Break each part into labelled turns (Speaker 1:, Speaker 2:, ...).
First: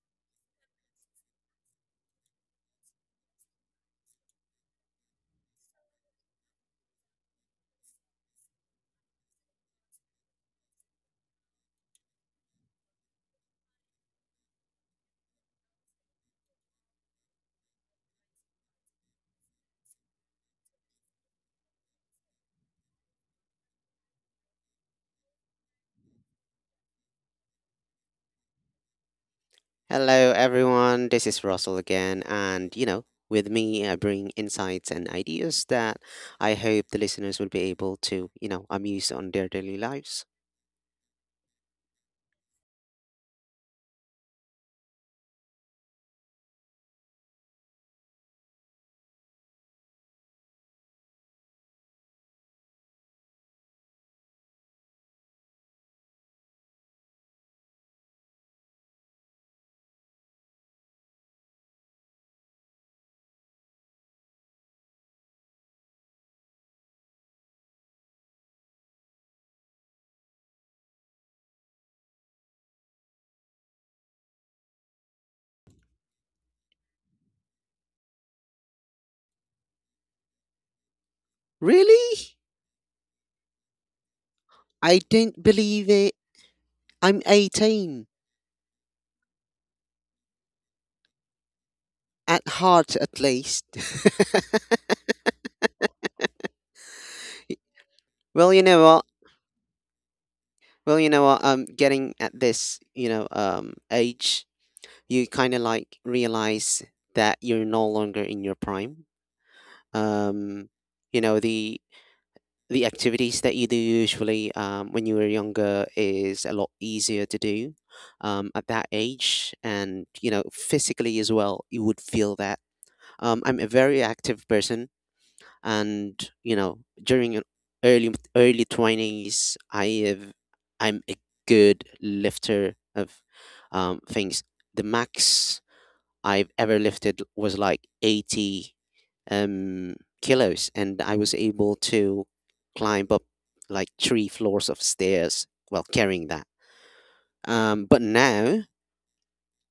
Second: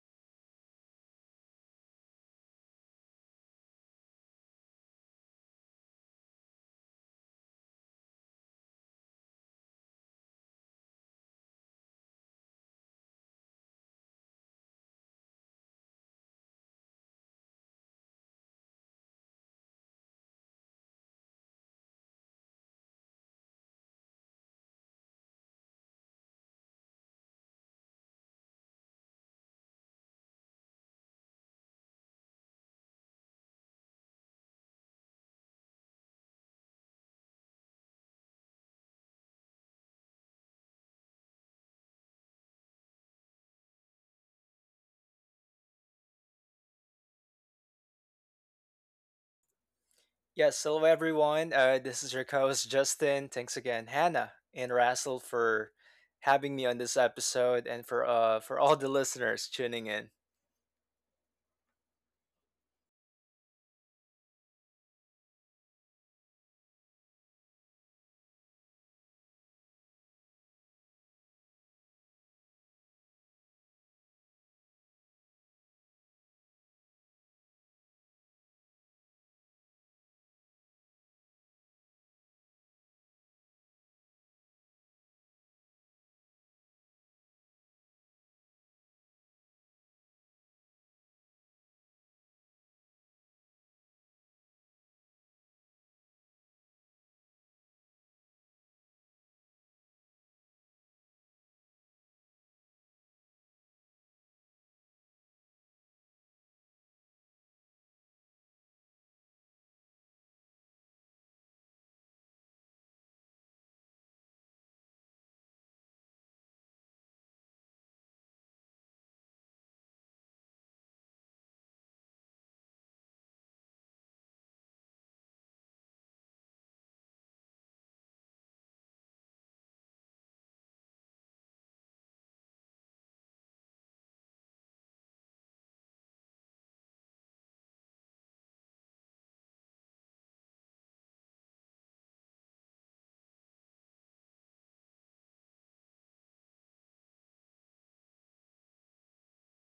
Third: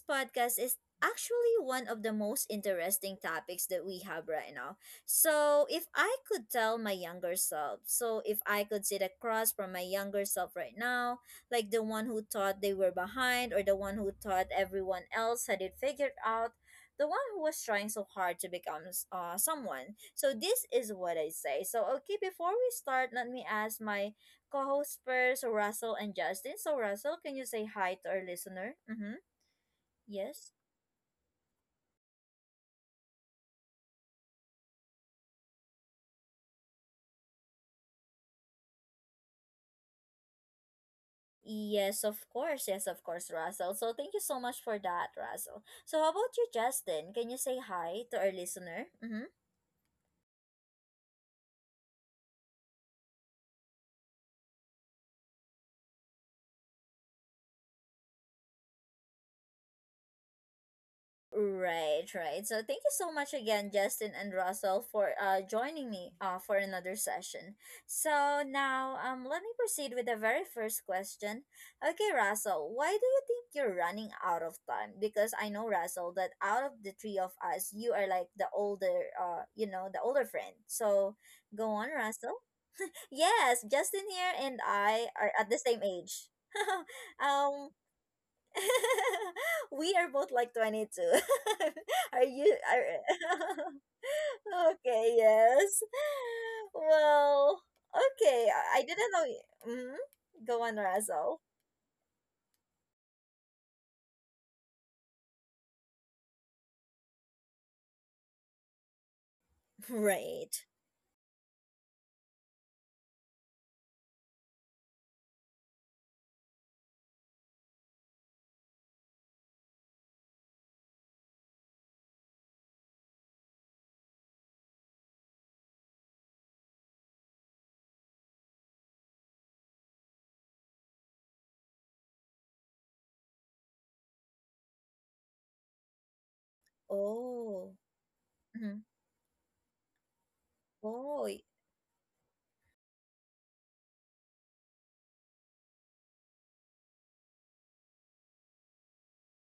Speaker 1: podcast is actually one of the most interesting topics that we have right now. So, if I could tell my younger self, so if I could sit across from my younger self right now, like the one who thought they were behind or the one who thought everyone else had it figured out, the one who was trying so hard to become someone. So, this is what I say. So, okay, before we start, let me ask my co-host first, so Russell and Justin. So Russell, can you say hi to our listener? Mm-hmm.
Speaker 2: Hello,
Speaker 1: Yes.
Speaker 2: everyone. This is Russell again. And, with me, I bring insights and ideas that I hope the listeners will be able to, amuse on their daily lives.
Speaker 1: Yes, of course. Yes, of course, Russell. So thank you so much for that, Russell. So how about you, Justin? Can you say hi to our listener? Mm-hmm.
Speaker 3: Yes, hello everyone. This is your co-host Justin. Thanks again, Hannah and Russell, for having me on this episode, and for all the listeners tuning in.
Speaker 1: Right, right. So thank you so much again, Justin and Russell, for joining me for another session. So now let me proceed with the very first question. Okay, Russell, why do you think you're running out of time? Because I know Russell that out of the three of us, you are like the older the older friend. So go on,
Speaker 2: Really?
Speaker 1: Russell. Yes, Justin here and
Speaker 2: I
Speaker 1: I are
Speaker 2: don't
Speaker 1: at the
Speaker 2: believe
Speaker 1: same
Speaker 2: it.
Speaker 1: age.
Speaker 2: I'm
Speaker 1: um
Speaker 2: 18,
Speaker 1: we are both like 22. are
Speaker 2: at
Speaker 1: you
Speaker 2: heart at least.
Speaker 1: are Okay, yes. Well,
Speaker 2: Well, you
Speaker 1: okay.
Speaker 2: know
Speaker 1: I
Speaker 2: what?
Speaker 1: didn't know. Mm-hmm. Go on,
Speaker 2: Well, you know what?
Speaker 1: Razzle.
Speaker 2: Um, getting at this, age, you kind of like realize that you're no longer in your prime. Um,
Speaker 1: Right.
Speaker 2: you know, the the activities that you do usually, when you were younger is a lot easier to do, at that age, and, physically as well, you would feel that. I'm a very active person. And, during your early 20s, I'm a good lifter of, things. The max I've ever lifted was
Speaker 1: Oh.
Speaker 2: like 80,
Speaker 1: Mm-hmm.
Speaker 2: um, kilos, and I was
Speaker 1: Oh.
Speaker 2: able to climb up like three floors of stairs while carrying that, but now,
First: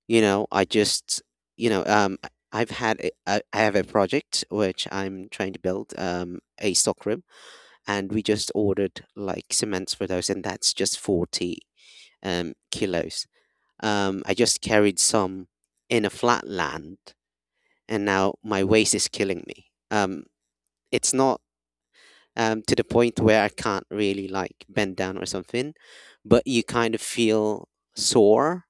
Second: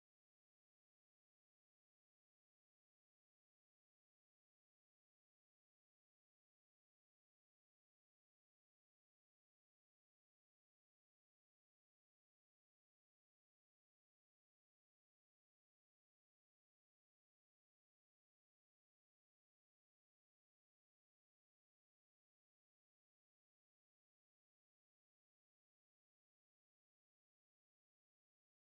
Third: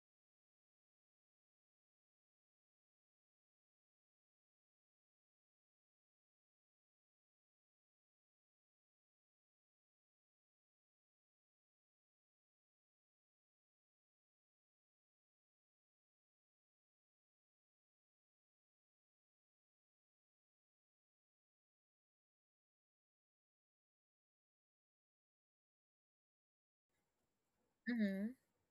Speaker 2: you know I just you know I- I've had a, I have a project which I'm trying to build, a stockroom, and we just ordered like cements for those, and that's just 40, kilos. I just carried some in a flat land, and now my waist is killing me. It's not, to the point where I can't really like bend down or something, but you kind of feel
Speaker 1: Mm-hmm.
Speaker 2: sore,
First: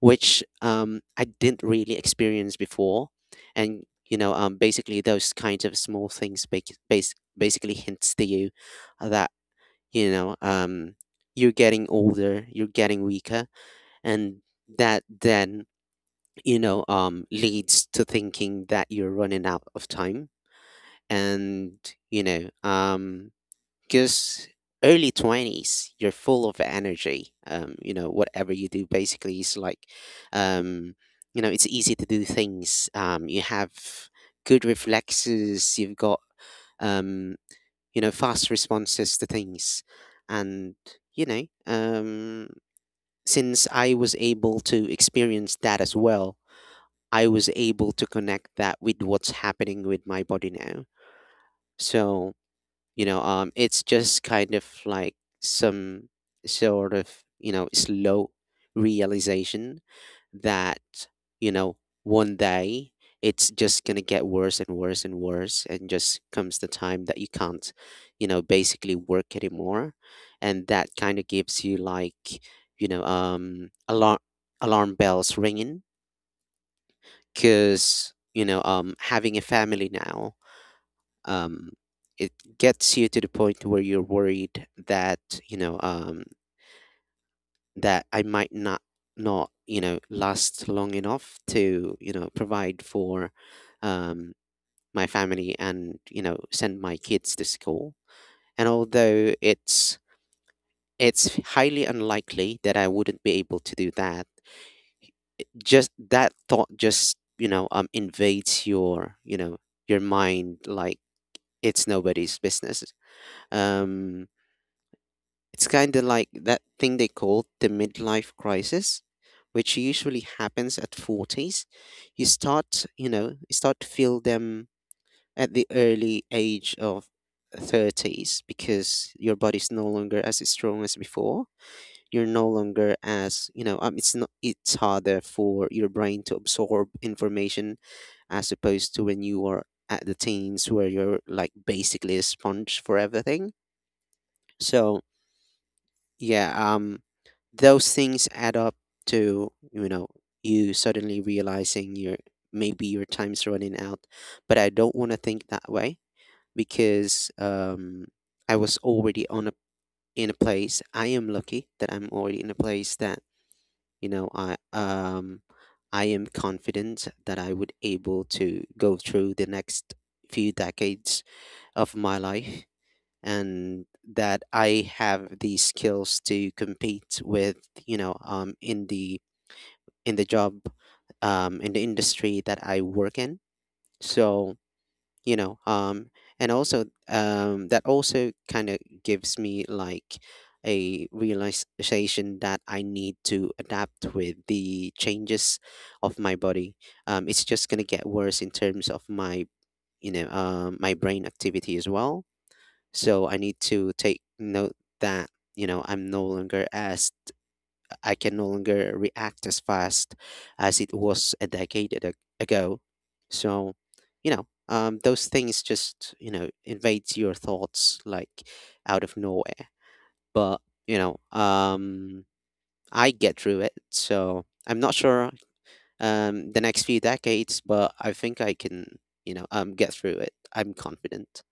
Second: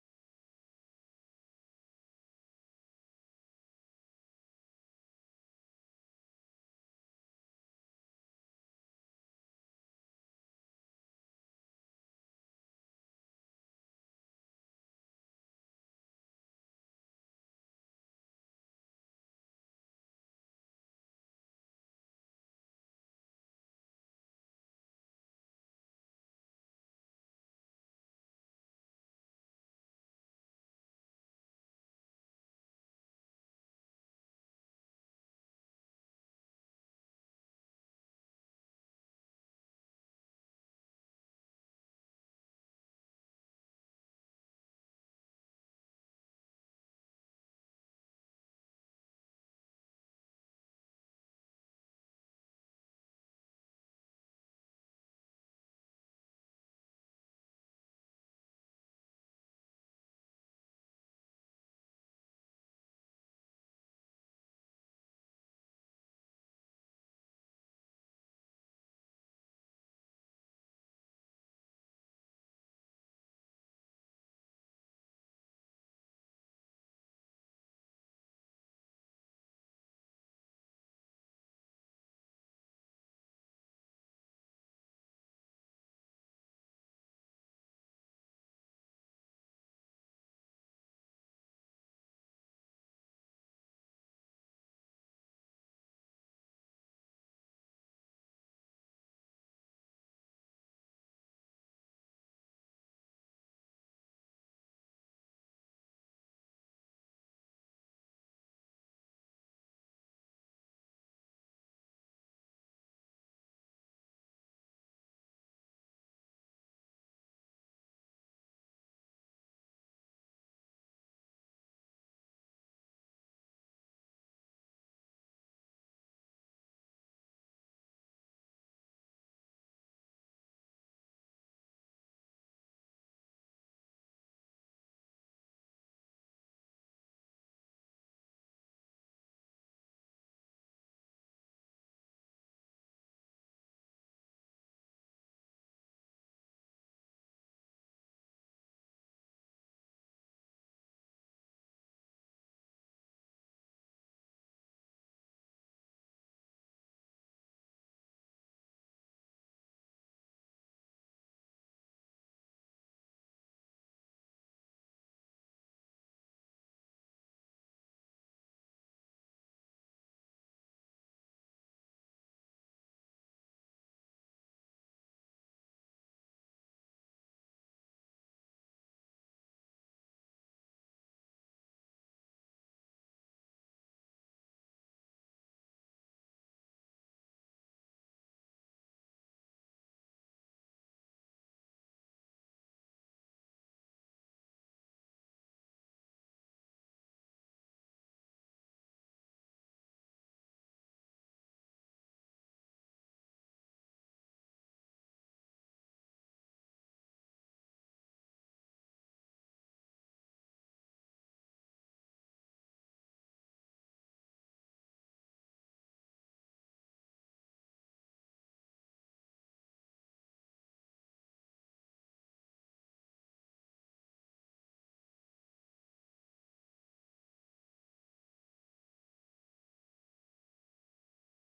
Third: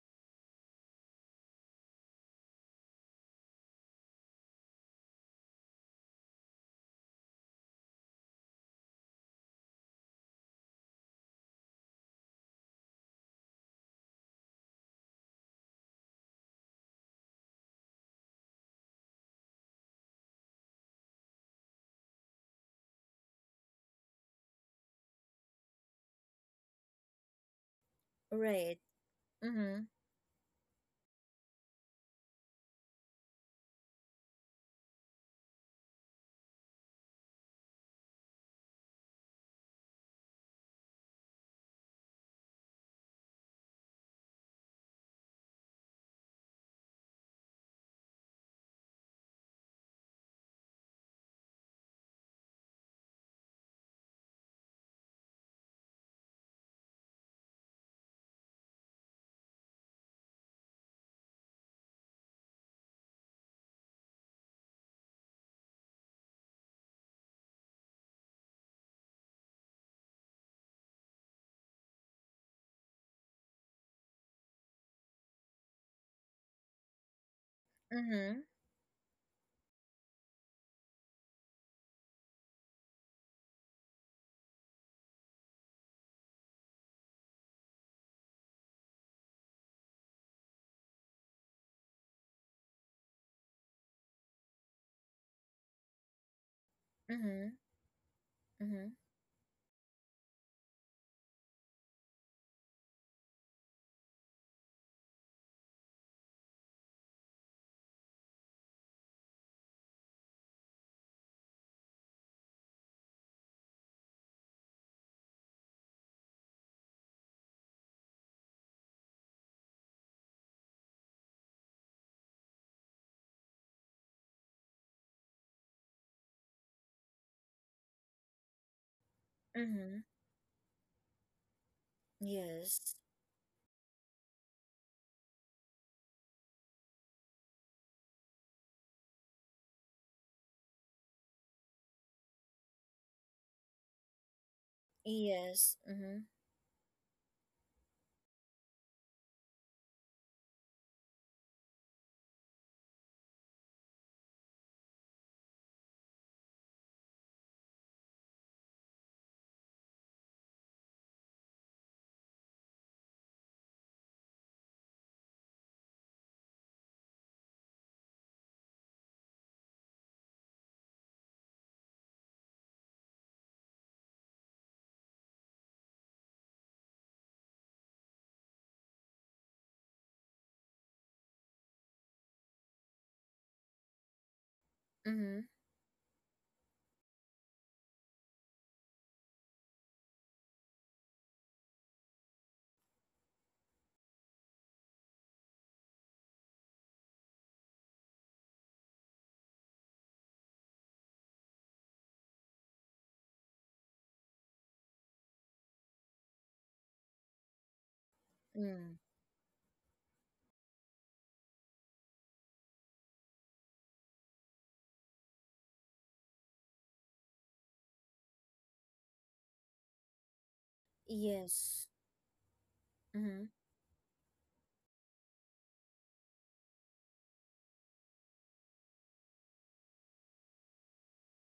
Speaker 2: which, I didn't really experience before. And, basically those kinds of small things basically hints to you that, you know um you're getting older, you're getting weaker, and that then, leads to thinking that you're running out of time. And, you know um because early 20s you're full of energy, whatever you
Speaker 1: Right.
Speaker 2: do basically is like,
Speaker 1: Mm-hmm.
Speaker 2: um it's easy to do things. You have good reflexes. You've got, um fast responses to things. And, you know, um, since I was able to experience that as well, I was able to connect that with what's happening with my body now. So, it's just kind of like some sort of, slow realization that, you know one day it's just going to get worse and worse and worse, and just comes the time that you can't, basically work anymore. And that kind of gives you like, you know um alarm alarm bells ringing, cuz,
Speaker 1: Mm-hmm.
Speaker 2: having a family now, um, it gets you to the point where you're worried that, you know um, that I might not, last long enough to, provide for, um, my family, and, send my kids to
Speaker 1: Mm-hmm.
Speaker 2: school. And
Speaker 1: Mm-hmm.
Speaker 2: although it's highly unlikely that I wouldn't be able to do that, just that thought just, invades your you know your mind like it's nobody's business. Um It's kind of like that thing they call the midlife crisis, which usually happens at 40s. You start to feel them at the early age of 30s because your body's no
Speaker 1: Mm-hmm.
Speaker 2: longer as strong as before. You're no longer
Speaker 1: Yes.
Speaker 2: as, it's not, it's harder for your brain to absorb information, as opposed to when you are at the teens where you're like basically a sponge for everything. So
Speaker 1: Yes. Mm-hmm.
Speaker 2: yeah, those things add up to, you suddenly realizing your maybe your time's running out. But I don't want to think that way because, I was already on a in a place I am lucky that I'm already in a place that, you know i um I am confident that I would able to go through the next few decades of my life, and that I have the skills to compete with, in the job, in the industry that I work in. So, you
Speaker 1: Mm-hmm.
Speaker 2: know, um, and also, that also kind of gives me like a realization that I need to adapt with the changes of my body. It's just gonna get worse in terms of my, my brain activity as well, so I need to take note that, I'm no longer as, I can no longer
Speaker 1: Mm.
Speaker 2: react as fast as it was a decade ago. So, those things just, invades your thoughts like out of nowhere. But, you know,
Speaker 1: Yes.
Speaker 2: um, I get
Speaker 1: Mm-hmm.
Speaker 2: through it. So I'm not sure, the next few decades, but I think I can, get through it. I'm confident.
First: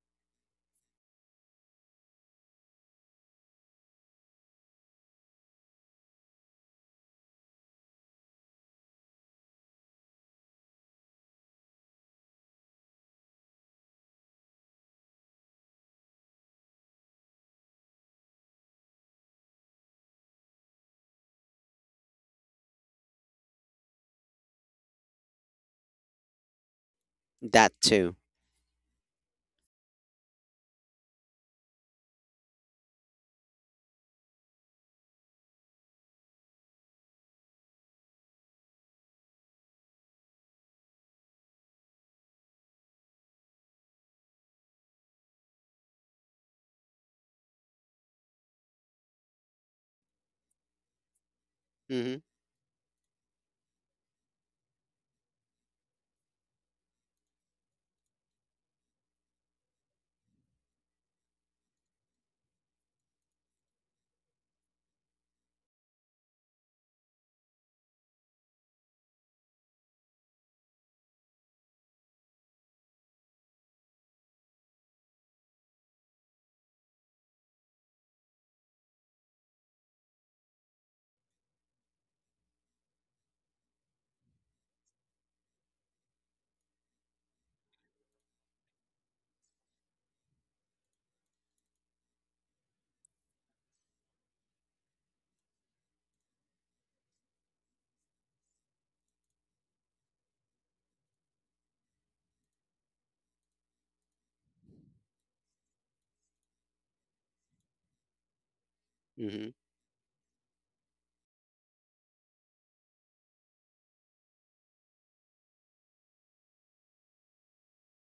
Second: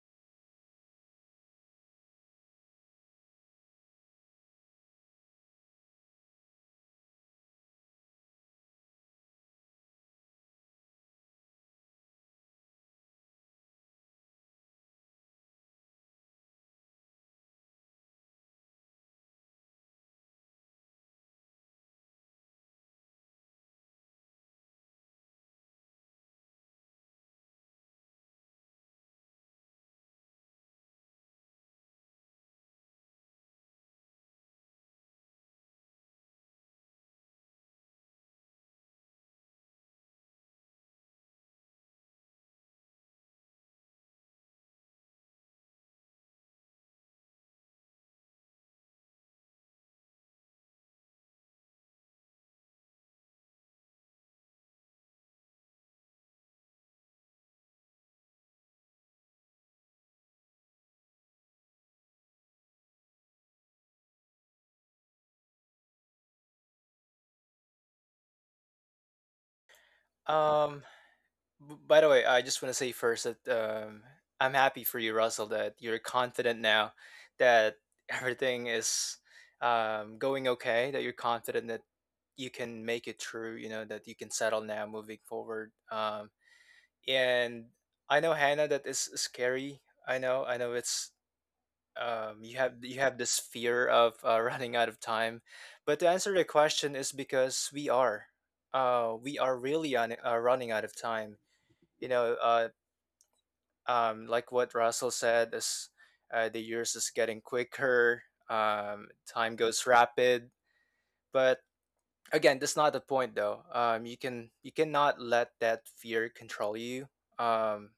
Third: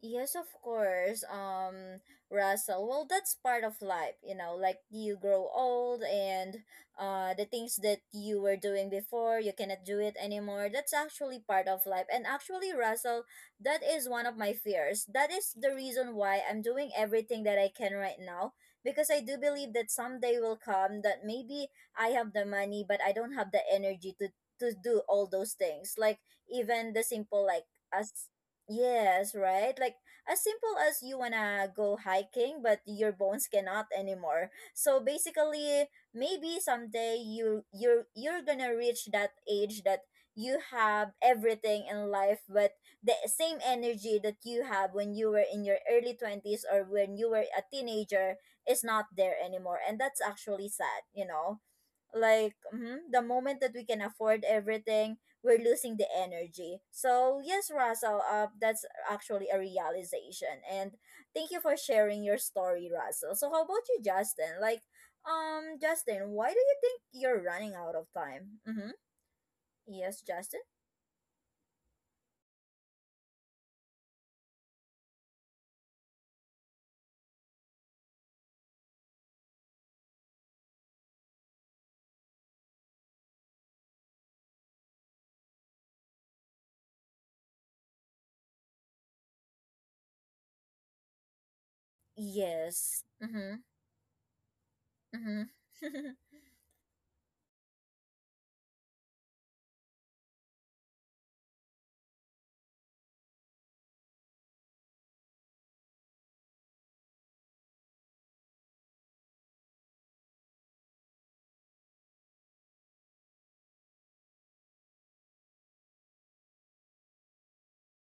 Speaker 1: Yes, of course. Russell. Well, that's part of life, you know, like you grow old, and the things that you were doing before, you cannot do it anymore. That's actually part of life. And actually, Russell, that is one of my fears. That is the reason why I'm doing everything that I can right now, because I do believe that someday will come that maybe I have the money, but I don't have the energy to do all those things. Like even the simple like
Speaker 2: That
Speaker 1: as
Speaker 2: too.
Speaker 1: Yes, right? Like as simple as you wanna go hiking, but your bones cannot anymore. So basically, maybe someday you're gonna reach that age that you have everything in life, but the same energy that you have when you were in your early 20s or when you were a teenager is not there anymore. And that's actually sad, you know?
Speaker 2: Mm-hmm.
Speaker 1: Like mhm, the moment that we can afford everything, we're losing the energy. So yes, Russell, that's actually a realization. And thank you for sharing your story, Russell. So how about you, Justin? Like, Justin, why do you think you're running out of time? Mm-hmm. Yes, Justin.
Speaker 3: Um, by the way, I just want to say first that I'm happy for you, Russell, that you're confident now that everything is going okay. That you're confident that you can make it through. You know that you can settle now, moving forward. And I know Hannah that is scary. I know it's you have
Speaker 1: Yes.
Speaker 3: you have this
Speaker 1: Mm-hmm.
Speaker 3: fear of running out of
Speaker 1: Mm-hmm.
Speaker 3: time, but to answer the question is because we are really running out of time. You know, uh, like what Russell said, is the years is getting quicker.
Speaker 2: Mm-hmm.
Speaker 3: Time goes rapid, but again, that's not the point though. You cannot let that fear control you. Um,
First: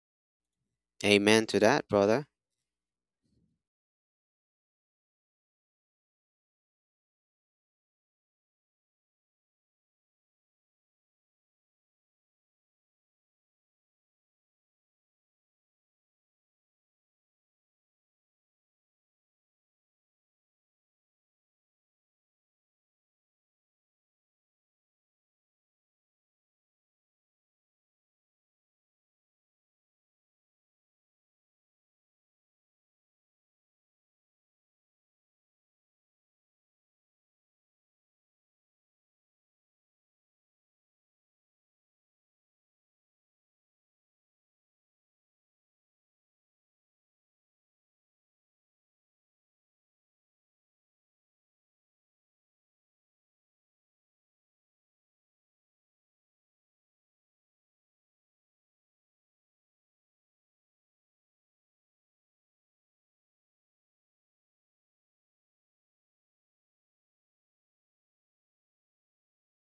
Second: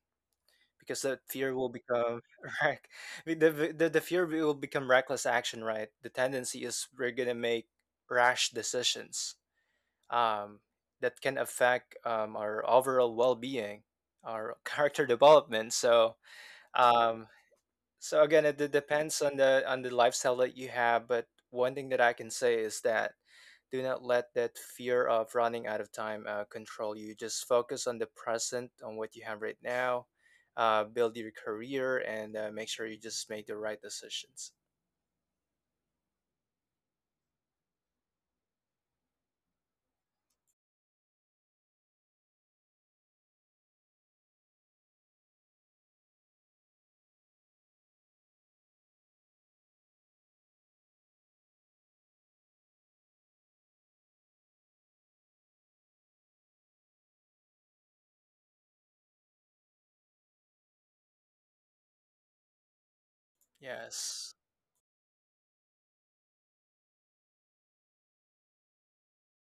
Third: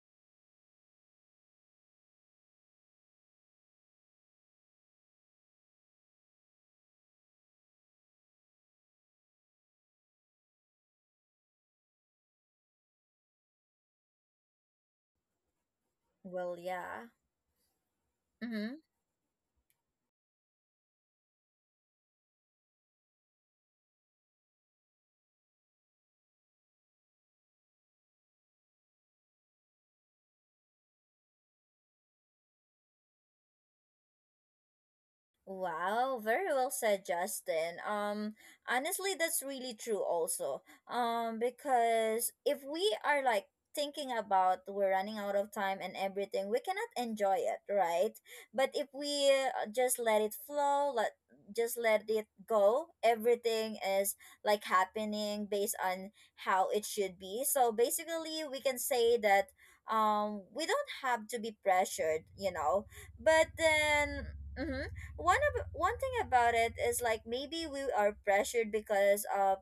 Speaker 3: because that
Speaker 2: Amen
Speaker 3: fear
Speaker 2: to
Speaker 3: will
Speaker 2: that,
Speaker 3: become
Speaker 2: brother.
Speaker 3: right the fear will become reckless action, right? The tendency is we're gonna make rash decisions um that can affect our overall well-being, our character development. so
Speaker 1: well, yeah.
Speaker 3: um so again,
Speaker 1: Mm-hmm.
Speaker 3: depends on the lifestyle that you have, but one thing that I can say is that do not let that fear of running out of time control you. Just focus on the present, on what you have right now, build your career, and make sure you just make the right decisions.
Speaker 1: Wow, very well said, Justin. Honestly, that's really true also. Because if we are like thinking about we're running out of time and everything, we cannot enjoy it, right? But if we just let it flow, let just let it go, everything is like happening based on how it should be. So basically, we can say that we don't have to be pressured, you know. But then
Speaker 3: Yes,
Speaker 1: mhm, one thing about it is like maybe we are pressured because of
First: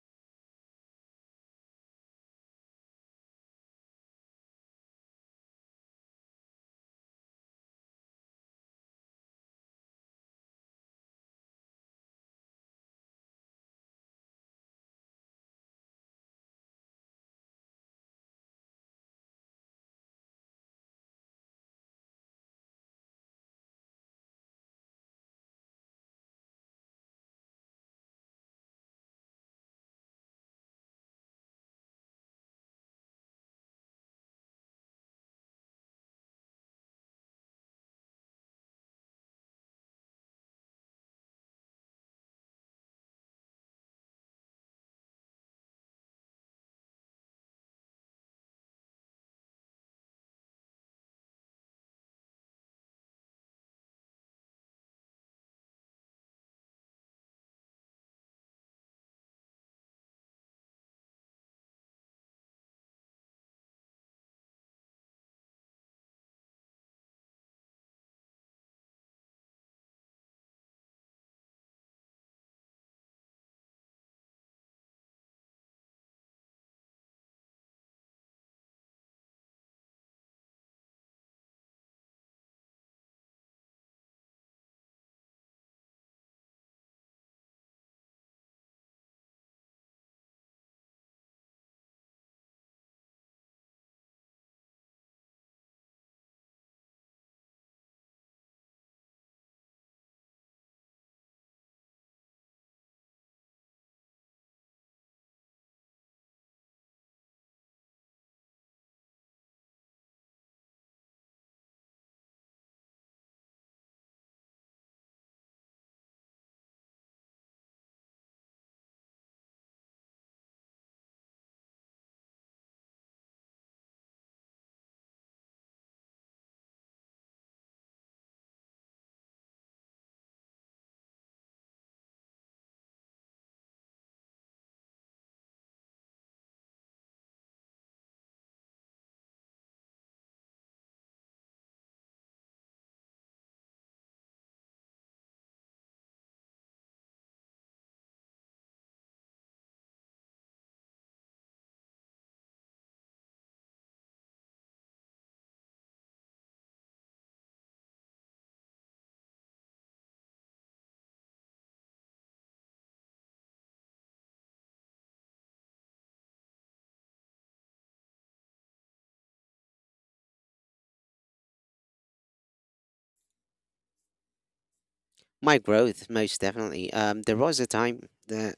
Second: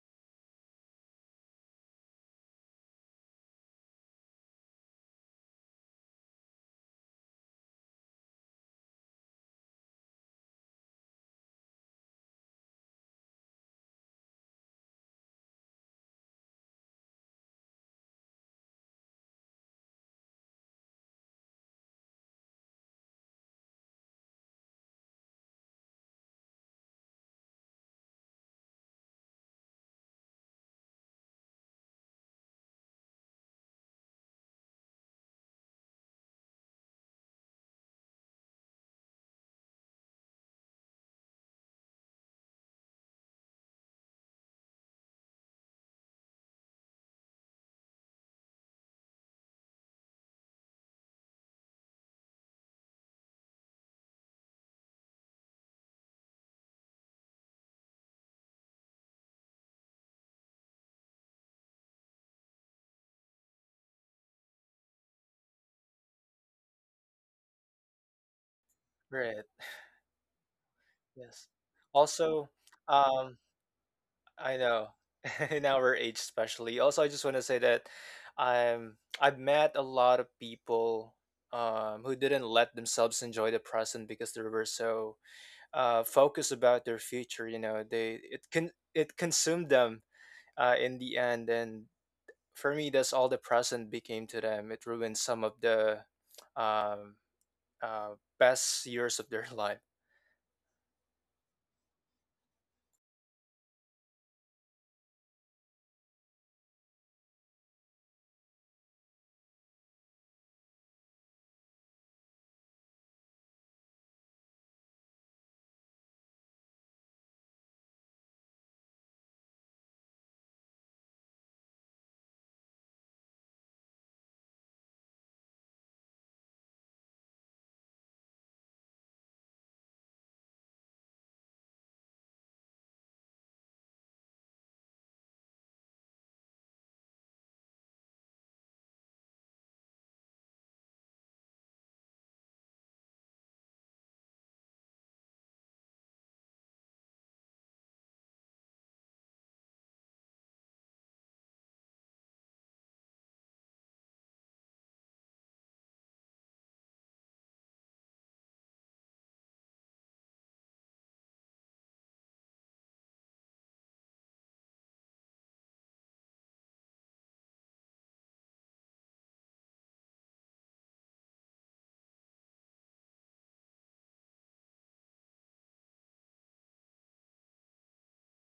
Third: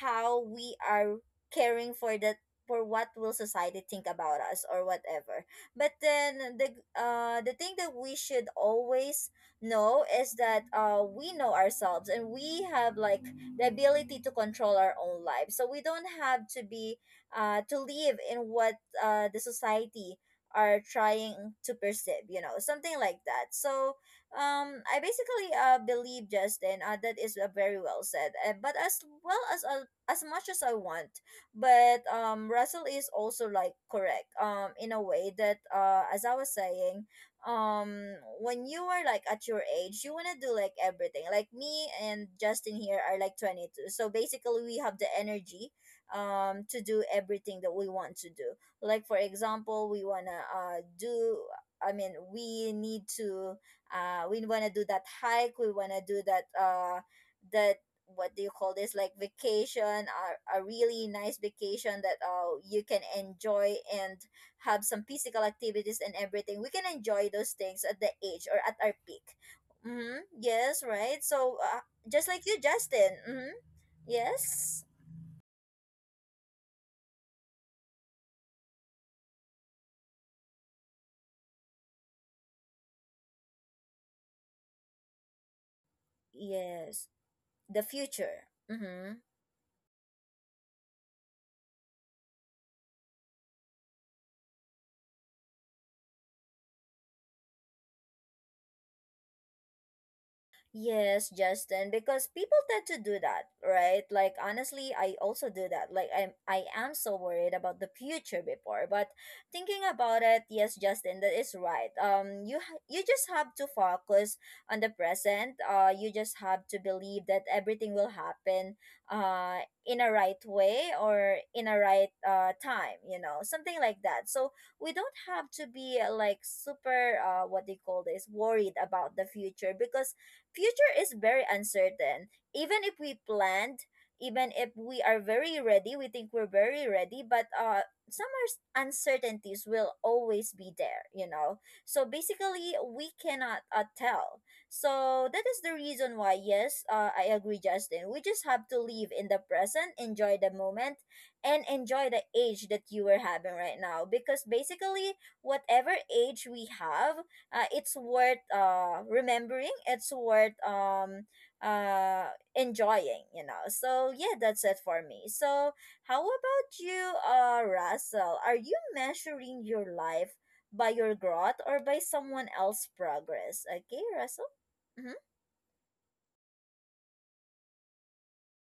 Speaker 1: how we are caring for that, for what will society think about us or whatever, but then the thing that we should always know is that we know ourselves and we have like the ability to control our own lives, so we don't have to be to live in what the society are trying to perceive, you know, something like that. So I basically believe, Justin, that is very well said, but as well as much as I want. But Russell is also like correct in a way that as I was saying, um when you are like at your age, you want to do like everything. Like me and Justin here are like 22, so basically we have the energy to do everything that we want to do. Like for example, we want to do I mean we need to we want to do that hike, we want to do that that what do you call this, like vacation, a really nice vacation that you can enjoy and have some physical activities, and everything we can enjoy those things at the age or at our peak.
Speaker 3: great.
Speaker 1: Mm-hmm. Yes, right?
Speaker 3: Yes.
Speaker 1: So just like
Speaker 3: Also,
Speaker 1: you, Justin.
Speaker 3: um,
Speaker 1: Mm-hmm.
Speaker 3: I
Speaker 1: Yes
Speaker 3: know in our age, especially. Also, I just want to say that I've met a lot of people who didn't let themselves enjoy the present because they were so focus about their
Speaker 1: yes
Speaker 3: future. You
Speaker 1: the
Speaker 3: know, they it
Speaker 1: future.
Speaker 3: can
Speaker 1: Mm-hmm.
Speaker 3: it consumed them in the end, and for me, that's all the present became to them. It ruined some of the um, uh, best years of their life.
Speaker 1: Yes, Justin, because people tend to do that, right? Like honestly, I also do that. Like I am so worried about the future before, but thinking about it, yes, Justin, that is right. You ha- you just have to focus on the present. You just have to believe that everything will happen uh in a right way or in a right time, you know, something like that. So we don't have to be like super what they call this worried about the future, because future is very uncertain. Even if we planned, even if we are very ready, we think we're very ready, but uncertainties will always be there, you know. So basically, we cannot tell. So that is the reason why, yes, I agree, Justin. We just have to live in the present, enjoy the moment, and enjoy the age that you are having right now. Because basically, whatever age we have, it's worth remembering, it's worth uh enjoying, you know. So yeah, that's it for me. So how about you, Russell? Are you measuring your life by your growth or by someone else's progress? Okay, Russell. Mm-hmm.
Speaker 2: My growth, most definitely. There was a time that,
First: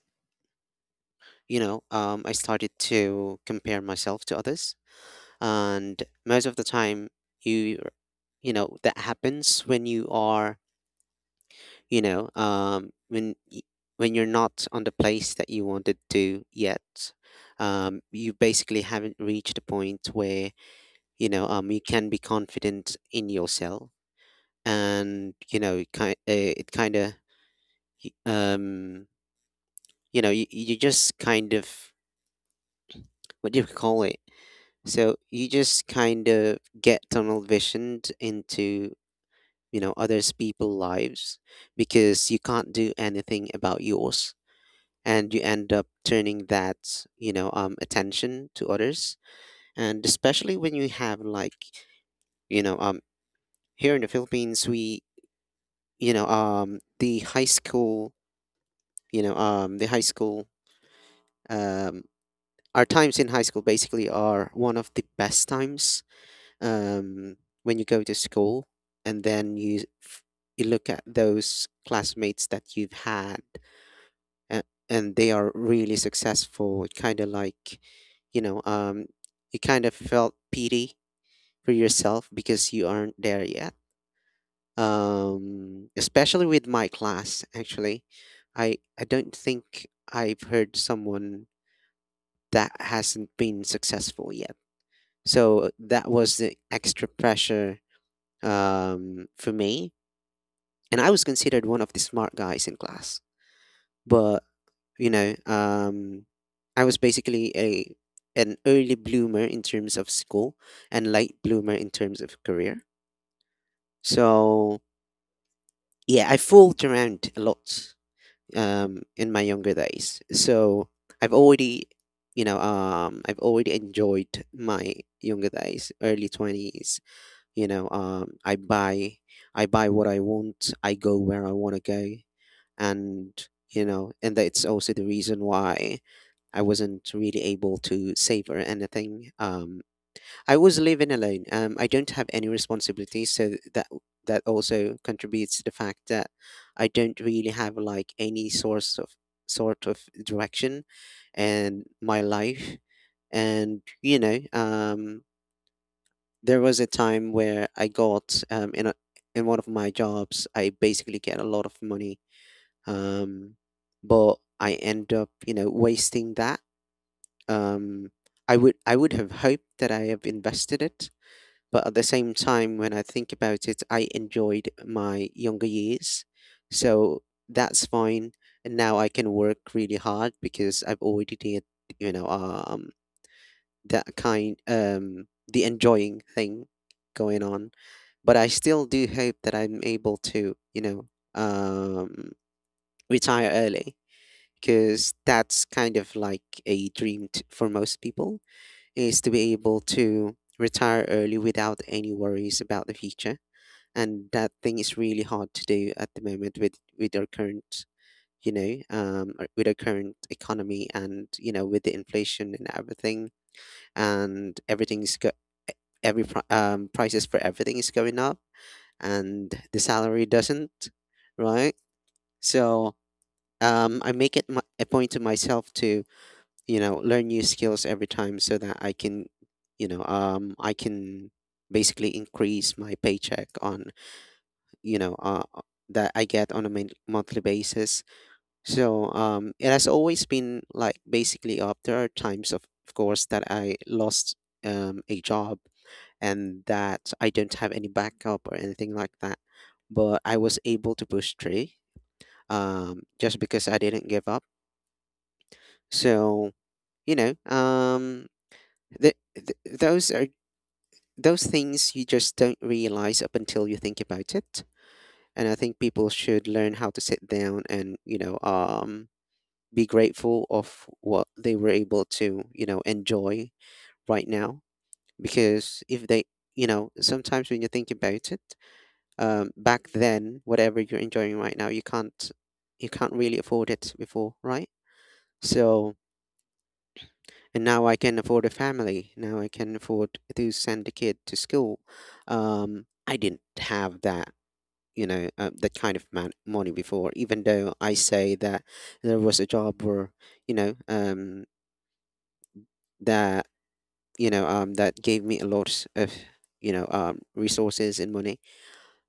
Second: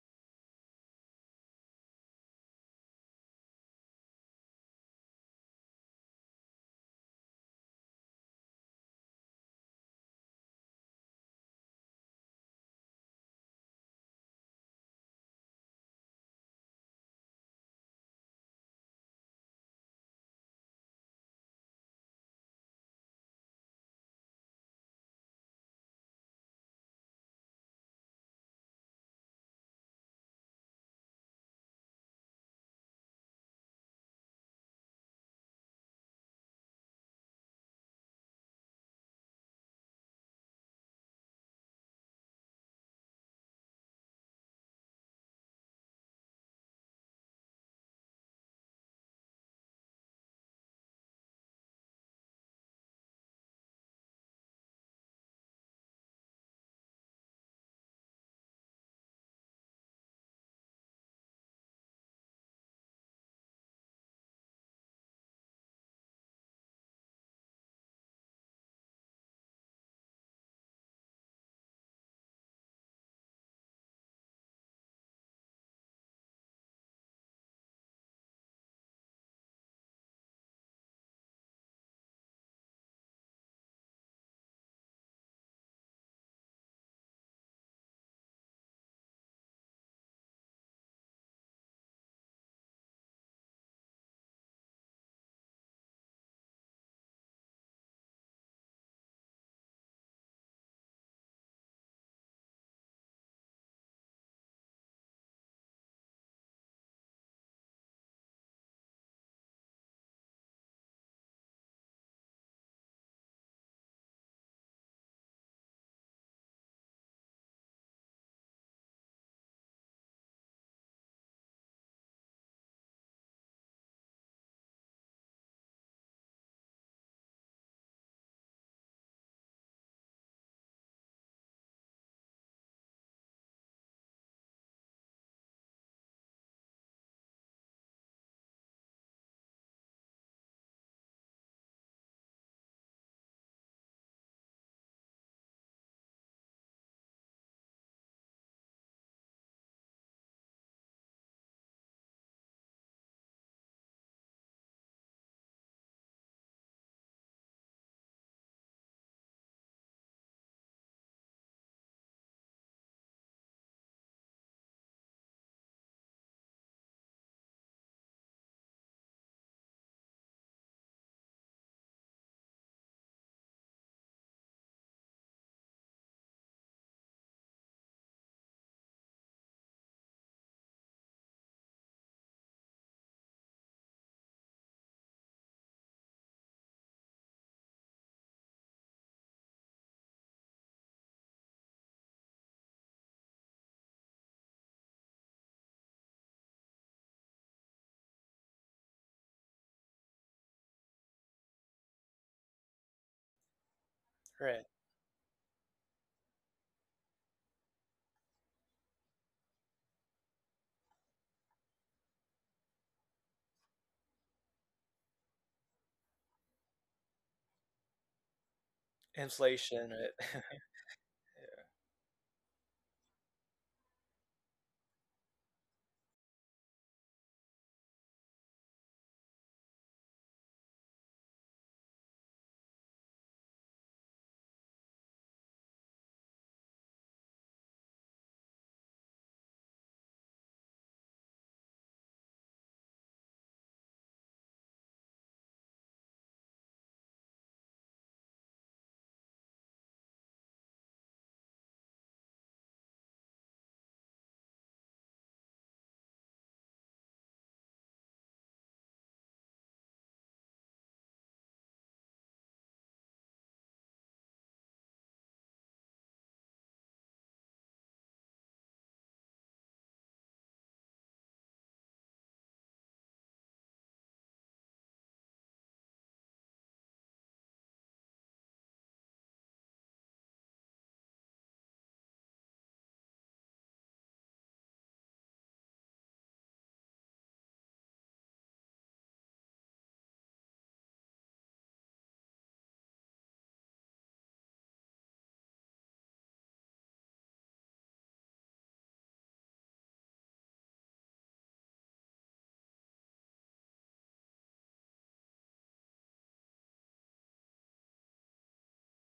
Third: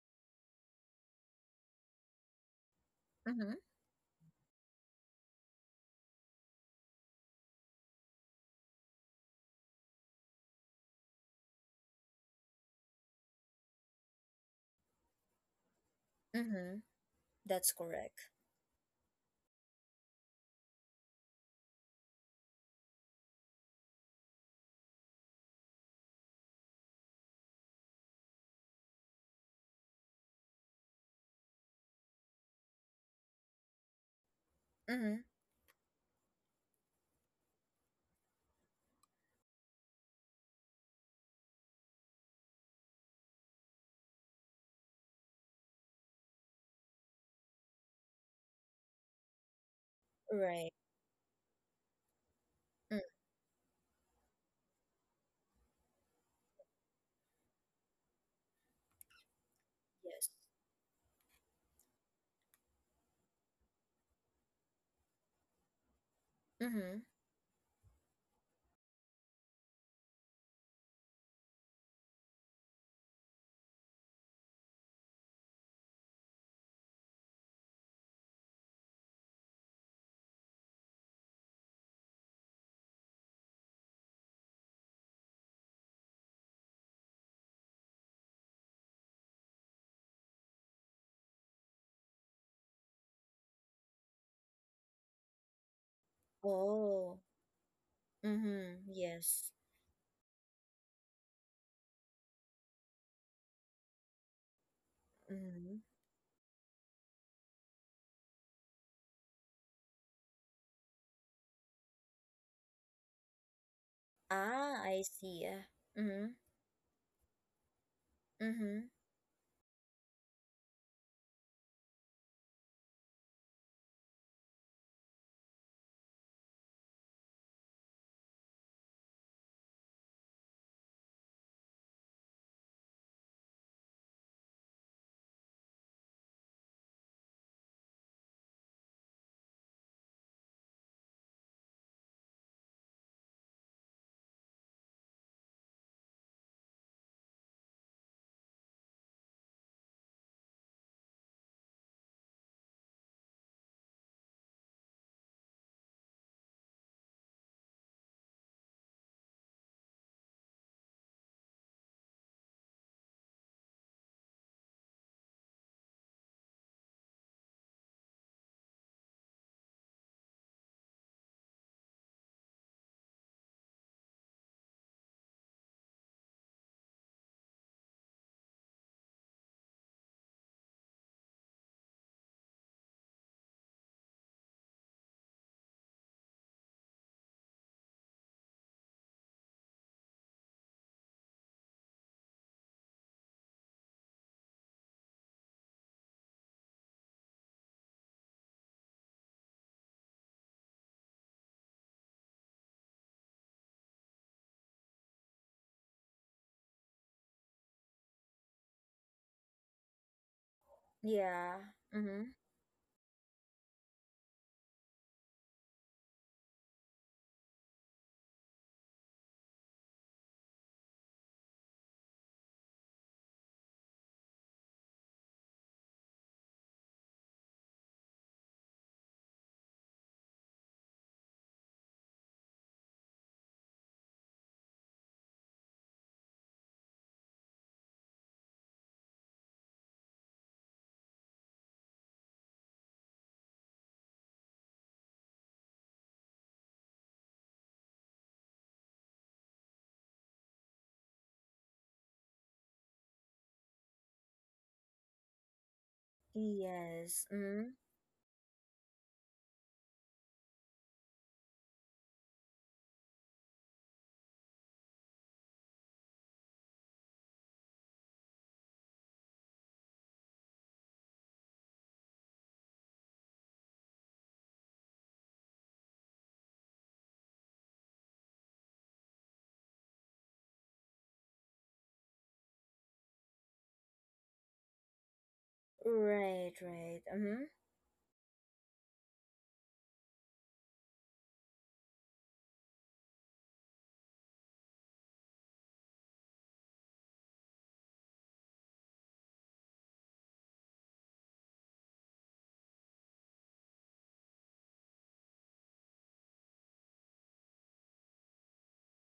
Speaker 2: I started to
Speaker 1: Mm-hmm.
Speaker 2: compare myself to others. And most of the time, you, that happens when you are, you know, um, when, y- when you're not on the place that you wanted to
Speaker 1: Mm-hmm.
Speaker 2: yet.
Speaker 1: That's
Speaker 2: Um,
Speaker 1: correct.
Speaker 2: you basically haven't reached a point where, you can be confident in yourself. And, it kind of, um, you just kind of, what do you call it, so
Speaker 1: Mm-hmm.
Speaker 2: you just kind of get tunnel visioned into, others people's lives because you can't do anything about yours, and you end up turning that, attention to others. And especially
Speaker 1: Right.
Speaker 2: when you have like, you know
Speaker 1: Mm,
Speaker 2: um here in the Philippines, we, you know the high school you know the high
Speaker 1: yes.
Speaker 2: school, um our times in high school basically are one of the best times,
Speaker 1: Mm-hmm.
Speaker 2: um, when you go to school, and then you you look at those classmates that you've had, and, they are really successful. It kind of like, you know um, you kind of felt pity for yourself because you aren't there yet, especially with my class, actually. I don't think I've heard someone that hasn't been successful yet, so that was the extra
Speaker 1: Oh.
Speaker 2: pressure,
Speaker 1: Mm-hmm. Yes.
Speaker 2: for me, and I was considered one of the smart guys in class. But, you know,
Speaker 1: Mm-hmm.
Speaker 2: um, I was basically, a an early bloomer in terms of school, and late bloomer in terms of career. So
Speaker 1: Ah, I see. Mm-hmm.
Speaker 2: yeah, I fooled around a lot,
Speaker 1: Mm-hmm.
Speaker 2: in my younger days. So I've already, I've already enjoyed my younger days, early 20s. You know, um, I buy, I buy what I want. I go where I want to go. And, that's also the reason why I wasn't really able to savor anything. I was living alone. I don't have any responsibilities, so that also contributes to the fact that I don't really have like any source of sort of direction in my life. And, there was a time where I got, in one of my jobs, I basically get a lot of money, um, but I end up, wasting that. Um, I would have hoped that I have invested it, but at the same time, when I think about it, I enjoyed my younger years, so that's fine. And now I can work really hard because I've already did, you know, um, the enjoying thing going on. But I still do hope that I'm able to, um, retire early, because that's kind of like a dream for most people, is to be able to retire early without any worries about the future. And that
Speaker 3: Right,
Speaker 2: thing is really hard to do at the moment, with our current you know with our current economy, and,
Speaker 1: Yeah.
Speaker 2: with the
Speaker 1: Mm-hmm.
Speaker 2: inflation and everything, and everything's go- every pri- prices for everything is going up, and the
Speaker 3: inflation.
Speaker 2: salary
Speaker 3: Right.
Speaker 2: doesn't. Right. So, I make it, a point to myself to, learn new skills every time, so that I can basically increase my paycheck on, you know uh uh, that I get on a monthly basis. So, it has always been like basically up. There are times, of course, that I lost, a job, and that I don't have any backup or anything like that, but I was able to push through, just because I didn't give up. So, you
Speaker 1: Yes.
Speaker 2: know
Speaker 1: Mm-hmm.
Speaker 2: um Th- th- those are those things you just don't realize up until you think about it. And I think people should learn how to sit down and, be grateful of what they were able to, enjoy right now. Because if they, sometimes when you think about it, back then whatever you're enjoying right now you can't really afford it before, right? So,
Speaker 1: Right, right. Mm-hmm.
Speaker 2: and now I can afford a family. Now I can afford to send a kid to school. I didn't have that, that kind of money before. Even though I say that there was a job where, you know, um, that that gave me a lot of, resources and money.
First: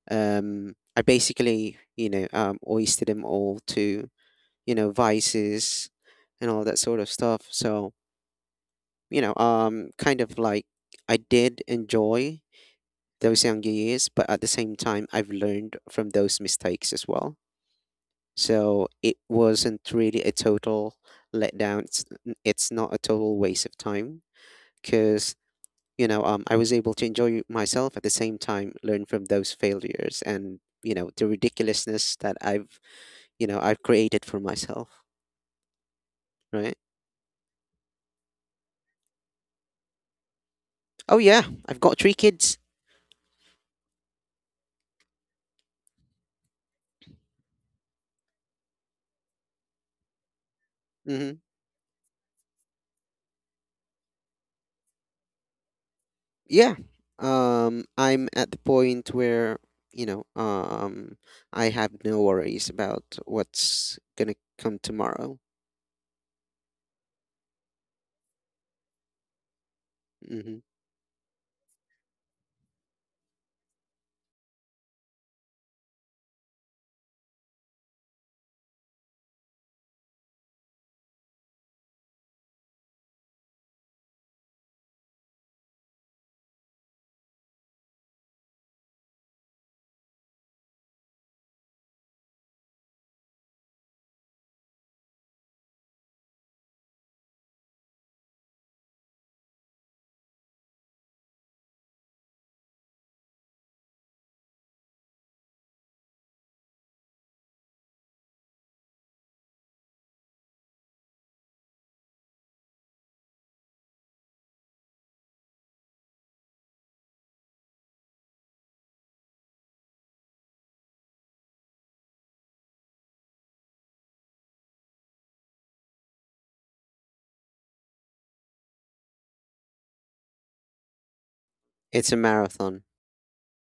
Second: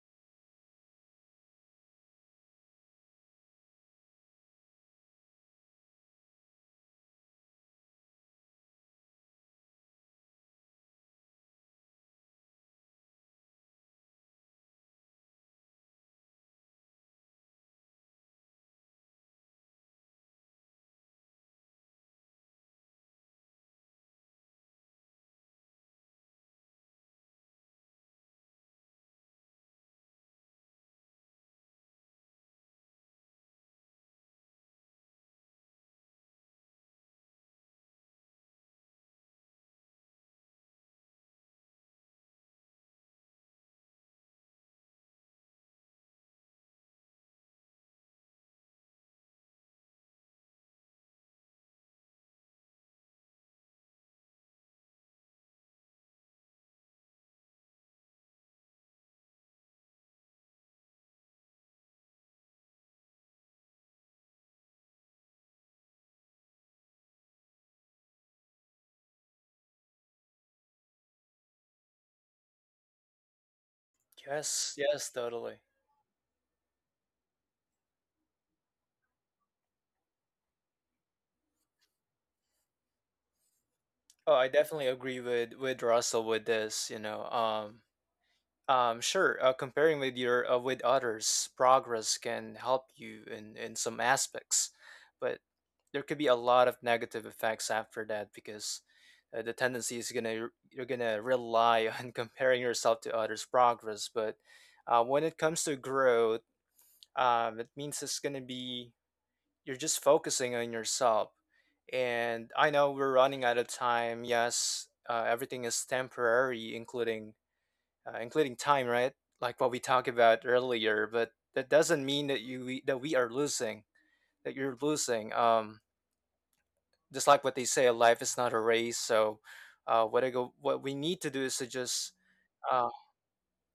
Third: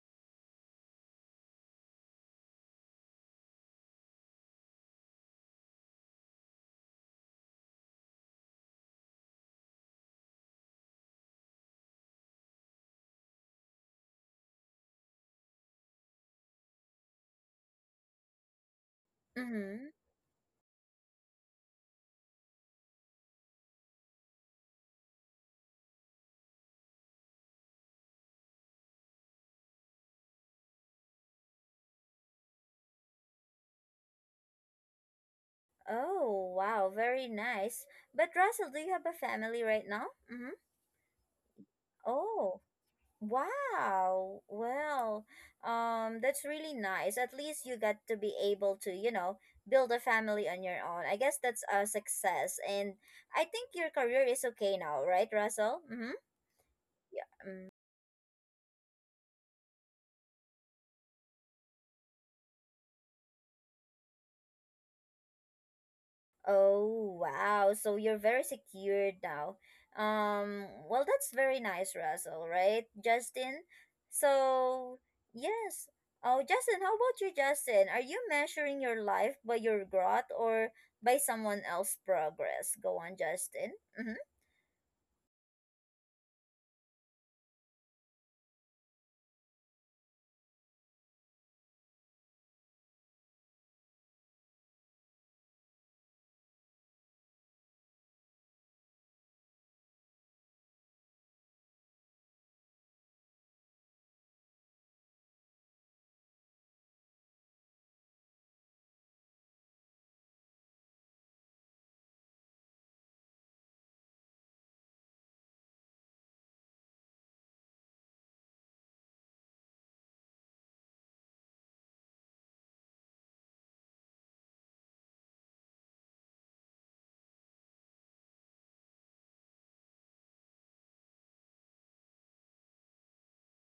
Speaker 2: I basically, wasted them all to, vices and all that sort of stuff. So kind of like I did enjoy those younger years, but at the same time, I've learned from those mistakes as well. So it wasn't
Speaker 1: Mm-hmm.
Speaker 2: really a total letdown. It's not a total waste of time because, I was able to enjoy myself at the same time, learn from those failures and, the ridiculousness that I've created for myself.
Speaker 1: Oh,
Speaker 2: Right.
Speaker 1: wow, very nice. But Russell, do you have a family right now? Mm-hmm.
Speaker 2: Oh, yeah. I've got three kids.
Speaker 1: Oh, wow. Well, that's really nice. At least you got to be able to, you know, build a family on your own. I
Speaker 2: Mm-hmm.
Speaker 1: guess that's a success. And I think your career is okay now, right, Russell? Mm-hmm.
Speaker 2: Yeah.
Speaker 1: Yeah. Mm-hmm.
Speaker 2: I'm at the point where you know um I have no worries about what's gonna come tomorrow.
Speaker 1: Oh, wow. So you're very secured now.
Speaker 2: Hmm.
Speaker 1: Well, that's very nice, Russell, right, Justin?
Speaker 3: Yes,
Speaker 1: So,
Speaker 3: yes, totally.
Speaker 1: yes. Oh, Justin, how about you, Justin? Are you measuring your life by your growth or by someone else's progress? Go on, Justin. Mm-hmm.
Speaker 3: Oh, I definitely agree with Russell with this. Sure. Comparing with your with others, progress can help you in some aspects, but there could be a lot of negative effects after that because the tendency is gonna you're gonna rely on comparing yourself to others' progress. But when it comes to growth, it means it's gonna be you're just focusing on yourself. And I know we're running out of time. Yes, everything is temporary, including time, right? Like what we talked about earlier. But that doesn't mean that that we are losing, that you're losing. Just like what they say, life is not a race. So, what we need to do is to just
Speaker 2: It's a
Speaker 3: uh,
Speaker 2: marathon.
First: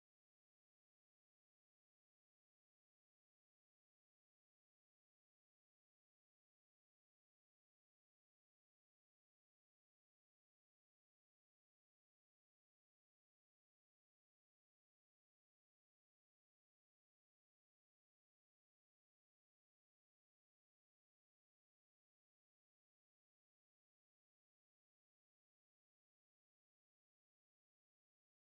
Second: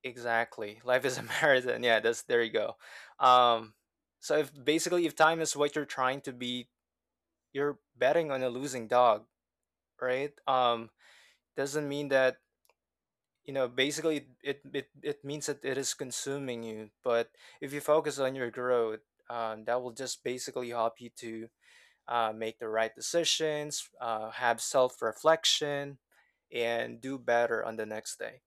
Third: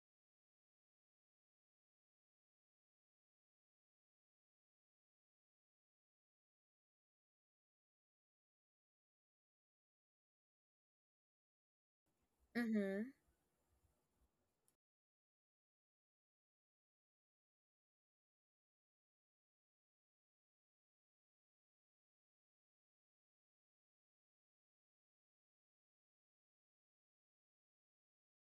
Speaker 3: exactly, life is a marathon. Yeah, that's there you go. Um, so if basically, if time is what you're trying to be, you're betting on a losing dog, right? Doesn't mean that
Speaker 1: Mm-hmm.
Speaker 3: you know basically it means that it is consuming you, but if you focus on your growth, that will just basically help you to make the right decisions, have self-reflection and do better on the next day.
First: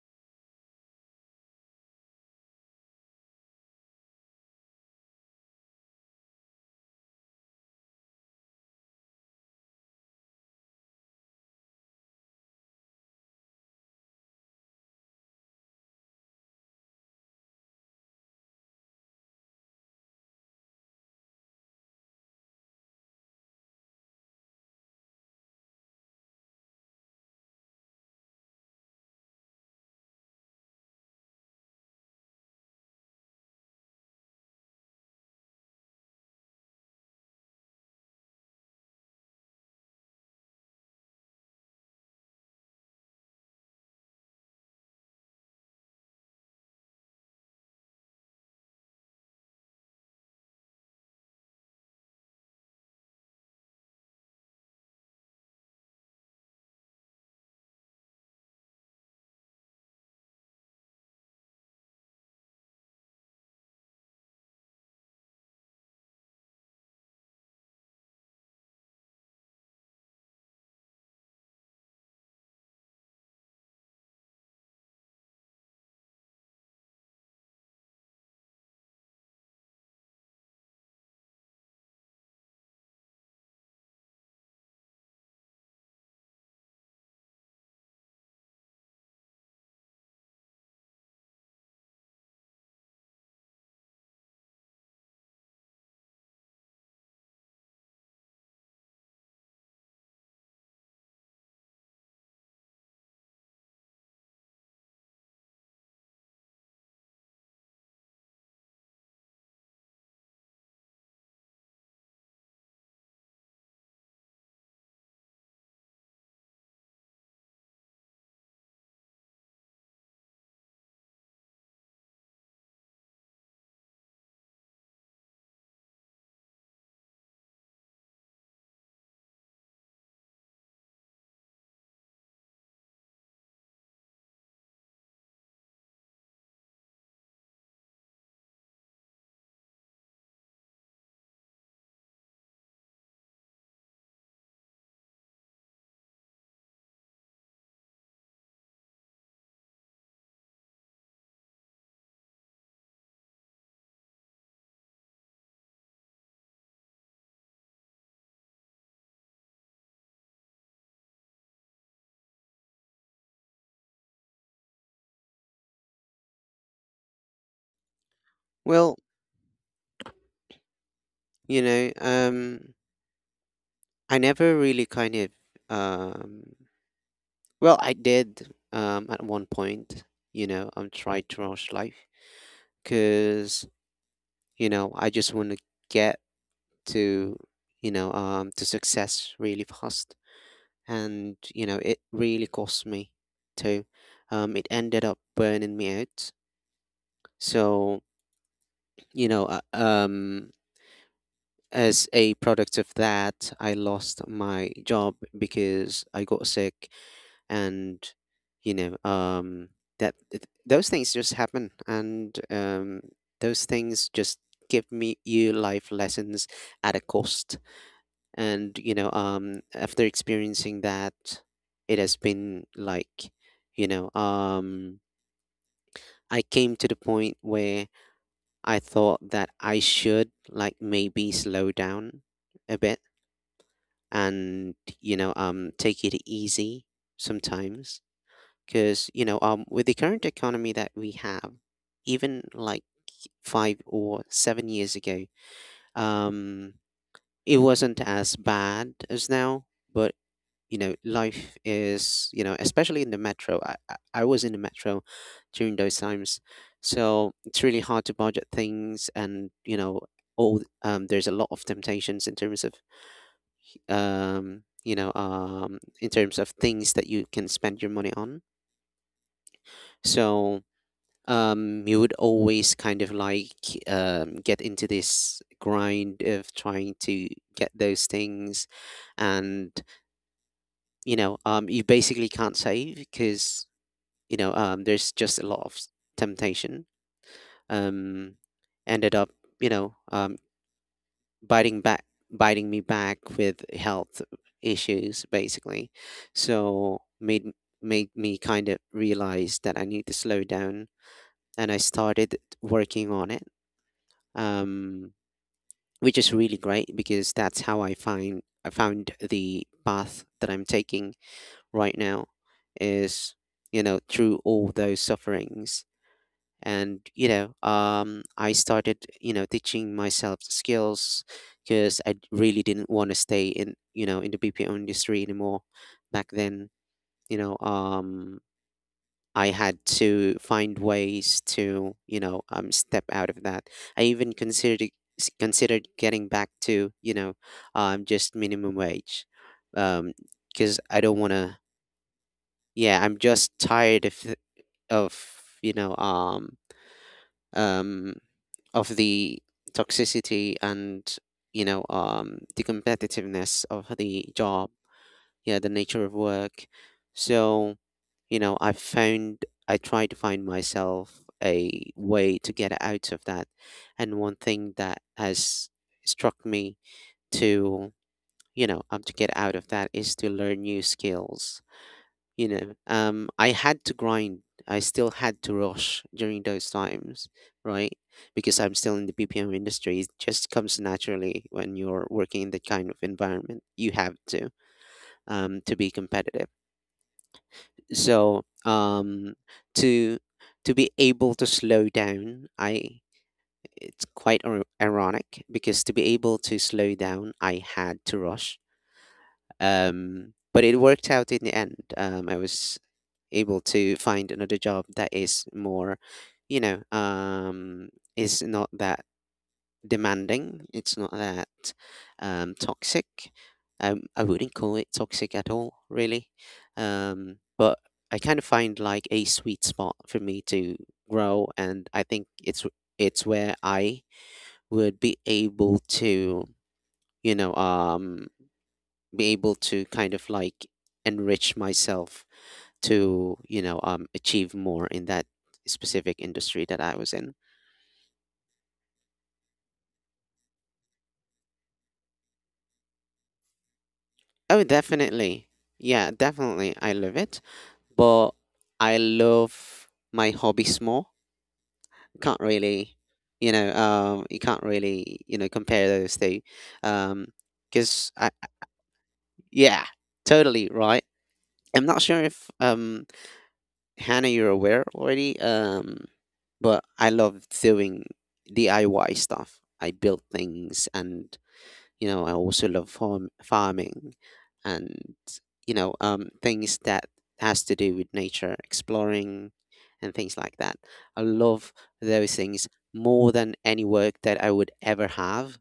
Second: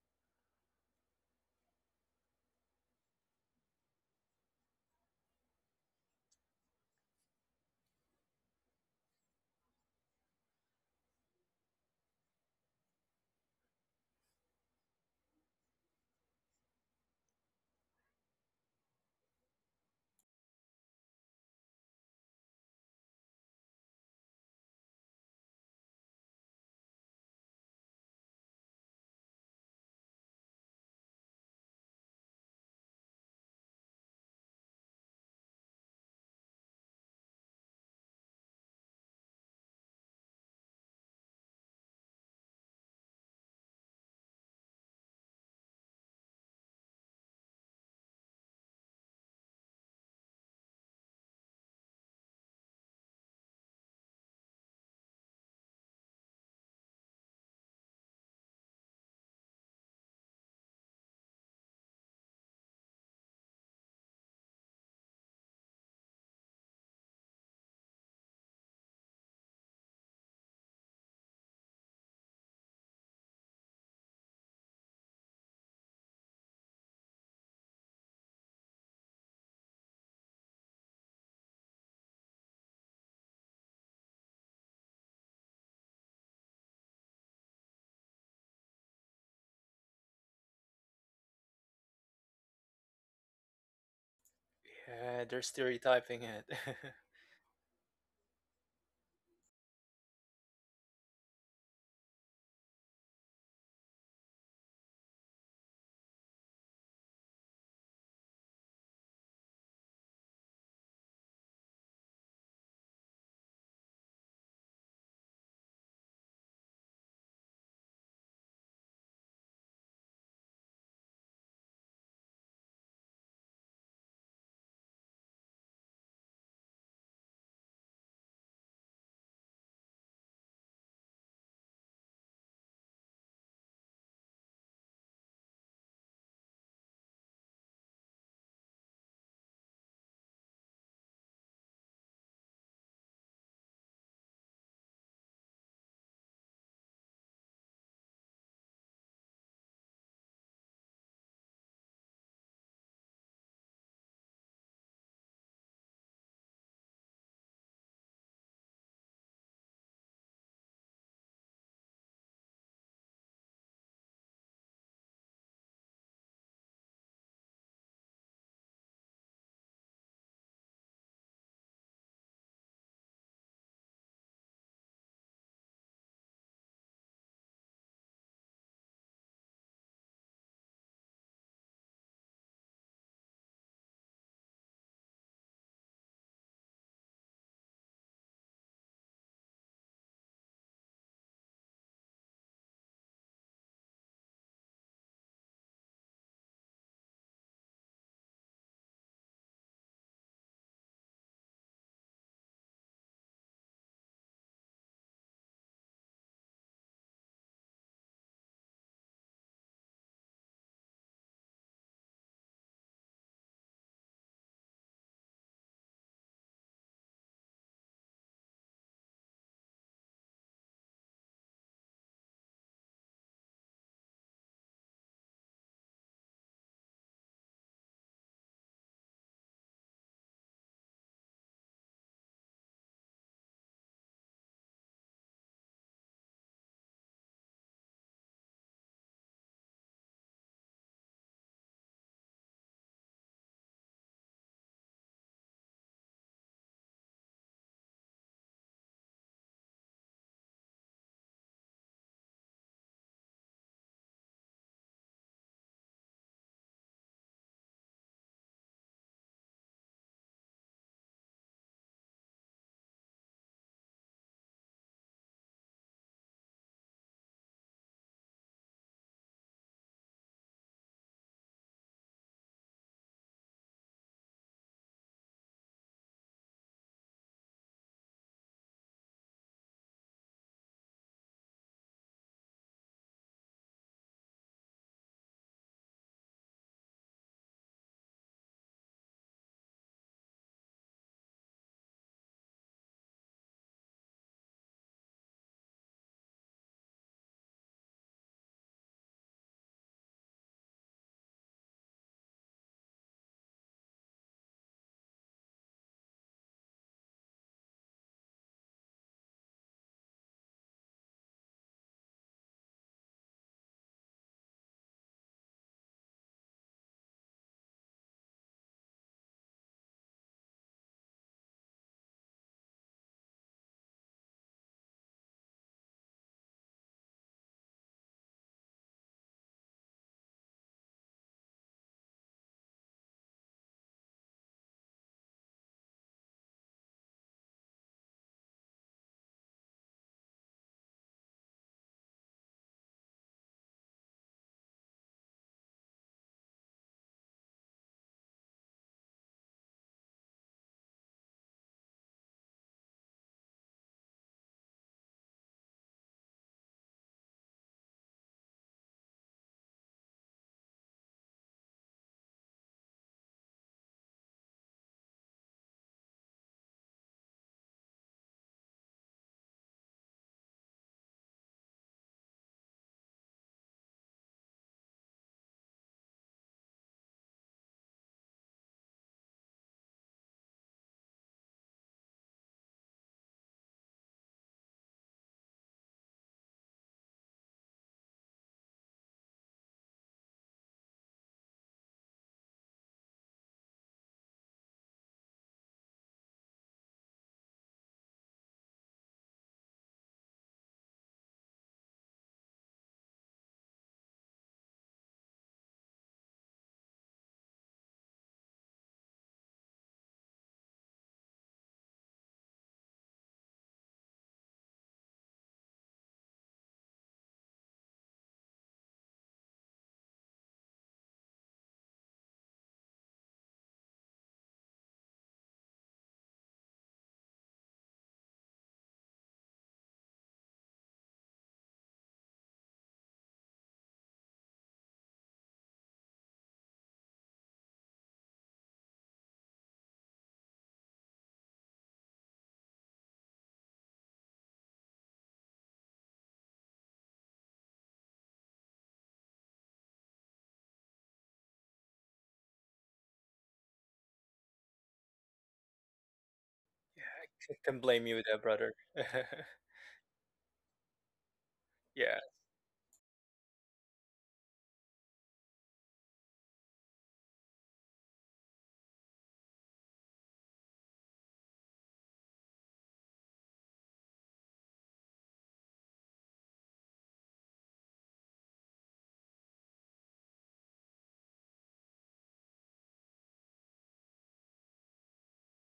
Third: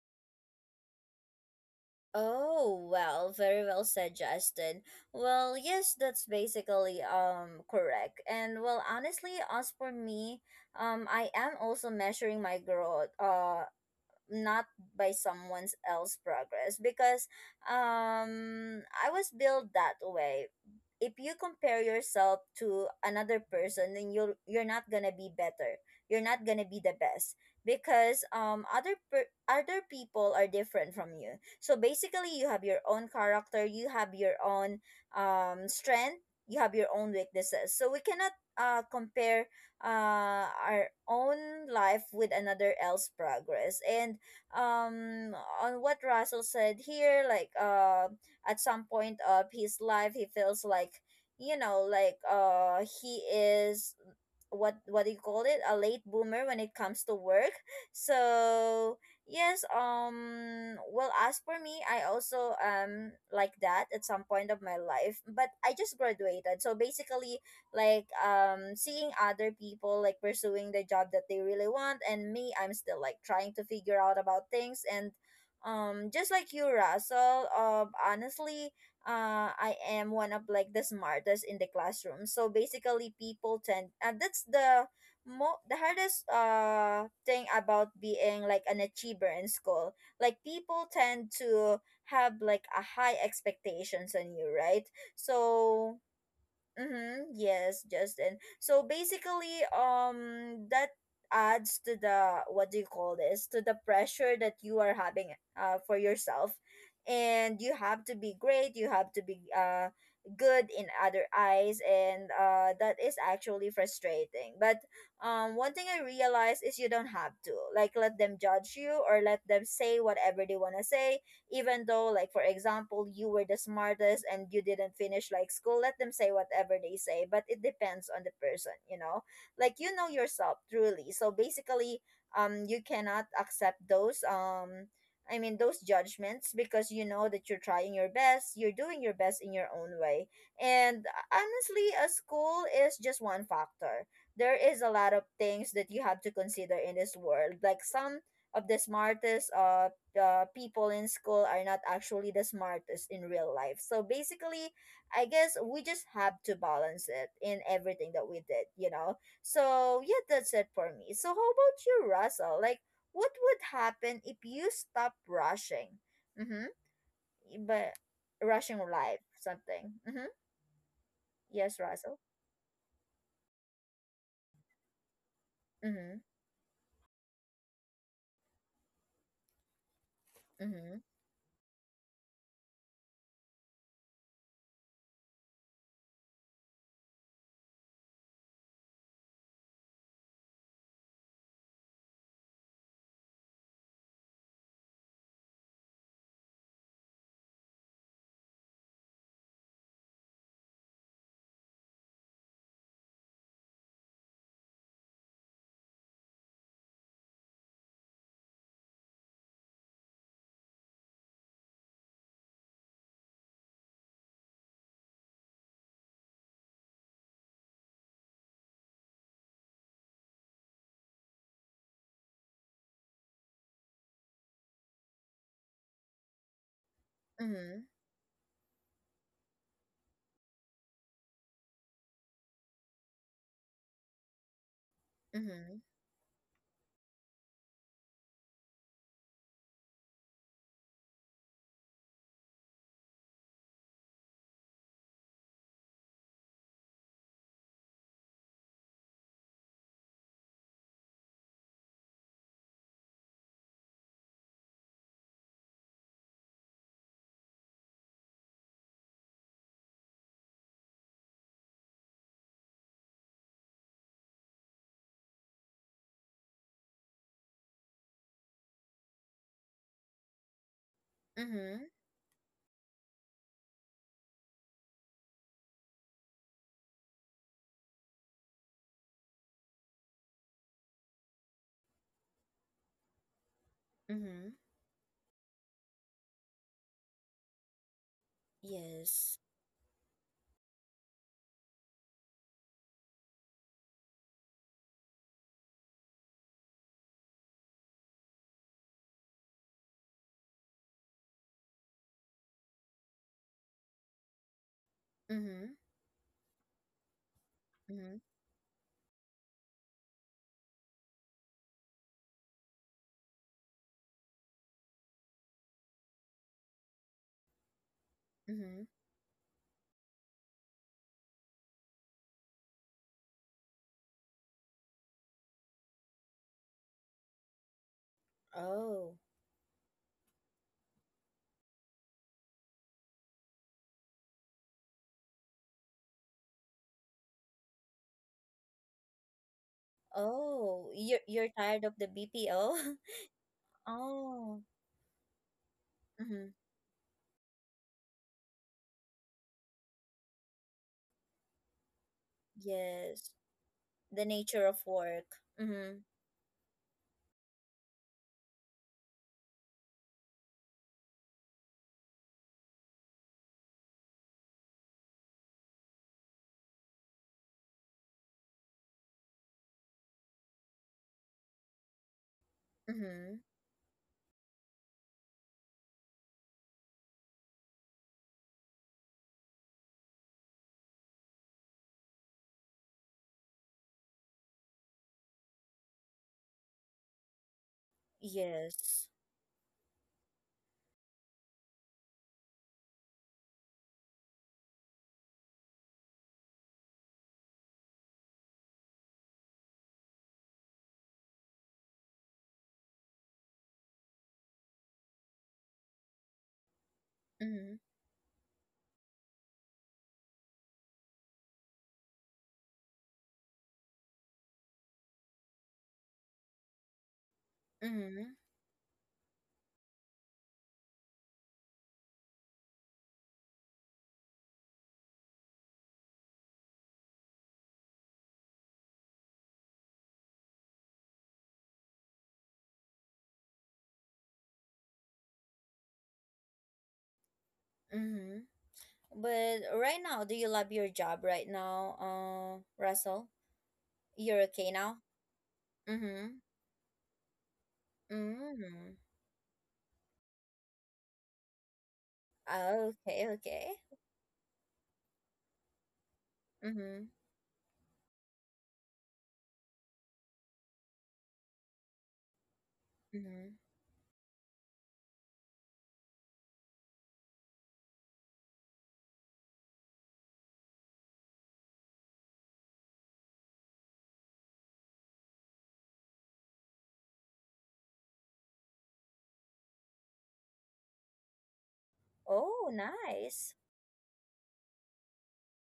Speaker 1: Oh, well, very well said, Justin. Well, yes, that's basically correct. And well, honestly, as for me, I am also measuring my growth. Not by someone else's progress, because I was built that way. If you compare yourself to another person, then you're not gonna be better. You're not gonna be the best, because other people are different from you. So basically, you have your own character, you have your own strength, you have your own weaknesses. So we cannot compare our own life with another else progress. And um on what Russell said here, like at some point of his life he feels like, you know, like he is what do you call it? A late boomer when it comes to work. So yes, well, as for me, I also like that at some point of my life. But I just graduated, so basically like seeing other people like pursuing the job that they really want, and me, I'm still like trying to figure out about things. And just like you, Russell, honestly, I am one of like the smartest in the classroom, so basically people tend, and that's the the hardest thing about being like an achiever in school. Like people tend to have like a high expectations on you, right?
Speaker 3: Yeah, they're
Speaker 1: So
Speaker 3: stereotyping it. Yeah,
Speaker 1: Mm-hmm. Yes, Justin. So basically, that adds to the what do you call this? To the pressure that you are having, for yourself, and you have to be great. You have to be good in other eyes, and that is actually frustrating. But one thing I realized is you don't have to like let them judge you or let them say whatever they wanna say, even though like for example you were the smartest and you didn't finish like school, let them say whatever they say, but it depends on the person, you know. Like you know yourself truly, so basically you cannot accept those those judgments, because you know that you're trying your best, you're doing your best in your own way. And honestly, a school is just one factor. There is a lot of things that you have to consider in this world. Like some of the smartest the people in school are not actually the smartest in real life. So basically, I guess we just have to balance it in everything that we did, you know? So yeah, that's it for me. So how about you, Russell? Like, what would happen if you stop rushing? Mm-hmm. But rushing
Speaker 2: Well,
Speaker 1: life, something. Mm-hmm.
Speaker 2: you
Speaker 1: Yes,
Speaker 2: know
Speaker 1: Russell.
Speaker 2: um I never really kind of
Speaker 1: Mm-hmm.
Speaker 2: um well, I did at one point, you know, I'm
Speaker 1: Mm-hmm.
Speaker 2: trying to rush life because, you know, I just want to get to, to success really fast. And you know it really cost me too. It ended up burning me out. So you know uh, um as a product of that, I lost my job because I got sick. And you know um those things just happen. And those things just give me you life lessons at a cost. And after experiencing that, it has been like you know um I came to the point
Speaker 1: Mm-hmm.
Speaker 2: where I thought that I should like maybe slow down a bit and,
Speaker 1: Mm-hmm.
Speaker 2: take it easy sometimes. Because with the current economy that we have, even like 5 or 7 years ago, um it wasn't as bad as now. But you know life is, you know, especially in the metro, I was in the metro during those times. So it's really hard to budget things. And you know all there's a lot of temptations in terms of, in terms of things that you can spend your money on. So
Speaker 1: Mm-hmm.
Speaker 2: um you would always kind of like get into this grind of trying to get those things. And you basically can't save because,
Speaker 1: Mm-hmm.
Speaker 2: there's just a lot of temptation. Um, ended up,
Speaker 1: Yes.
Speaker 2: you know, um, biting back, biting me back with health issues, basically. So made me kind of realize that I need to slow down, and I started working on it, um,
Speaker 1: Mm-hmm.
Speaker 2: which is really great because that's how I
Speaker 1: Mm-hmm.
Speaker 2: find I found the path that I'm taking right now, is through all those sufferings. And I
Speaker 1: Mm-hmm.
Speaker 2: started, you know, teaching myself the skills because I really didn't want to stay in, you know, in the BPO industry anymore back then. you know um
Speaker 1: Oh.
Speaker 2: I had to find ways to, step out of that. I even considered getting back to, just minimum wage, um because
Speaker 1: Oh,
Speaker 2: I don't
Speaker 1: you're
Speaker 2: want
Speaker 1: you're
Speaker 2: to,
Speaker 1: tired of the BPO?
Speaker 2: yeah, I'm just tired of
Speaker 1: Oh,
Speaker 2: of,
Speaker 1: mm-hmm.
Speaker 2: um, of the toxicity and, the
Speaker 1: Yes.
Speaker 2: competitiveness of
Speaker 1: The
Speaker 2: the
Speaker 1: nature
Speaker 2: job,
Speaker 1: of work.
Speaker 2: yeah, the
Speaker 1: Mm-hmm.
Speaker 2: nature of work. So, you know, I found I try to find myself a way to get out of that. And one thing that has struck me to, to get out of that is to learn new skills.
Speaker 1: Mm-hmm.
Speaker 2: I had to grind. I still had to rush during those times, right? Because I'm still in the BPM industry. It just comes naturally when you're working in that kind of environment. You have to be competitive. So
Speaker 1: Yes.
Speaker 2: to to be able to slow down, I it's quite ironic because to be able to slow down, I had to rush. But it worked out in the end. I was able to find another job that is more, you know,
Speaker 1: Mm-hmm.
Speaker 2: um, is not that demanding. It's not that toxic. I wouldn't call it toxic at all, really. But I
Speaker 1: Mm-hmm.
Speaker 2: kind of find like a sweet spot for me to grow, and I think it's where I would be able to, you know, um, be able to kind of like enrich myself to, achieve more in that specific industry that I was in.
Speaker 1: Mm-hmm. But right now, do you love your job right now, Russell? You're
Speaker 2: Oh,
Speaker 1: okay now?
Speaker 2: definitely. Yeah,
Speaker 1: Mm-hmm.
Speaker 2: definitely. I love it, but
Speaker 1: Mm-hmm.
Speaker 2: I love my hobbies more. Can't really,
Speaker 1: Okay, okay.
Speaker 2: you can't really, compare those two,
Speaker 1: Mm-hmm.
Speaker 2: um,
Speaker 3: I can blame
Speaker 2: because
Speaker 3: you with
Speaker 2: I,
Speaker 3: that, brother.
Speaker 2: yeah, totally right. I'm not
Speaker 3: Yeah,
Speaker 2: sure if
Speaker 1: Mm-hmm.
Speaker 2: Hannah, you're aware already, but I love doing DIY stuff. I build things. And you know I also love farming and, things that has to do with nature, exploring and things like that. I love those things
Speaker 1: Oh,
Speaker 2: more
Speaker 1: nice.
Speaker 2: than any work that I would ever have.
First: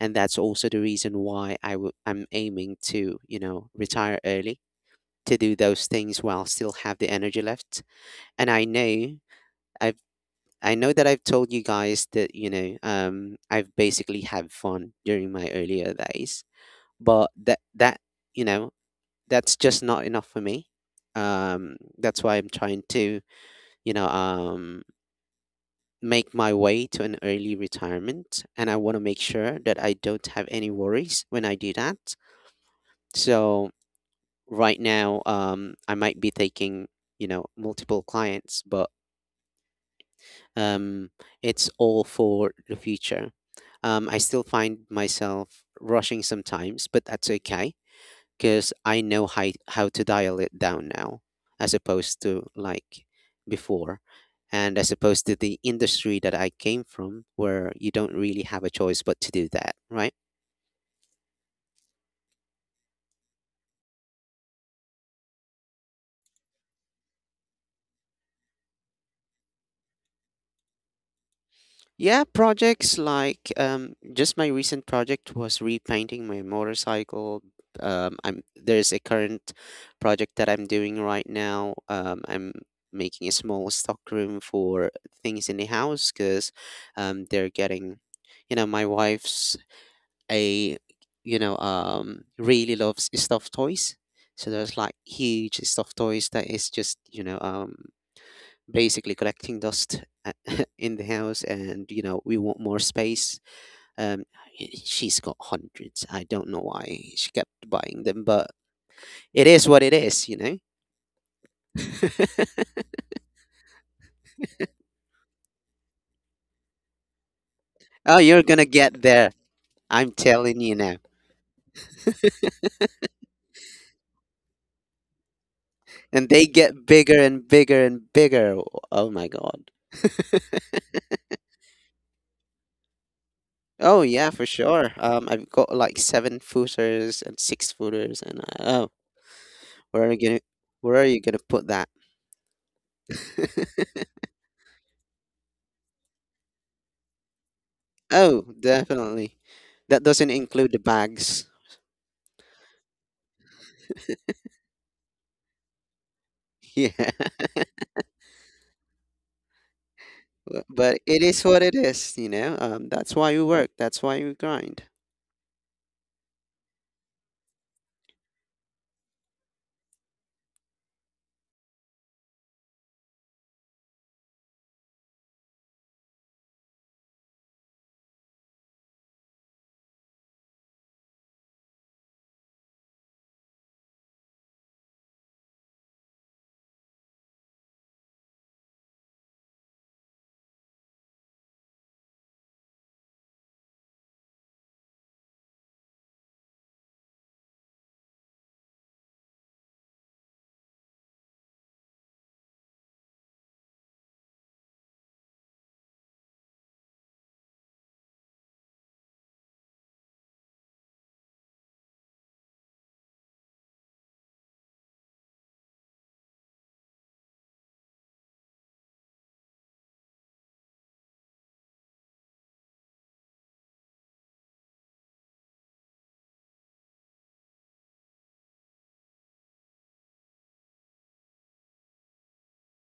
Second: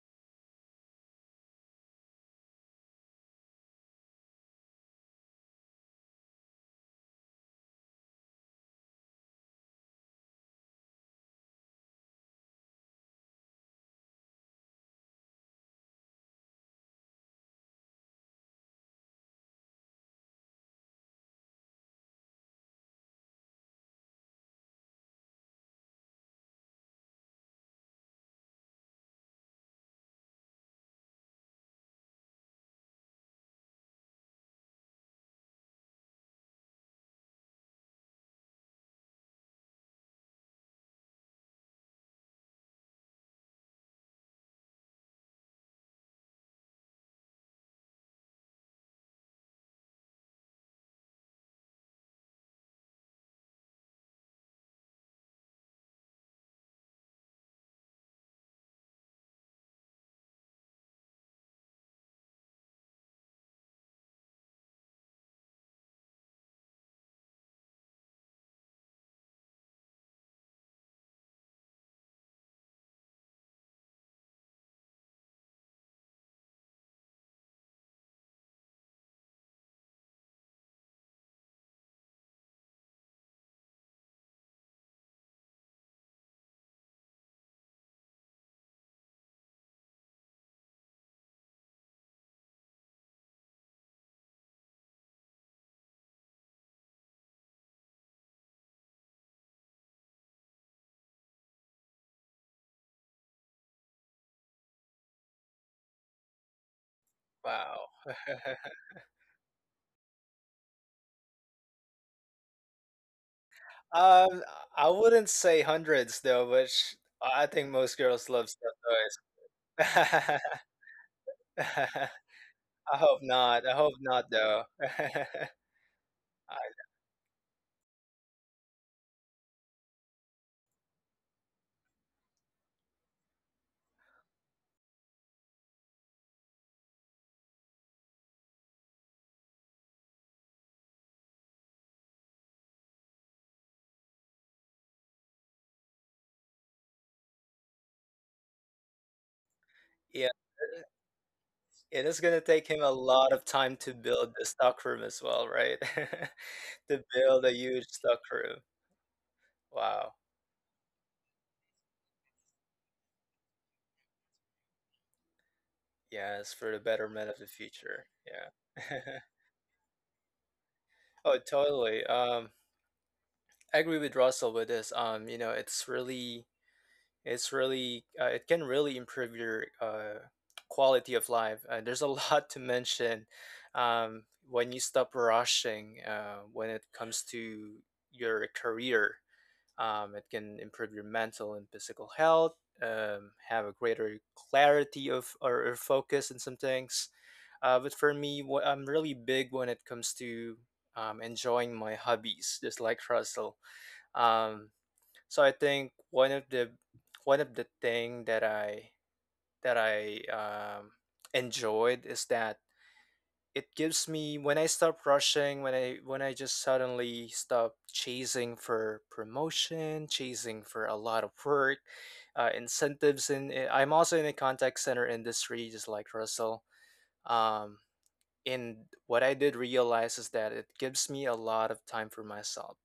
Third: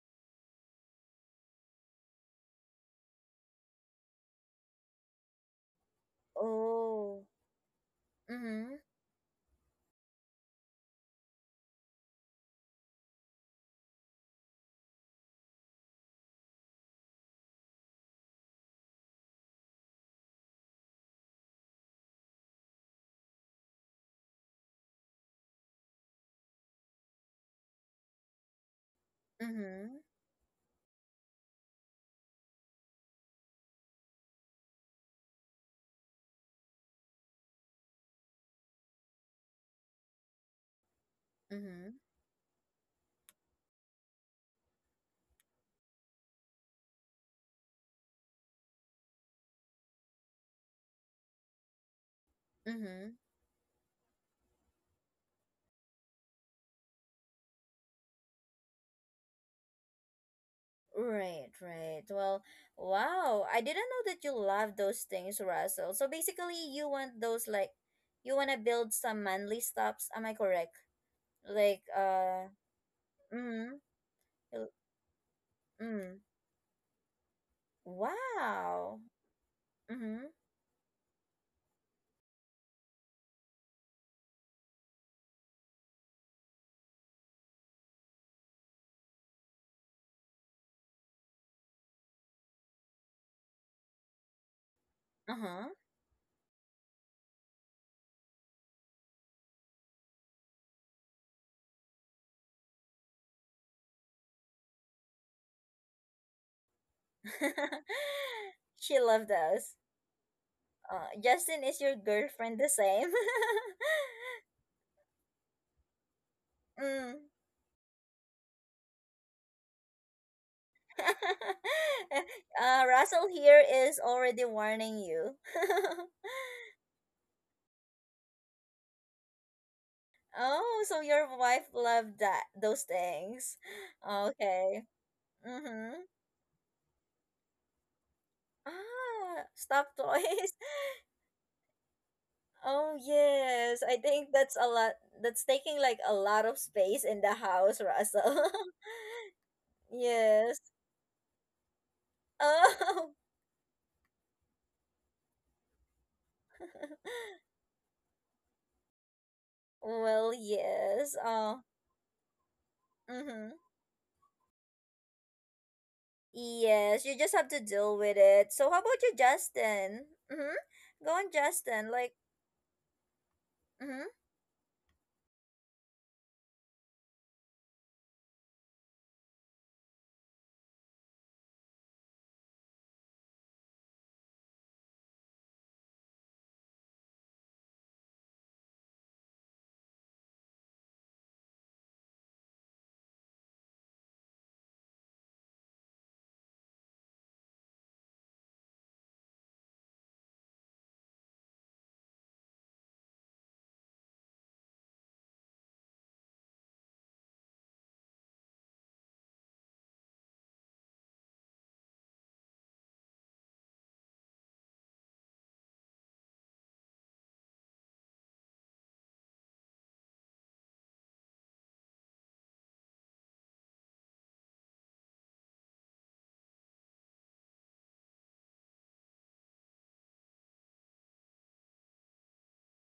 Speaker 2: And that's also the reason why I'm aiming to, you know, retire early, to do those things while still have the
Speaker 1: Oh.
Speaker 2: energy left. And
Speaker 1: Mm-hmm.
Speaker 2: i've I know that I've told you guys that, I've basically had fun during my earlier days, but that that you know that's just not enough for me. That's why I'm trying to, you know um make my way to an early retirement. And I want to make sure that I
Speaker 1: Mm-hmm.
Speaker 2: don't have any worries when I do that. So right now, I might be taking, you know, multiple clients, but um it's
Speaker 1: Mm-hmm.
Speaker 2: all for the future. I still find myself rushing sometimes, but that's okay because I know how to dial it down now, as opposed to like
Speaker 1: Mm-hmm.
Speaker 2: before. And as opposed to the industry that I came from, where you don't really have a choice but to do that, right?
Speaker 1: Right, right. Well, wow. I didn't know that you love those things, Russell. So basically, you want those like you want to build some manly stops. Am I correct? Like,
Speaker 2: Yeah, projects like
Speaker 1: mm,
Speaker 2: just my
Speaker 1: you-
Speaker 2: recent project was repainting
Speaker 1: mm.
Speaker 2: my motorcycle. I'm there's a
Speaker 1: Wow.
Speaker 2: current
Speaker 1: Mm-hmm.
Speaker 2: project that I'm doing right now. I'm making a small stockroom for things in the house because they're getting, you know, my wife's a, really loves stuffed toys. So there's like huge
Speaker 1: Uh-huh.
Speaker 2: stuffed toys that is just, basically collecting dust, in the house, and you know we want more space. um she's got hundreds, I don't know why she kept
Speaker 3: wow.
Speaker 2: buying them, but
Speaker 1: She loved
Speaker 2: it is
Speaker 1: us.
Speaker 2: what it is, you know.
Speaker 1: Justin, is your girlfriend the same?
Speaker 3: um I wouldn't say hundreds though, which
Speaker 1: mm.
Speaker 3: I think most
Speaker 2: Oh,
Speaker 3: girls
Speaker 2: you're
Speaker 3: love
Speaker 2: gonna
Speaker 3: stuff
Speaker 2: get there, I'm
Speaker 3: toys.
Speaker 2: telling you now.
Speaker 3: I hope
Speaker 1: Russell here
Speaker 3: not. I hope
Speaker 1: is
Speaker 3: not,
Speaker 1: already
Speaker 3: though.
Speaker 1: warning you.
Speaker 3: I,
Speaker 2: And they get bigger and bigger and bigger. Oh my god.
Speaker 1: Oh, so your wife loved that those things.
Speaker 2: Oh yeah, for
Speaker 1: Okay.
Speaker 2: sure. I've got like
Speaker 1: Mm-hmm.
Speaker 2: seven footers and six footers, and I, oh,
Speaker 1: Ah, stuffed
Speaker 2: where are you gonna,
Speaker 1: toys.
Speaker 2: where are you gonna put that?
Speaker 1: Oh yes. I think that's a lot that's taking like a lot of space in the house,
Speaker 2: Oh,
Speaker 1: Russell.
Speaker 2: definitely. That
Speaker 3: yeah,
Speaker 2: doesn't
Speaker 1: Yes.
Speaker 2: include the bags.
Speaker 3: it is going to take him a
Speaker 1: Oh.
Speaker 3: lot of time to build the stock room as well, right? To
Speaker 2: Yeah,
Speaker 3: build a huge stock room. Wow.
Speaker 1: Well,
Speaker 2: but
Speaker 1: yes.
Speaker 2: it is what
Speaker 1: Oh.
Speaker 2: it is, you know. That's why we
Speaker 1: Mm-hmm.
Speaker 2: work. That's why we grind.
Speaker 3: Yes, for the
Speaker 1: Yes, you
Speaker 3: betterment
Speaker 1: just
Speaker 3: of the
Speaker 1: have to deal
Speaker 3: future.
Speaker 1: with it. So how
Speaker 3: Yeah.
Speaker 1: about you, Justin? Mm-hmm. Go on,
Speaker 3: Oh,
Speaker 1: Justin.
Speaker 3: totally.
Speaker 1: Like,
Speaker 3: I agree
Speaker 1: mm-hmm.
Speaker 3: with Russell with this. You know, it's really it can really improve your quality of life. There's a lot to mention um, when you stop rushing, when it comes to your career. It can improve your mental and physical health, have a greater clarity of or focus in some things. But for me, I'm really big when it comes to enjoying my hobbies, just like Russell. Um, so I think one of the thing that I enjoyed is that it gives me when I stop rushing, when I just suddenly stop chasing for promotion, chasing for a lot of work, incentives, and I'm also in the contact center industry, just like Russell. Um, and what I did realize is that it gives me a lot of time for myself,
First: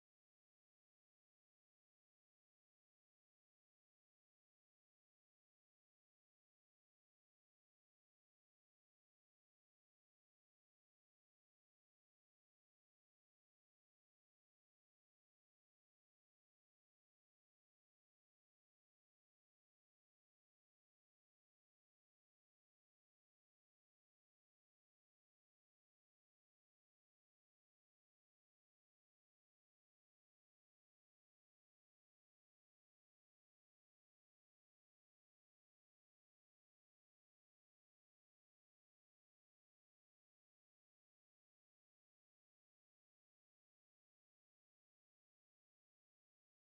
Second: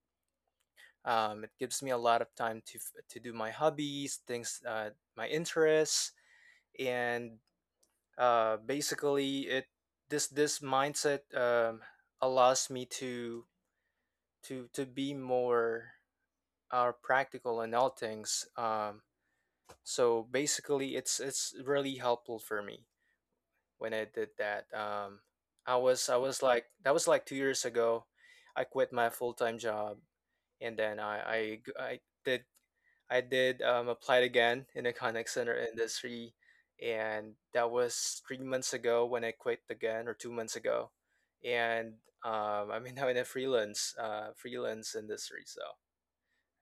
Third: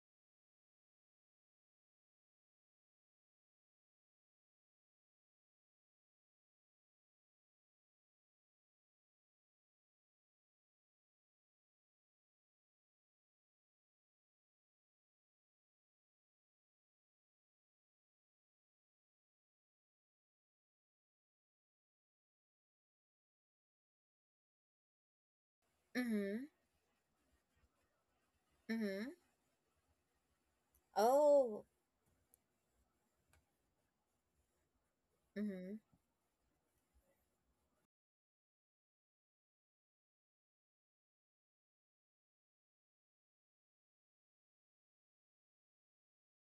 Speaker 3: it gives me a lot of time to do my hobbies, things, my interests, and basically, it this this mindset allows me to to be more practical in all things. So basically, it's really helpful for me when I did that. I
Speaker 1: Mm-hmm.
Speaker 3: was like that was like 2 years ago. I quit my
Speaker 1: Mm-hmm.
Speaker 3: full time job, and then
Speaker 1: Oh.
Speaker 3: I did applied again in the contact center
Speaker 1: Mm-hmm.
Speaker 3: industry, and that was 3 months ago when I quit again, or 2 months ago, and I'm now in a freelance industry, so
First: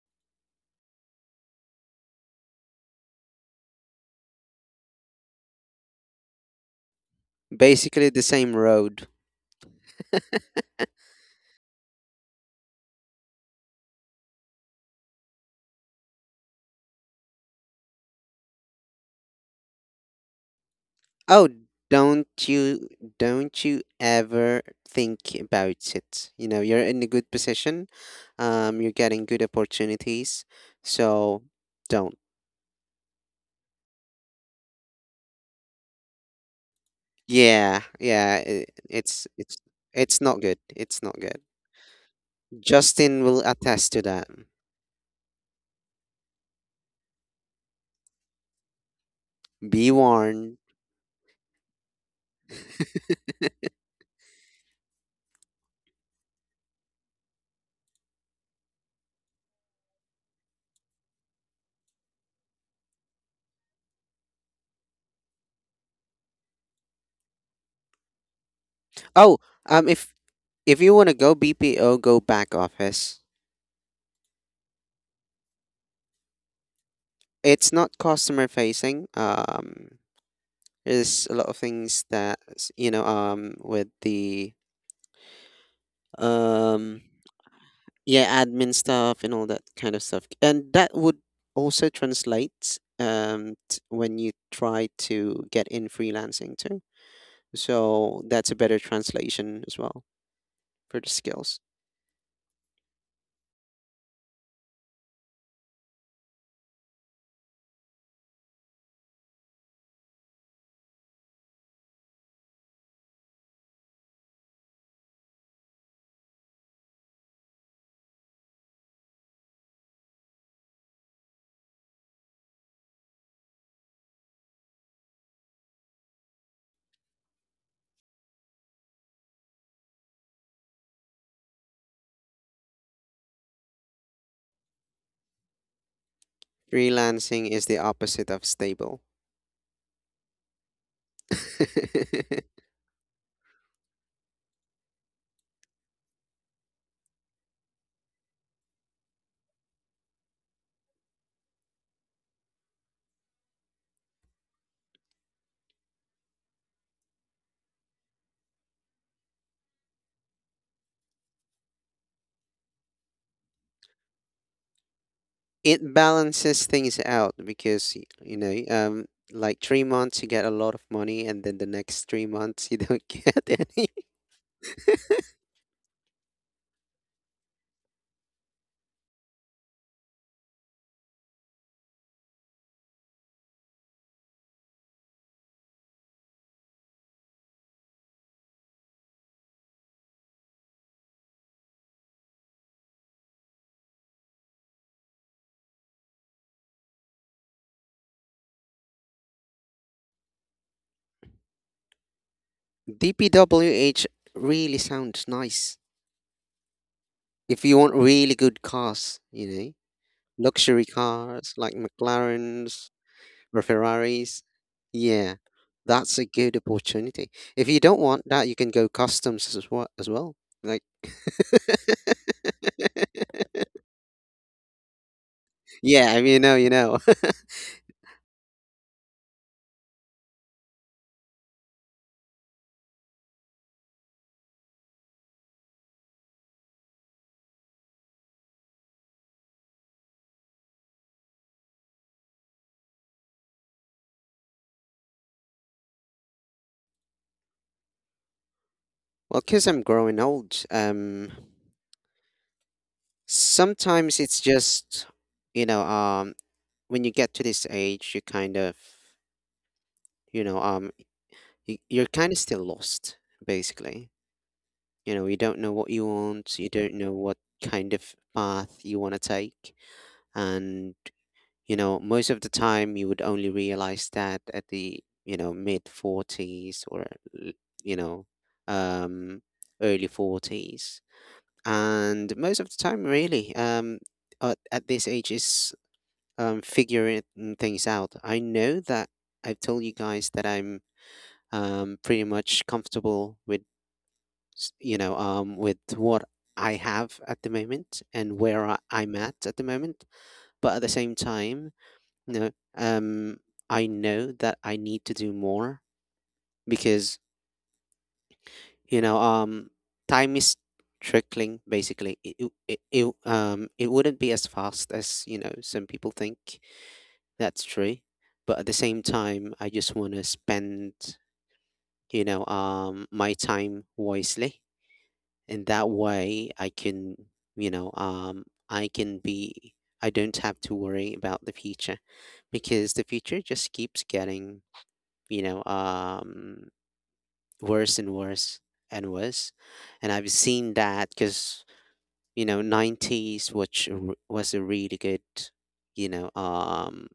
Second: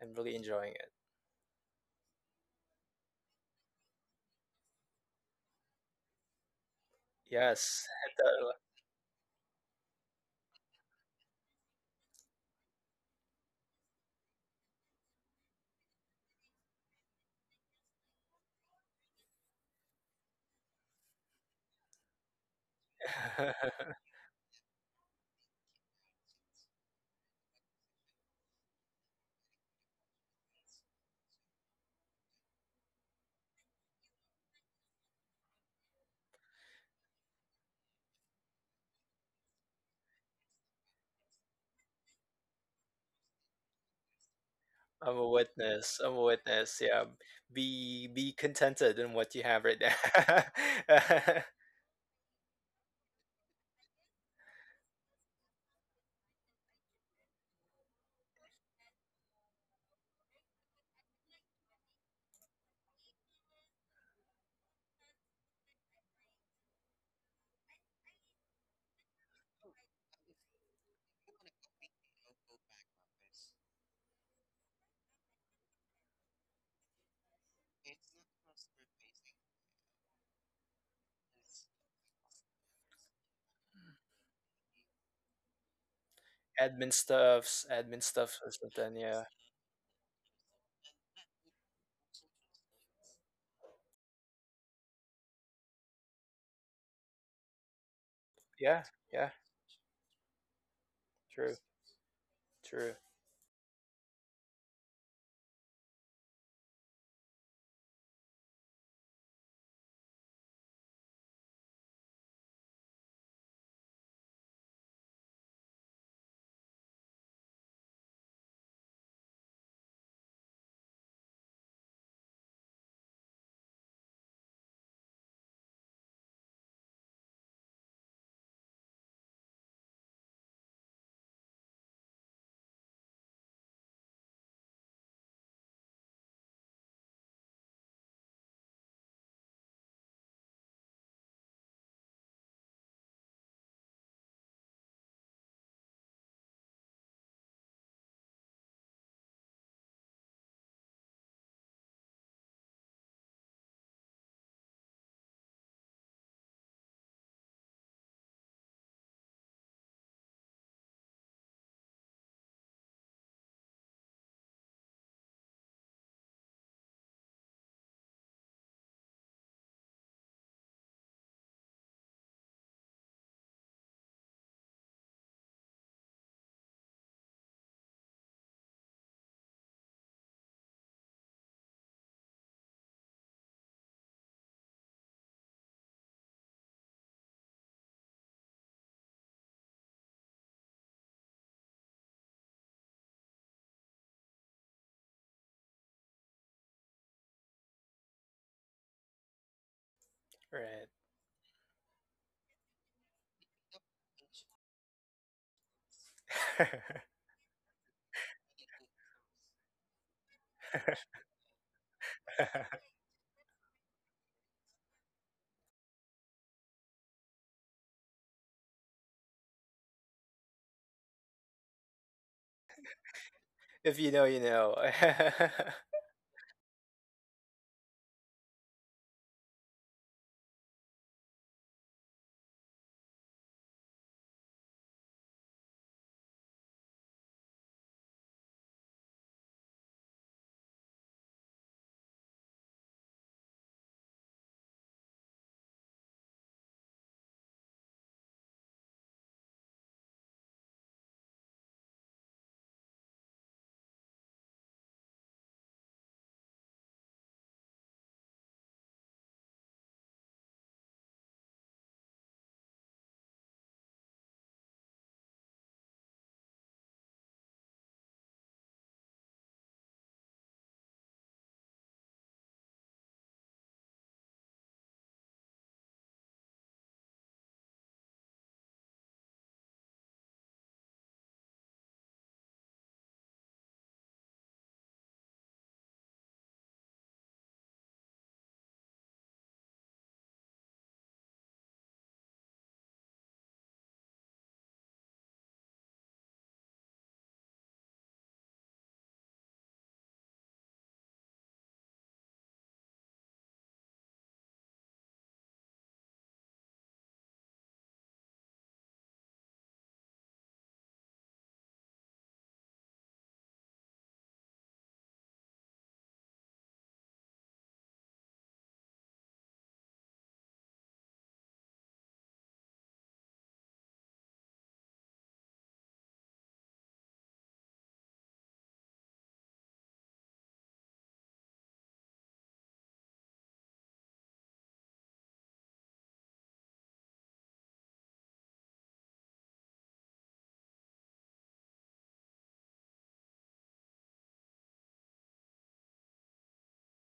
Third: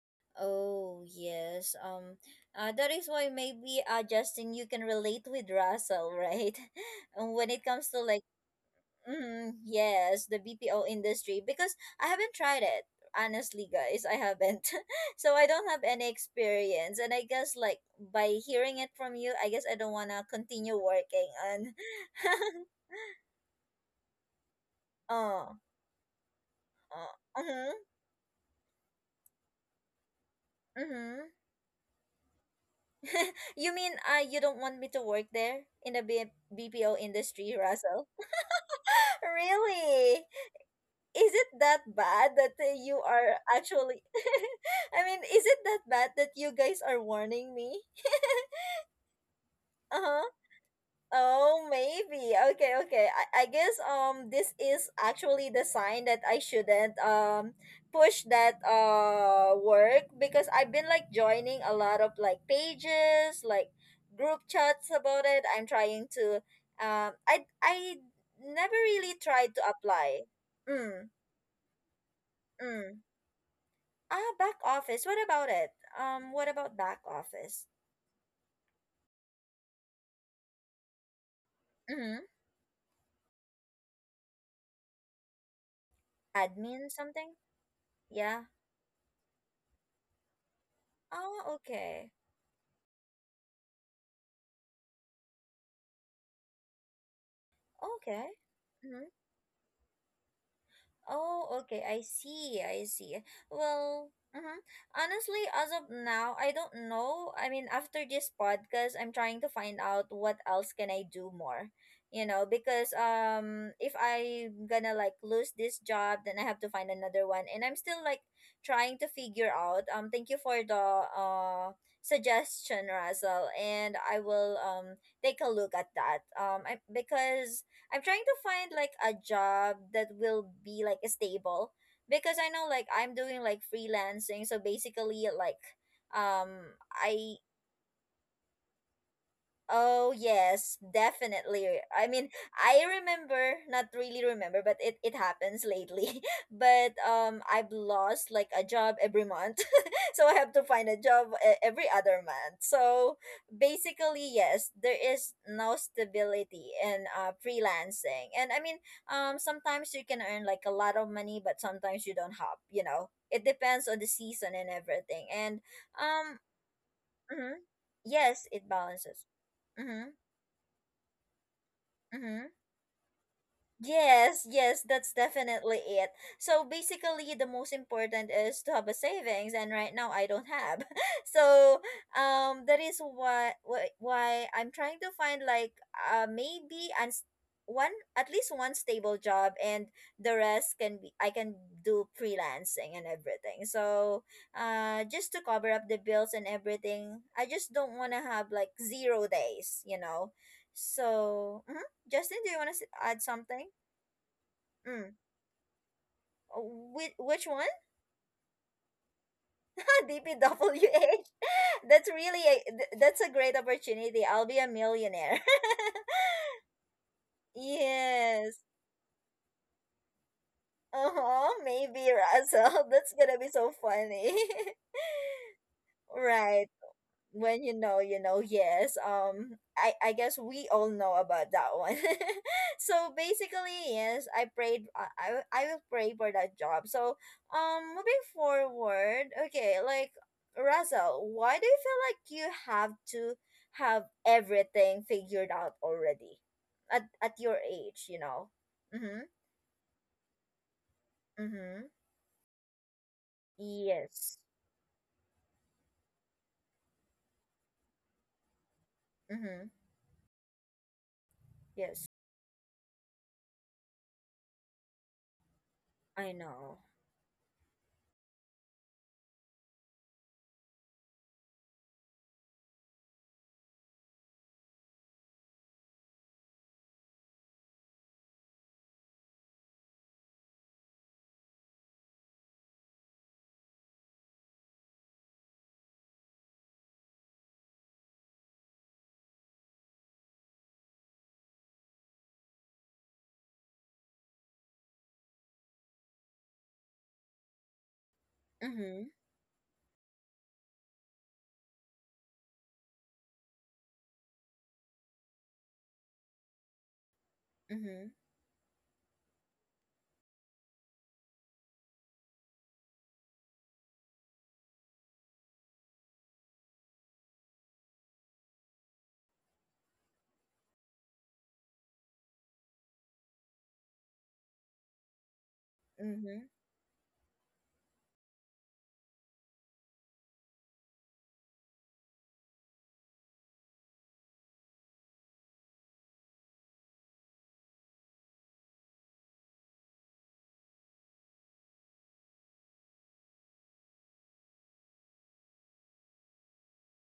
Speaker 3: I'm really enjoying it.
Speaker 1: Oh yes. That is why maybe Justin you can relate with Russell, right? And when it
Speaker 3: Yes,
Speaker 1: comes to
Speaker 2: Basically,
Speaker 1: like
Speaker 2: the same road.
Speaker 1: yes, the BPO industry because I haven't tried it. Honestly, guys, I haven't. So I don't have any experience and I guess like by hearing it from you, I guess I don't want to continue working
Speaker 2: Oh,
Speaker 1: on.
Speaker 2: don't you,
Speaker 3: totally.
Speaker 2: don't you ever think
Speaker 1: Oh.
Speaker 2: about it. You know, you're in a
Speaker 1: Oh,
Speaker 2: good
Speaker 1: mhm.
Speaker 2: position. You're getting good opportunities,
Speaker 1: Mhm.
Speaker 2: so don't.
Speaker 1: You mean you don't want me to work there in the BPO industry,
Speaker 2: Yeah,
Speaker 1: Russell?
Speaker 2: yeah, I
Speaker 1: Really?
Speaker 2: it's not good. It's not
Speaker 1: Is
Speaker 2: good.
Speaker 1: it that bad that you
Speaker 2: Justin
Speaker 1: are
Speaker 2: will attest
Speaker 1: actually.
Speaker 2: to that.
Speaker 1: I mean, is it that bad
Speaker 3: I'm a
Speaker 1: that you
Speaker 3: witness.
Speaker 1: guys are
Speaker 3: Yeah,
Speaker 1: warning me?
Speaker 3: be contented in what you have right
Speaker 2: Be
Speaker 1: Uh-huh.
Speaker 2: warned.
Speaker 3: now.
Speaker 1: Oh, maybe. Okay, okay. I guess this is actually the sign that I shouldn't push that work because I've been like joining a lot of like pages, like group chats about it. I'm trying to. I never really
Speaker 2: Oh,
Speaker 1: tried to
Speaker 2: if
Speaker 1: apply.
Speaker 2: you want
Speaker 1: Mm,
Speaker 2: to go BPO, go back
Speaker 1: mm.
Speaker 2: office.
Speaker 1: Ah, back office. What about it? What about back office?
Speaker 2: It's not customer facing. There's a lot of things
Speaker 1: Mm-hmm.
Speaker 2: that you know. With the
Speaker 1: Admin
Speaker 2: um,
Speaker 1: something?
Speaker 3: Admin stuff,
Speaker 2: yeah,
Speaker 1: Yeah.
Speaker 3: or
Speaker 2: admin
Speaker 3: something.
Speaker 2: stuff
Speaker 3: Yeah,
Speaker 2: and all that kind of stuff, and that would
Speaker 1: Oh,
Speaker 2: also
Speaker 1: okay.
Speaker 2: translate when you try to get in freelancing too. So
Speaker 1: Okay.
Speaker 2: that's a better
Speaker 3: yeah,
Speaker 1: Mm-hmm.
Speaker 3: yeah.
Speaker 2: translation as well for the
Speaker 3: True,
Speaker 2: skills.
Speaker 1: Oh, okay. I see. I
Speaker 3: true.
Speaker 1: see. Well, honestly, as of now, I don't know. I mean, after this podcast, I'm trying to find out what else can I do more. You know, because if I'm gonna like lose this job, then I have to find another one, and I'm still like trying to figure out. Thank you for the suggestion, Russell, and I will take a look at that. Because I'm trying to find like a job that will be like stable because I know like I'm doing like freelancing so basically like I
Speaker 2: Freelancing is the opposite of stable.
Speaker 1: Oh yes, definitely. I mean, I remember, not really remember, but it happens lately. But I've lost like a job every month. So I have to find a job every other month. So basically, yes, there is no stability in freelancing. And I mean, sometimes you can earn like a lot of money, but sometimes you don't have. It depends on the season and everything. And
Speaker 2: It
Speaker 1: um
Speaker 2: balances things out
Speaker 1: mhm,
Speaker 2: because you
Speaker 1: yes,
Speaker 2: know
Speaker 1: it balances.
Speaker 2: like three
Speaker 1: Mm-hmm.
Speaker 2: months you get a lot of money, and then the next three
Speaker 1: Mm-hmm.
Speaker 2: months you don't get any.
Speaker 1: Yes, yes, that's definitely it. So basically, the most important is to have a savings, and right now I don't have. So that is why I'm trying to find like maybe and one at least one stable job, and the rest can be I can do freelancing and everything. So just to cover up the bills and everything, I just don't want to have like zero days.
Speaker 3: Right.
Speaker 1: So. Mhm. Justin, do you want to add something?
Speaker 2: DPWH really
Speaker 1: Mm.
Speaker 2: sounds nice.
Speaker 1: Which, which
Speaker 2: If
Speaker 1: one?
Speaker 2: you want really good cars, you know, luxury
Speaker 1: DPWH.
Speaker 2: cars like
Speaker 1: That's really
Speaker 2: McLarens
Speaker 1: that's a great
Speaker 2: or
Speaker 1: opportunity.
Speaker 2: Ferraris,
Speaker 1: I'll be a
Speaker 2: yeah,
Speaker 1: millionaire.
Speaker 2: that's a good opportunity. If you don't want that, you
Speaker 1: Yes.
Speaker 2: can go customs as well. As well. Like,
Speaker 1: Uh-huh. Maybe, Russell. That's gonna be so
Speaker 3: If you know,
Speaker 1: funny.
Speaker 3: you know.
Speaker 2: yeah, I mean, you know,
Speaker 1: Right.
Speaker 2: you know.
Speaker 1: When you know you know, yes, I guess we all know about that one. So basically, yes, I prayed I will pray for that job so moving forward. Okay, like, Russell, why do you feel like you have to have everything figured out already at your age, you know? Mm-hmm.
Speaker 2: Well, because I'm growing old,
Speaker 1: Mm-hmm.
Speaker 2: sometimes it's
Speaker 1: Yes.
Speaker 2: just, you know, um, when you get to this age, you kind of,
Speaker 1: Mm-hmm.
Speaker 2: you know, um, you're
Speaker 1: Yes.
Speaker 2: kind of still lost, basically. You know, you don't know what you
Speaker 1: I
Speaker 2: want, you
Speaker 1: know.
Speaker 2: don't know what kind of path you want to take. And, you know, most of the time you would only realize that at the, you know, mid 40s or, l- you know, um, early 40s. And most of the time, really, at this age is figuring things out. I know that I've told you guys that I'm pretty much comfortable with, you know, with what I have at the moment and where I,
Speaker 1: Mm-hmm.
Speaker 2: I'm at the moment. But at the same time, you know, um, I know that I need to do more because,
Speaker 1: Mm-hmm.
Speaker 2: you know, um, time is trickling basically it wouldn't be as fast as some people think. That's true. But at the same time, I just want to spend, my time wisely. And that
Speaker 1: Mm-hmm.
Speaker 2: way I can, you know, um, I can be, I don't have to worry about the future, because the future just keeps getting, you know, um, worse and worse and worse. And I've seen that because, 90s, which was a really good, you know, um,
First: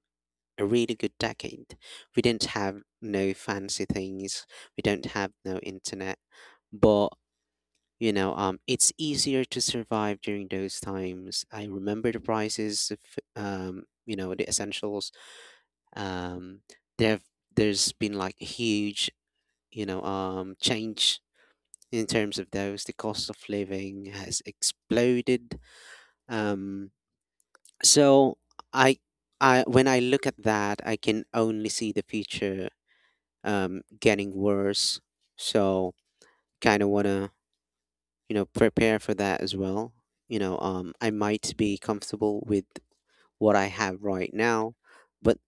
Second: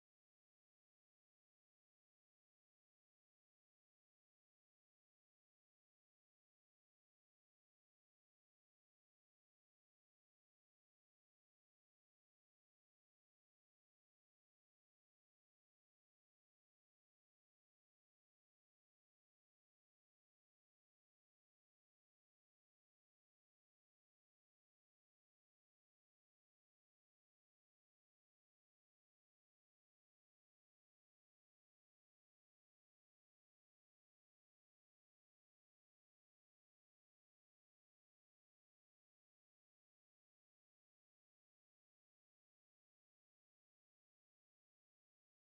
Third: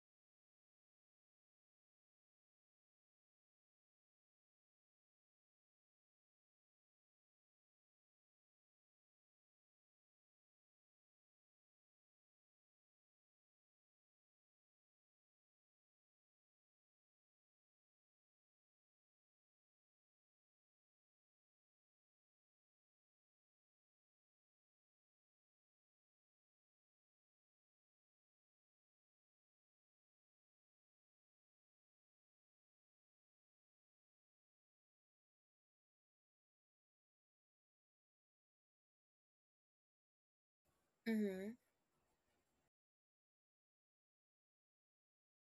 Speaker 2: a really good decade. We didn't have no fancy things. We don't have no internet, but it's easier to survive during those times. I remember the prices of, the essentials. Um, there, there's been like a huge, change in terms of those. The cost of living has exploded. Um, so I, when I look at that, I can only see the future getting worse. So kind of want to, prepare for that as well. I might
Speaker 1: Mm-hmm.
Speaker 2: be comfortable with what I have right now, but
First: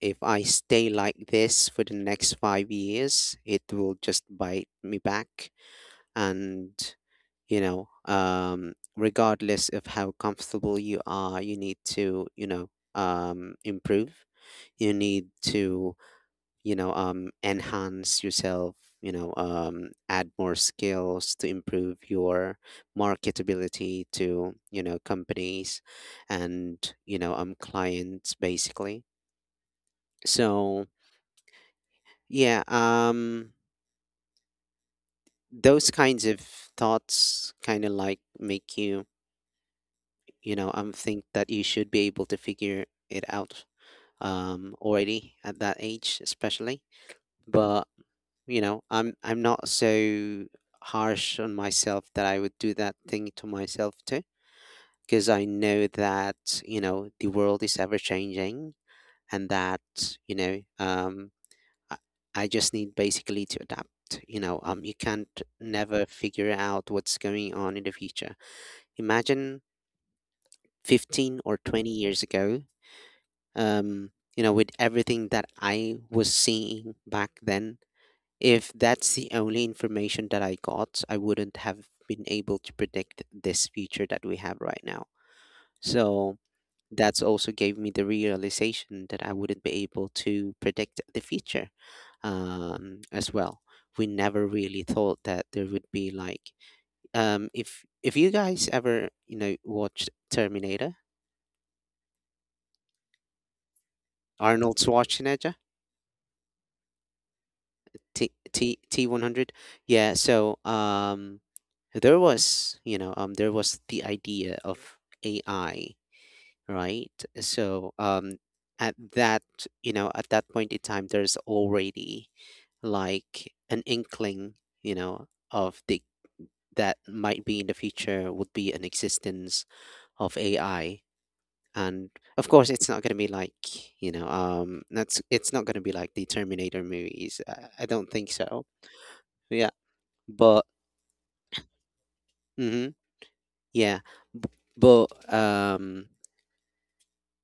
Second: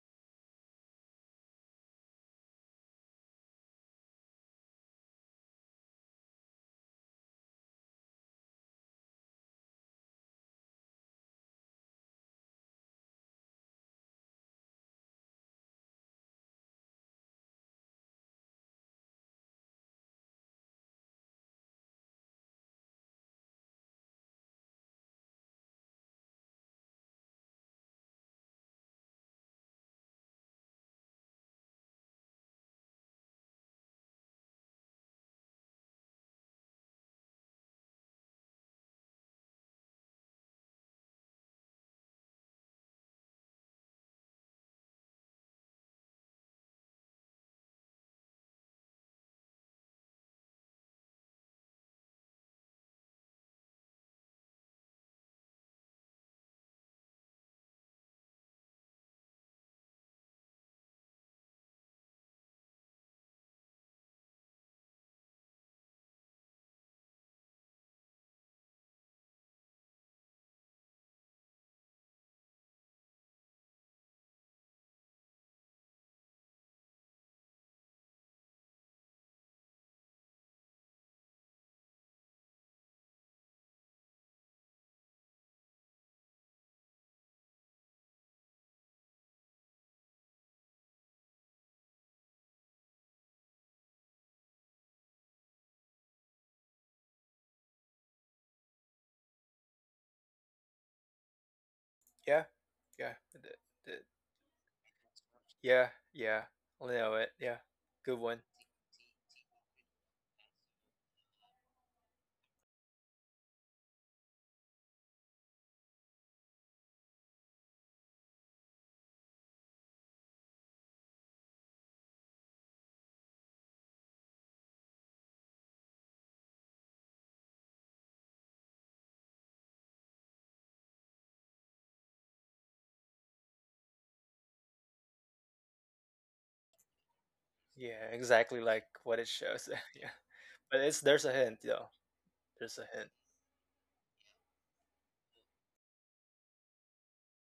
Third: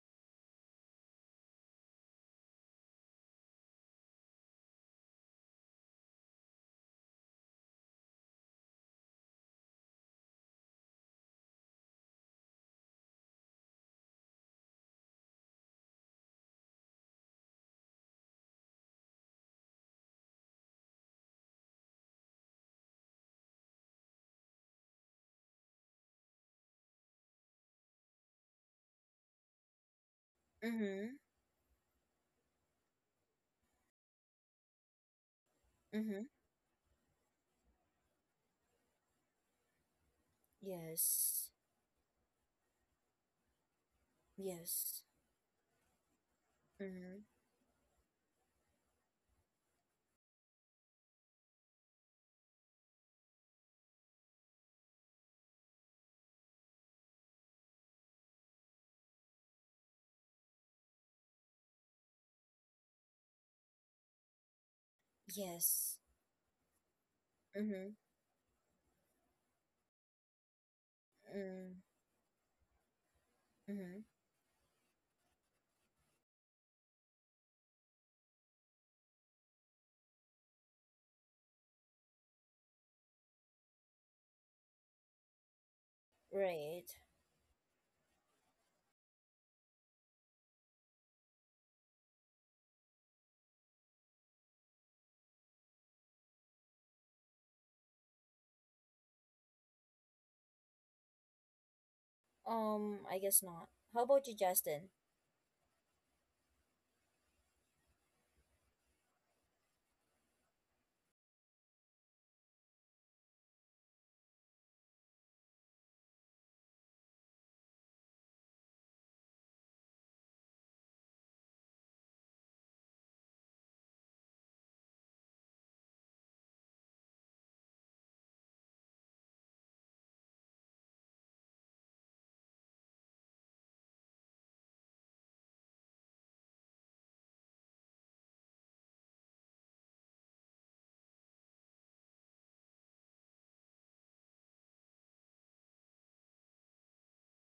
Speaker 2: if I stay like this for the next 5 years, it will just bite me back. And, regardless of how comfortable you are, you need to, improve, you need to, enhance yourself, add more skills to improve your marketability to, companies and, clients, basically. So
Speaker 1: Mm-hmm.
Speaker 2: yeah, those
Speaker 1: Mm-hmm.
Speaker 2: kinds of thoughts kind of like make you, you know think
Speaker 1: Yes.
Speaker 2: that you should be able to figure it out
Speaker 1: Yes.
Speaker 2: already at that age, especially.
Speaker 1: Mm-hmm.
Speaker 2: But I'm not so harsh on myself that I would do that thing to myself too, because I know that, you know the world is ever changing, and that, you know um I, I just need basically to adapt. You know um you can't
Speaker 1: Yes.
Speaker 2: never figure out what's going on in
Speaker 1: Mm-hmm.
Speaker 2: the future. Imagine 15 or
Speaker 1: Mm-hmm.
Speaker 2: 20 years ago,
Speaker 1: Mm-hmm.
Speaker 2: um with everything that I was seeing back then. If that's the only information that I got, I wouldn't have been able to predict this future that we have right now. So
Speaker 1: Right.
Speaker 2: that's also gave me the realization that I wouldn't be able to predict the future as well. We never really thought that there would be, like, if you guys ever watched Terminator,
Speaker 3: Yeah, yeah,
Speaker 1: I guess
Speaker 3: th-
Speaker 1: not. How
Speaker 3: th-
Speaker 1: about you,
Speaker 2: Arnold
Speaker 1: Justin?
Speaker 2: Schwarzenegger.
Speaker 3: yeah, yeah. I know it. Yeah, good
Speaker 2: T
Speaker 3: one.
Speaker 2: T T100. Yeah, so there was, there was the idea of AI, right? So at that, at that point in time there's already like an inkling, of the that might be in the future would be an existence of AI. And of course, it's not going to be like, that's, it's not going to be like the Terminator movies. I
Speaker 3: Yeah,
Speaker 2: don't think
Speaker 3: exactly
Speaker 2: so.
Speaker 3: like what it
Speaker 2: Yeah.
Speaker 3: shows. Yeah,
Speaker 2: But
Speaker 3: but it's there's a hint though. There's
Speaker 2: hmm
Speaker 3: a hint.
Speaker 2: yeah, b- but um,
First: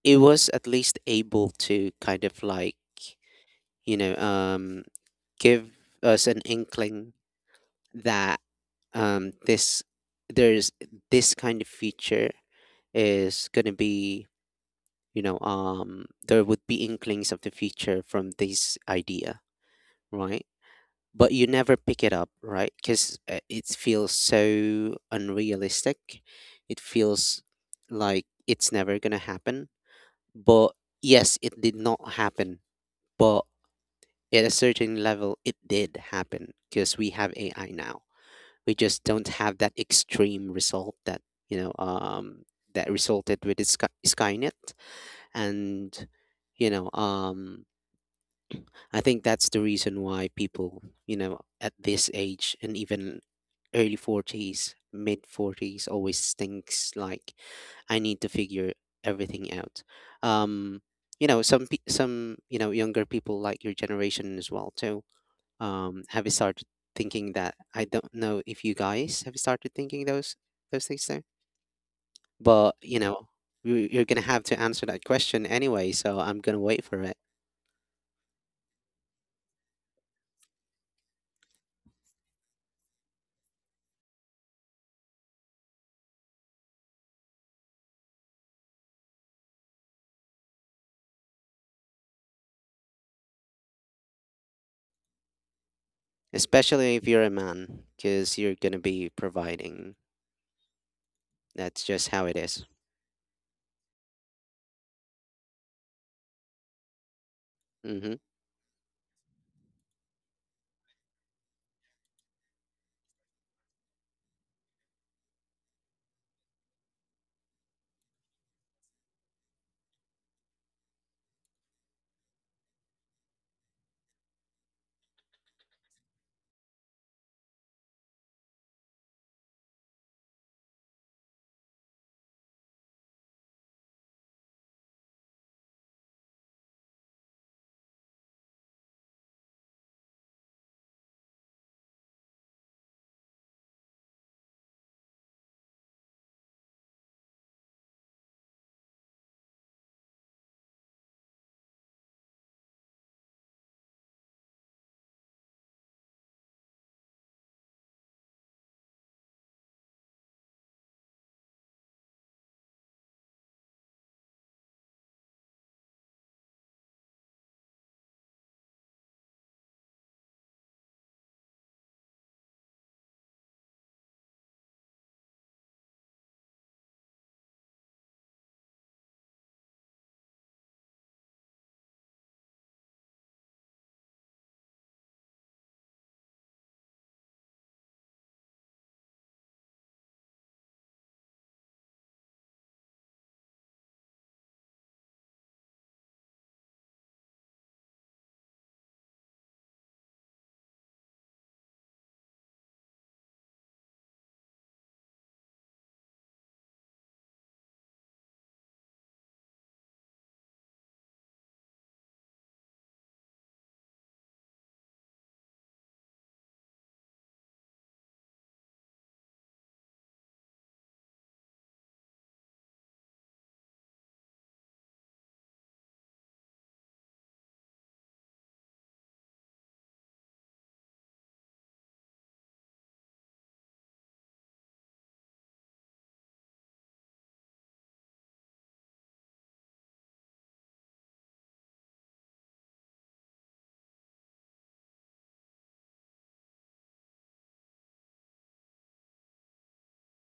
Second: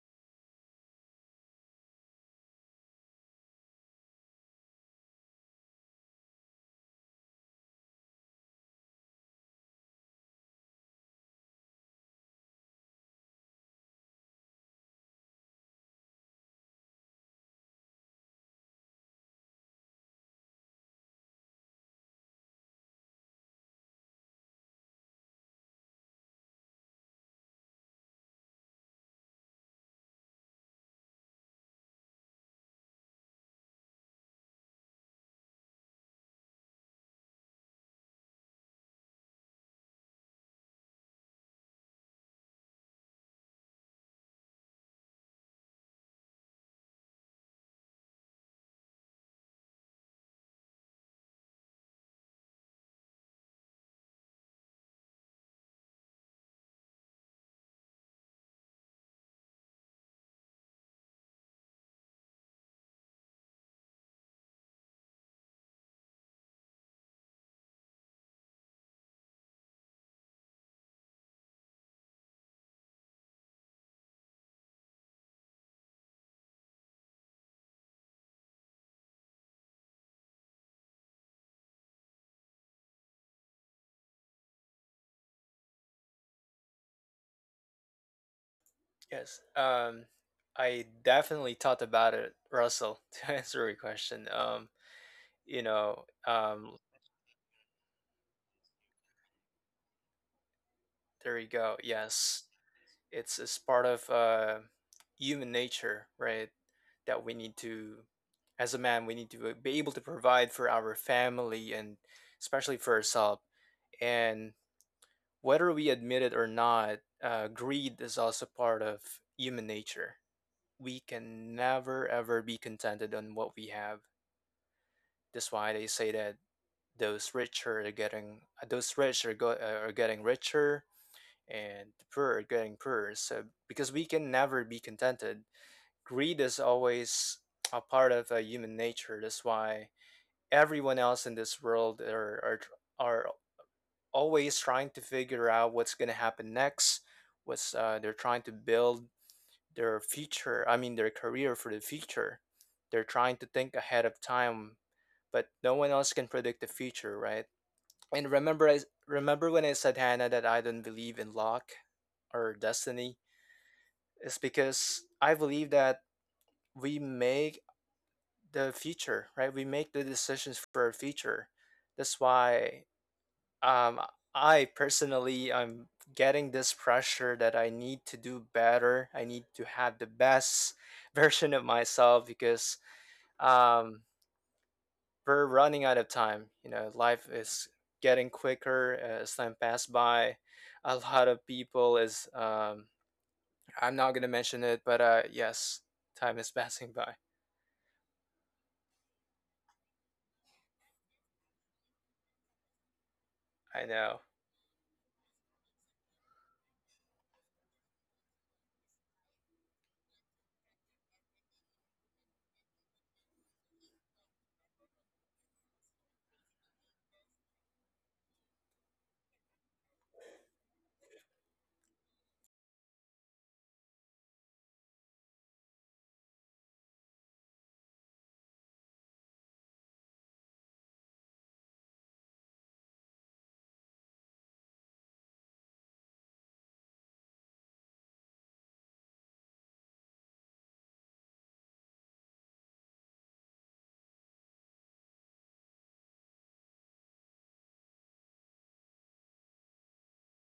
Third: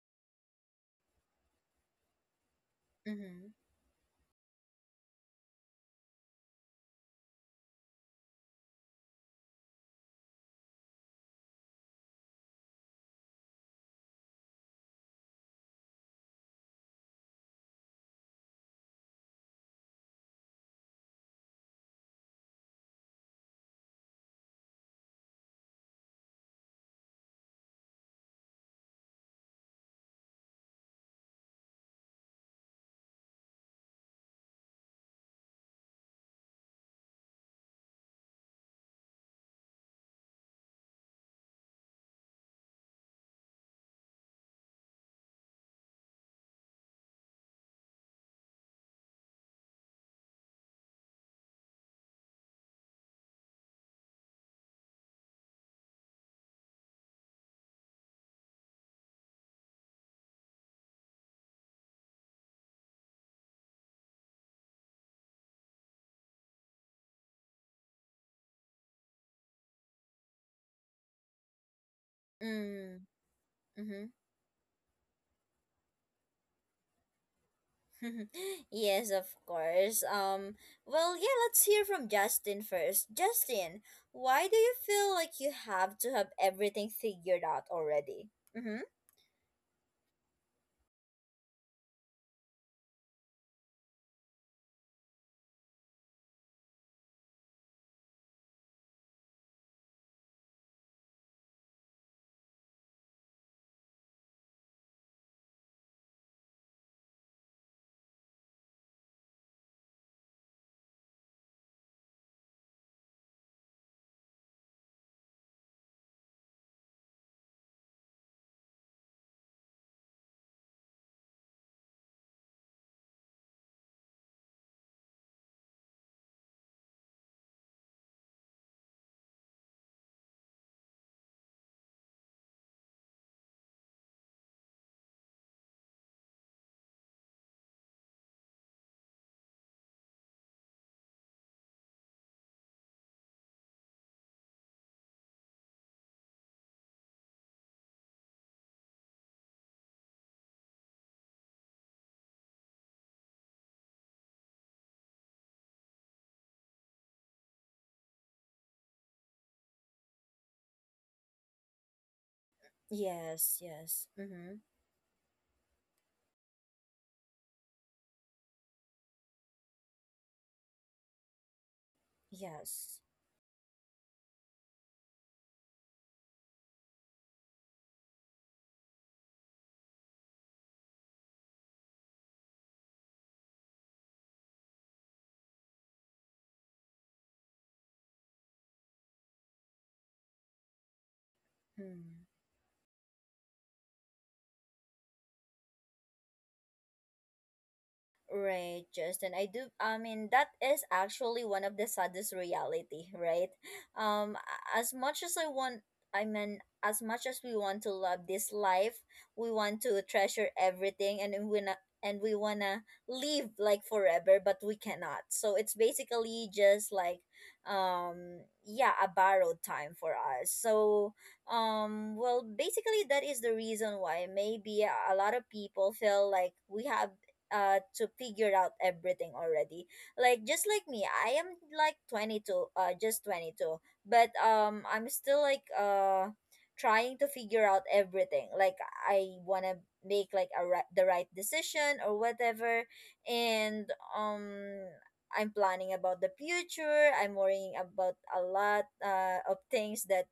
Speaker 2: it was at least able to kind of like,
Speaker 1: Mm-hmm.
Speaker 2: you know um give us an inkling that this there's this kind of feature is gonna be, there would be inklings of the future from this idea, right? But you never pick it up, right? Because it feels so unrealistic. It feels like it's never going to happen. But yes, it did not happen. But at a certain level, it did happen because we have AI now. We just don't have that extreme result that, you know, um, that resulted with its Skynet. And, you know, um, I think that's the reason why people, at this age and even early 40s, mid 40s always thinks like, I need to figure everything out. Um, some some younger people, like your generation as well too, have you started thinking that? I don't know if you guys have started thinking those things too, but
Speaker 1: Mm-hmm.
Speaker 2: you're
Speaker 1: Mm-hmm.
Speaker 2: gonna have to answer that question anyway. So I'm gonna wait for it.
Speaker 1: Yes, of course. Well, yeah, let's hear from Justin first. Justin, why do you feel like you have to have everything figured out already? Mm-hmm.
Speaker 3: Yes. I definitely thought about it, Russell, to answer your question. You know, um,
Speaker 2: Especially if you're a man, because you're gonna be providing.
Speaker 3: there you go.
Speaker 2: That's just how it
Speaker 3: Yes.
Speaker 2: is.
Speaker 3: It's part of human nature, right? That we need to,
Speaker 2: Mm-hmm.
Speaker 3: as a man, we need to be able to provide for our family and especially for ourselves. And whether we admit it or not, greed is also part of human nature. We can never ever be contented on what we have. That's why they say that those rich are getting richer and the poor are getting poorer. So because we can never be contented, greed is always a part of human nature. That's why everyone else in this world are always trying to figure out what's gonna happen next. What's They're trying to build their future. I mean, their career for the future. They're trying to think ahead of time, but no one else can predict the future, right? And remember, I remember when I said Hannah that I don't believe in luck or destiny.
Speaker 1: Yes, yes.
Speaker 3: It's
Speaker 1: Mm-hmm.
Speaker 3: because I believe that we make the future, right? We make the decisions for our future. That's why
Speaker 1: Yes.
Speaker 3: um, I personally, I'm getting this pressure that I need to do better. I need to have the best version of myself because um, we're running out of time. You know, life is getting quicker as time pass by. A lot of people is I'm not gonna mention it, but yes, time is passing by.
Speaker 1: Right, Justin. I do. I mean, that is actually one of the saddest reality, right?
Speaker 3: I know.
Speaker 1: As much as I want, I mean, as much as we want to love this life, we want to treasure everything, and and we wanna live like forever, but we cannot. So it's basically just like, yeah, a borrowed time for us. So, well, basically that is the reason why maybe a lot of people feel like we have to figure out everything already, like just like me I am like 22, just 22, but I'm still like trying to figure out everything, like I want to make like the right decision or whatever, and um I'm planning about the future, I'm worrying about a lot of things that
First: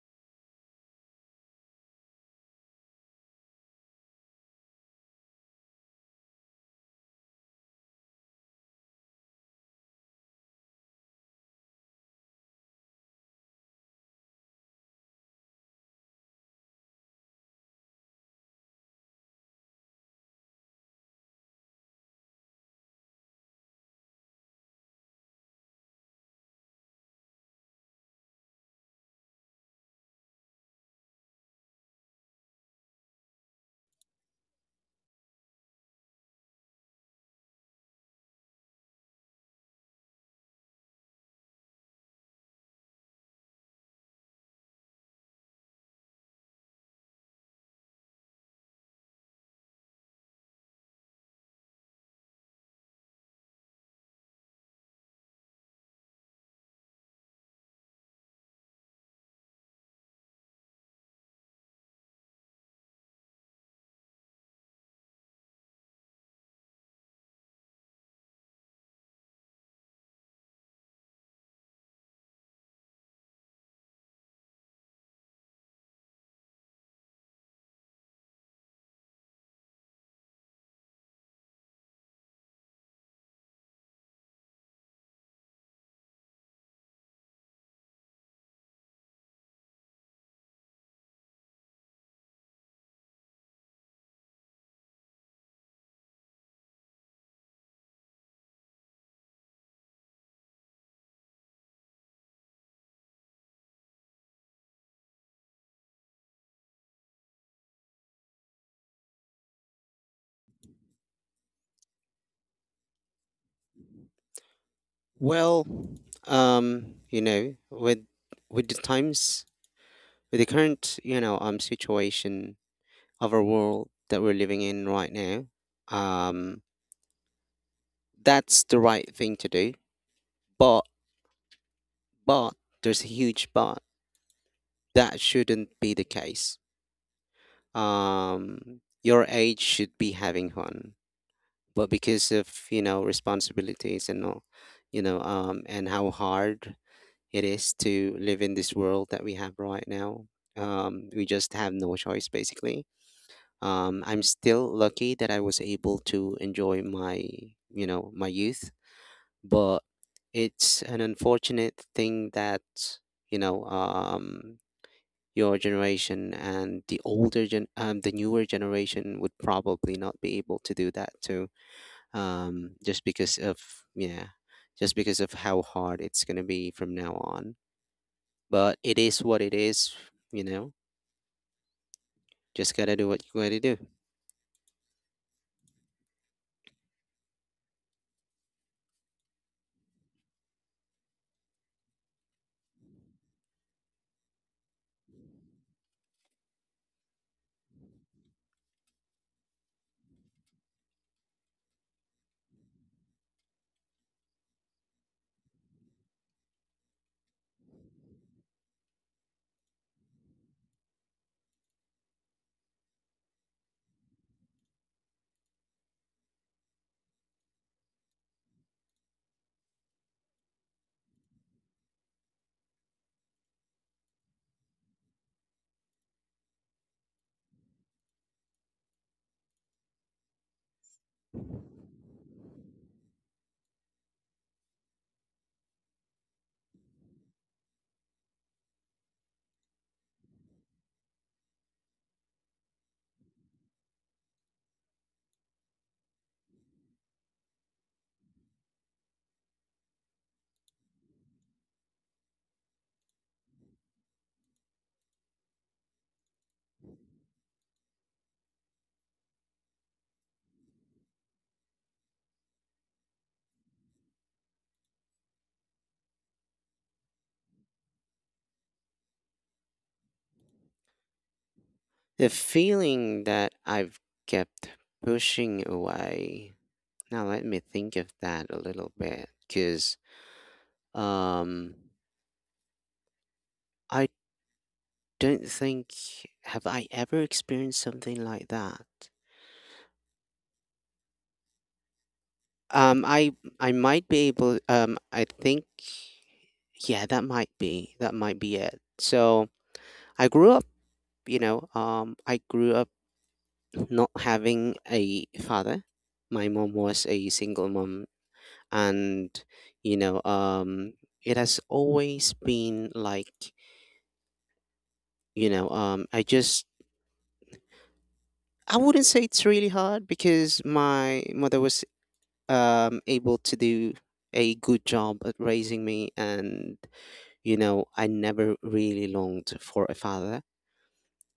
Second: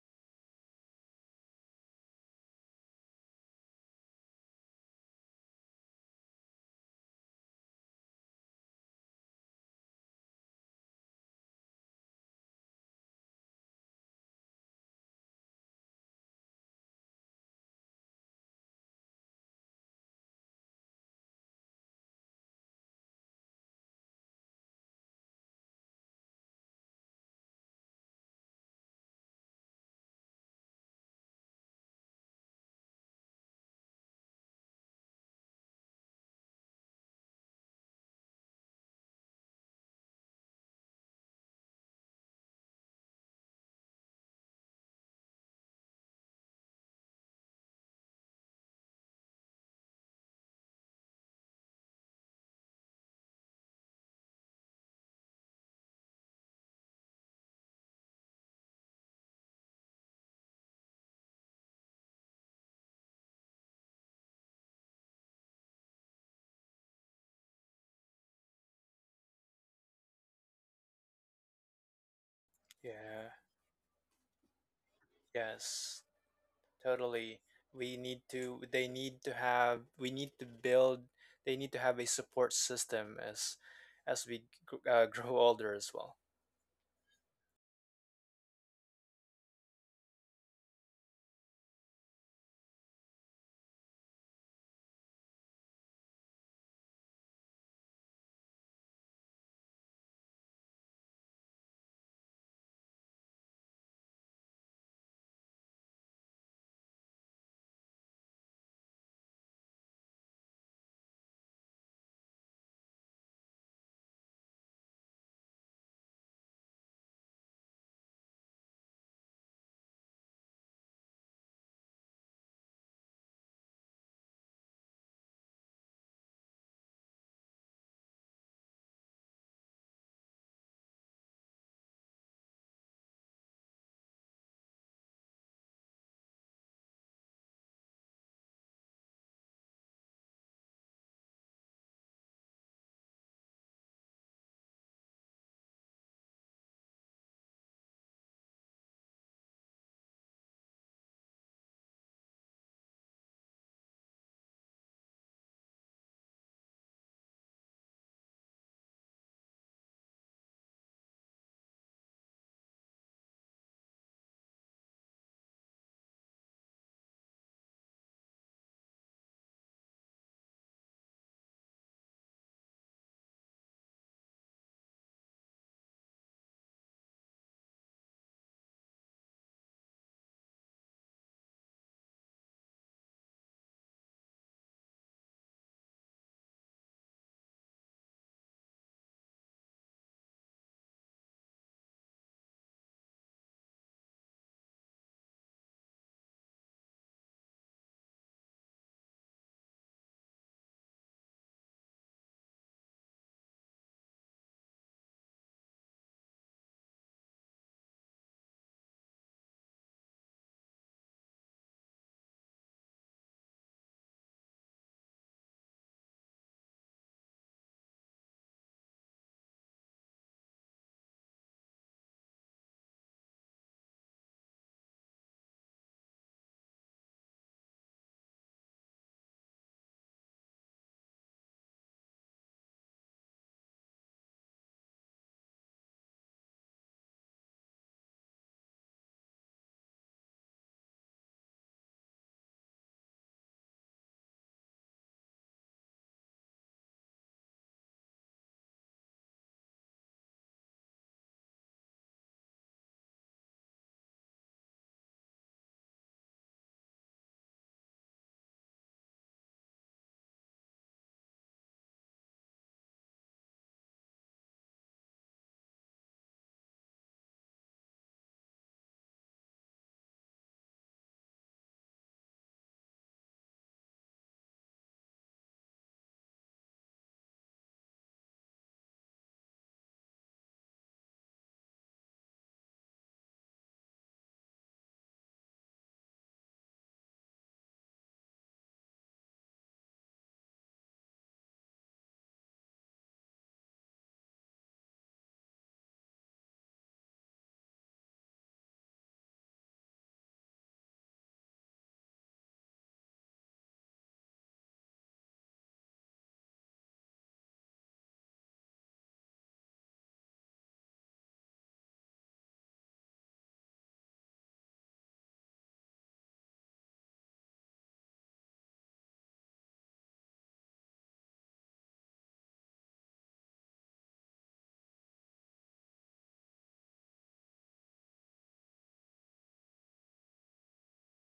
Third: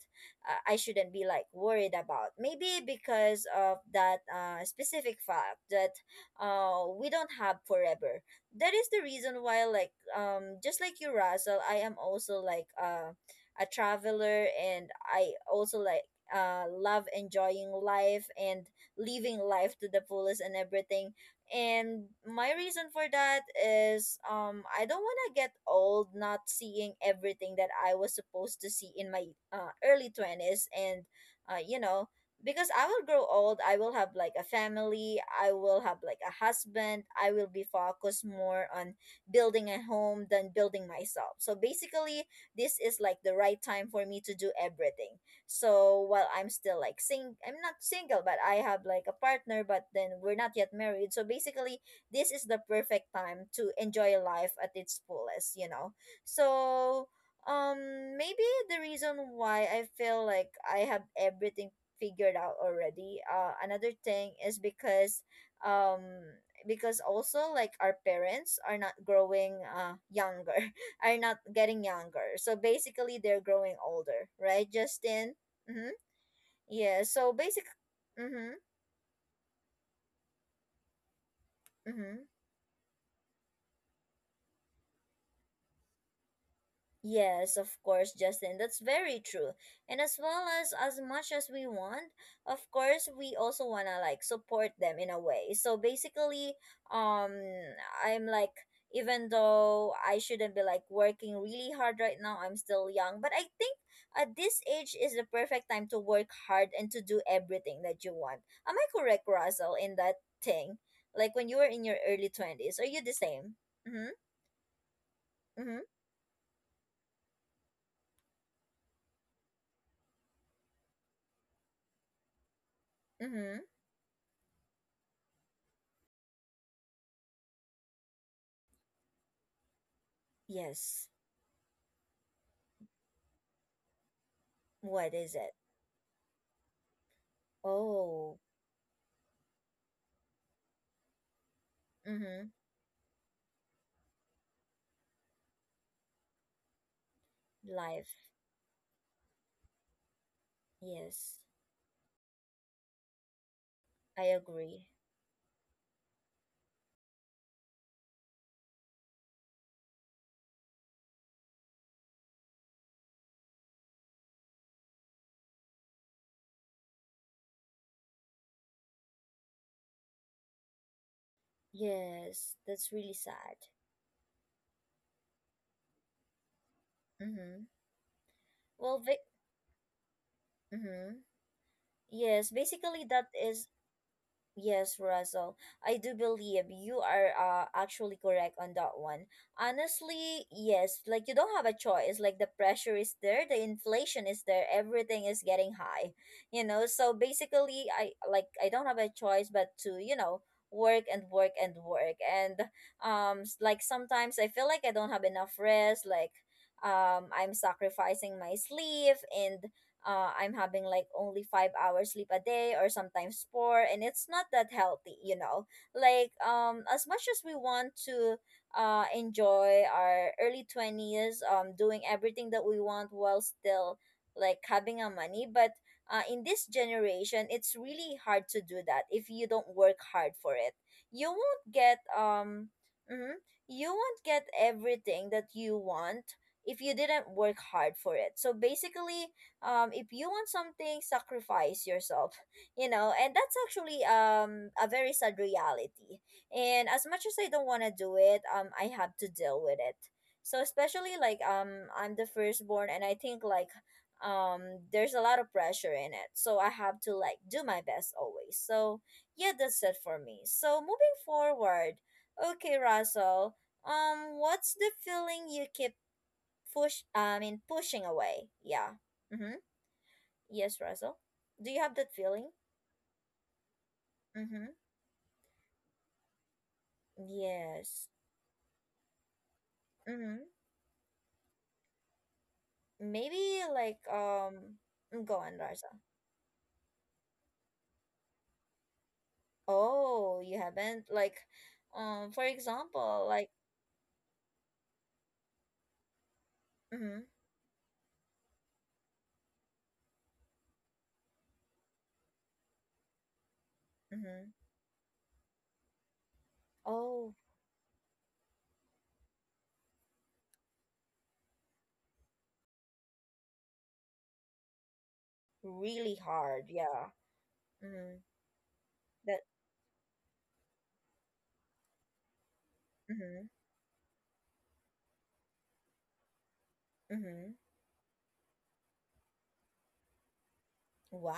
Speaker 1: I shouldn't be like worried about, maybe because of that specific fact that we don't have forever. That is the reason why, like just like you Russell, I am also like a traveler and I also like love enjoying life and living life to the fullest and everything, and my reason for that is I don't want to get old not seeing everything that I was supposed to see in my early 20s, and uh, you know because I will grow old, I will have like a family, I will have like a husband, I will be focused more on building a home than building myself. So basically, this is like the right time for me to do everything. So while I'm still like sing I'm not single, but I have like a partner, but then we're not yet married. So basically, this is the perfect time to enjoy life at its fullest. So um maybe the reason why I feel like I have everything figured out already. Another thing is um because also like our parents are not growing younger, are not getting younger. So basically
Speaker 3: Yeah.
Speaker 1: they're growing older, right, Justin? Mm-hmm.
Speaker 3: Yes.
Speaker 1: Yeah. So
Speaker 3: Totally.
Speaker 1: basic. Mm-hmm.
Speaker 3: They need to have, we need to build, they need to have a
Speaker 1: Mm-hmm.
Speaker 3: support system as as we grow older as well.
Speaker 1: Yes, of course, Justin. That's very true. And as well as much as we want, of course, we also wanna like support them in a way. So basically, um, I'm like even though I shouldn't be like working really hard right now, I'm still young. But I think at this age is the perfect time to work hard and to do everything that you want. Am I correct, Russell, in that thing? Like when you were in your early 20s, are you the same? Mm-hmm.
Speaker 2: Well,
Speaker 1: Mm-hmm.
Speaker 2: with the times, with the current, situation of our
Speaker 1: Mm-hmm.
Speaker 2: world that we're living in right now, um, that's the right thing to do. But,
Speaker 1: Yes.
Speaker 2: but there's a huge but.
Speaker 1: What
Speaker 2: That
Speaker 1: is it?
Speaker 2: shouldn't be the case.
Speaker 1: Oh,
Speaker 2: Your age should be having fun, but because of,
Speaker 1: mm-hmm.
Speaker 2: responsibilities and all, and how hard it is to
Speaker 1: Life.
Speaker 2: live in this world that we have right now. We
Speaker 1: Yes,
Speaker 2: just have no choice, basically. I'm
Speaker 1: I
Speaker 2: still
Speaker 1: agree.
Speaker 2: lucky that I was able to enjoy my youth, but it's an unfortunate thing that, you know, um, your generation and the older gen, the newer generation would probably not be able to do that too,
Speaker 1: Yes, that's
Speaker 2: just
Speaker 1: really
Speaker 2: because
Speaker 1: sad.
Speaker 2: of, yeah, just because of how hard it's going to be from now on.
Speaker 1: Mm-hmm.
Speaker 2: But
Speaker 1: Well,
Speaker 2: it
Speaker 1: Vic.
Speaker 2: is what it is, you know?
Speaker 1: Mm-hmm. Yes,
Speaker 2: Just gotta
Speaker 1: basically
Speaker 2: do what
Speaker 1: that
Speaker 2: you gotta
Speaker 1: is.
Speaker 2: do.
Speaker 1: Yes, Russell. I do believe you are actually correct on that one. Honestly, yes, like you don't have a choice. Like the pressure is there, the inflation is there, everything is getting high. You know, so basically I don't have a choice but to work and work and work. And like sometimes I feel like I don't have enough rest, like I'm sacrificing my sleep and I'm having like only 5 hours sleep a day or sometimes four, and it's not that healthy. Like as much as we want to enjoy our early 20s, doing everything that we want while still like having our money, but in this generation, it's really hard to do that if you don't work hard for it. You won't get. Mm-hmm, you won't get everything that you want if you didn't work hard for it. So basically, if you want something, sacrifice yourself. And that's actually a very sad reality, and as much as I don't want to do it, I have to deal with it. So especially like, I'm the firstborn and I think like, um there's a lot of pressure in it, so I have to like do my best always. So yeah, that's it for me. So moving forward, okay, Russell, what's the feeling you keep push I mean pushing away? Yeah. Mm-hmm. Yes, Russell. Do you have that
Speaker 2: The
Speaker 1: feeling?
Speaker 2: feeling that I've
Speaker 1: Mm-hmm.
Speaker 2: kept pushing away. Now, let me think
Speaker 1: Yes.
Speaker 2: of that a little bit, because
Speaker 1: Mm-hmm.
Speaker 2: um,
Speaker 1: Maybe like,
Speaker 2: I
Speaker 1: go
Speaker 2: don't
Speaker 1: on, Russell.
Speaker 2: think, have I ever experienced something like that?
Speaker 1: Oh, you haven't like, for example,
Speaker 2: I
Speaker 1: like.
Speaker 2: might be able. I think, yeah,
Speaker 1: Mm-hmm.
Speaker 2: that might be it. So I grew up, you know. Um, I grew up not
Speaker 1: Mm-hmm.
Speaker 2: having a father. My mom was a
Speaker 1: Oh,
Speaker 2: single mom, and, you know, um, it has always been like, you know, um,
Speaker 1: really
Speaker 2: I
Speaker 1: hard.
Speaker 2: just
Speaker 1: Yeah. Mm-hmm.
Speaker 2: I wouldn't say
Speaker 1: That.
Speaker 2: it's really hard because my mother was able
Speaker 1: Mm-hmm.
Speaker 2: to do a good job at raising me, and
Speaker 1: Mm-hmm.
Speaker 2: I never really longed for a father,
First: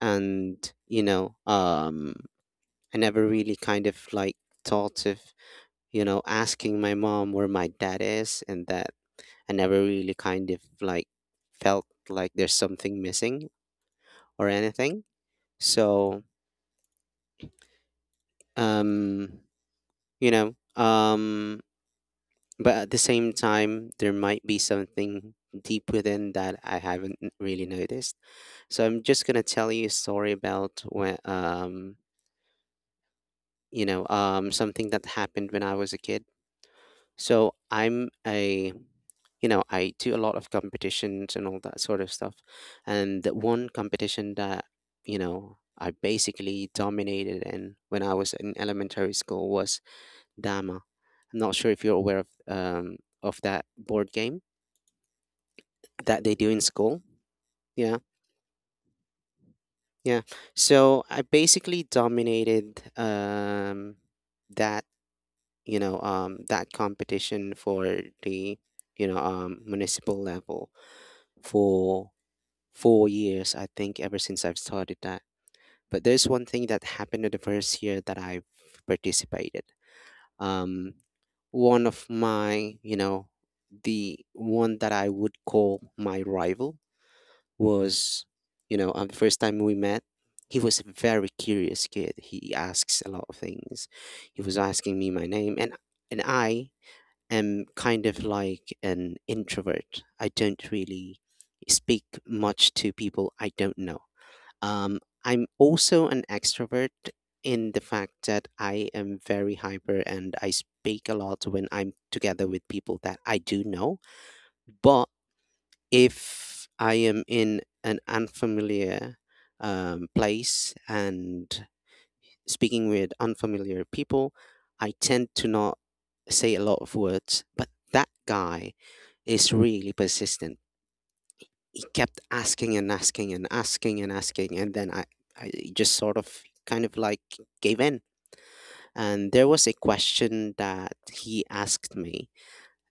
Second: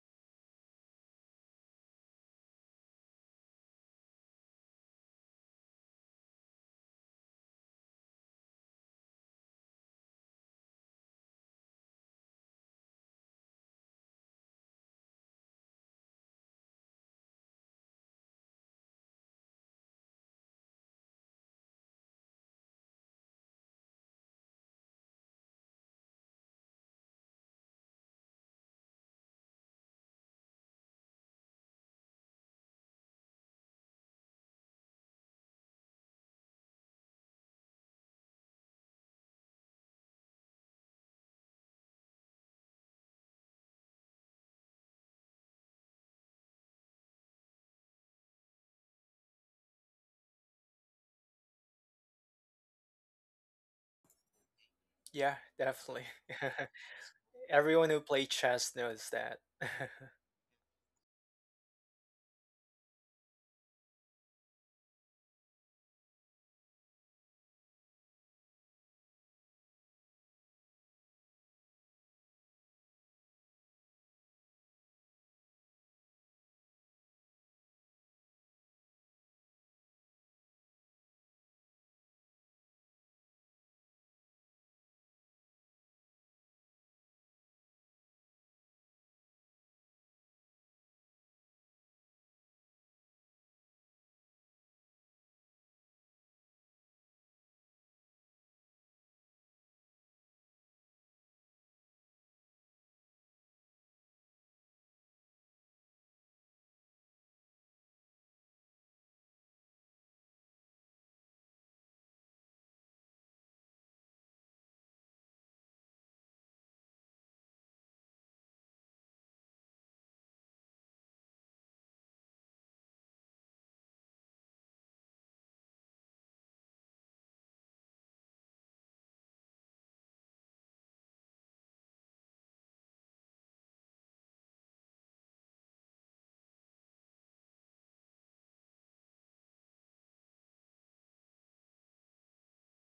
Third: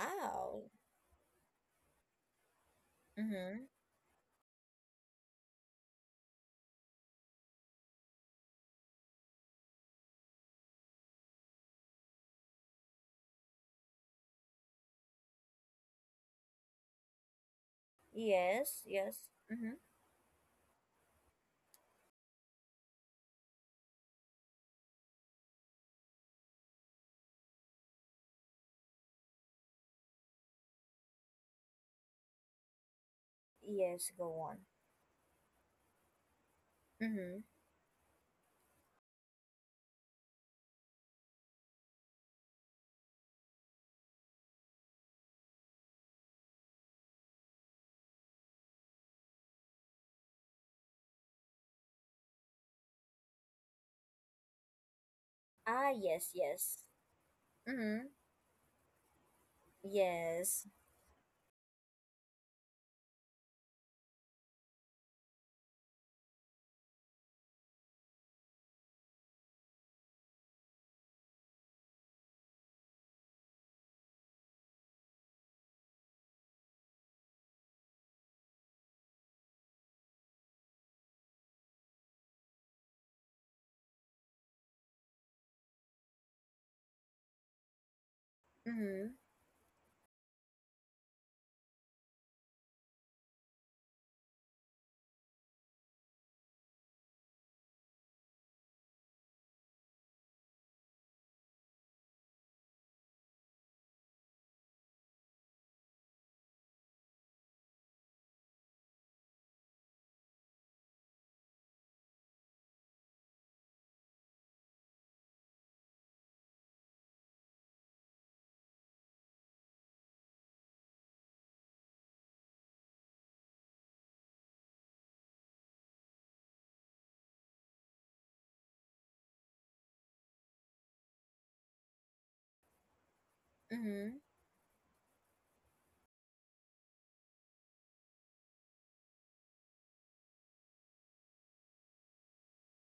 Speaker 2: and you know, um, I never really
Speaker 1: Mm-hmm.
Speaker 2: kind of like thought of, asking my mom where my dad is, and that I never really kind of like felt like there's something missing or anything. So,
Speaker 1: Yes, yes.
Speaker 2: um,
Speaker 1: Mm-hmm.
Speaker 2: you know, um, but at the same time, there might be something deep within that I haven't really noticed. So I'm just gonna tell you a story about when,
Speaker 1: Yes, go on.
Speaker 2: something that happened when I was a kid.
Speaker 1: Mm-hmm.
Speaker 2: So I do a lot of competitions and all that sort of stuff. And the one competition that, I basically dominated in when I was in elementary school, was Dama. I'm not sure if you're aware of of that board game
Speaker 3: Yeah,
Speaker 1: Ah,
Speaker 3: definitely.
Speaker 2: that
Speaker 1: yes,
Speaker 2: they do in
Speaker 1: yes.
Speaker 2: school.
Speaker 3: Everyone
Speaker 2: Yeah,
Speaker 3: who
Speaker 1: Mm-hmm.
Speaker 3: played chess knows that.
Speaker 2: yeah.
Speaker 1: Yes.
Speaker 2: So I basically dominated that, that competition for the municipal level for 4 years, I think, ever since I've started that. But there's one thing that happened in the first year that I've participated. Um, one of my, the one that I would call my rival, was,
Speaker 1: Mm-hmm.
Speaker 2: the first time we met, he was a very curious kid. He asks a lot of things. He was asking me my name, and I am kind of like an introvert. I don't really speak much to people I don't know. I'm also an extrovert in the fact that I am very hyper and I speak a lot when I'm together with people that I do know. But if I am in an unfamiliar place, and speaking with unfamiliar people, I tend to not say a lot of words, but that guy is really persistent. He kept asking and asking and asking and
Speaker 1: Mm-hmm.
Speaker 2: asking, and then I just sort of kind of like gave in. And there was a question that he asked me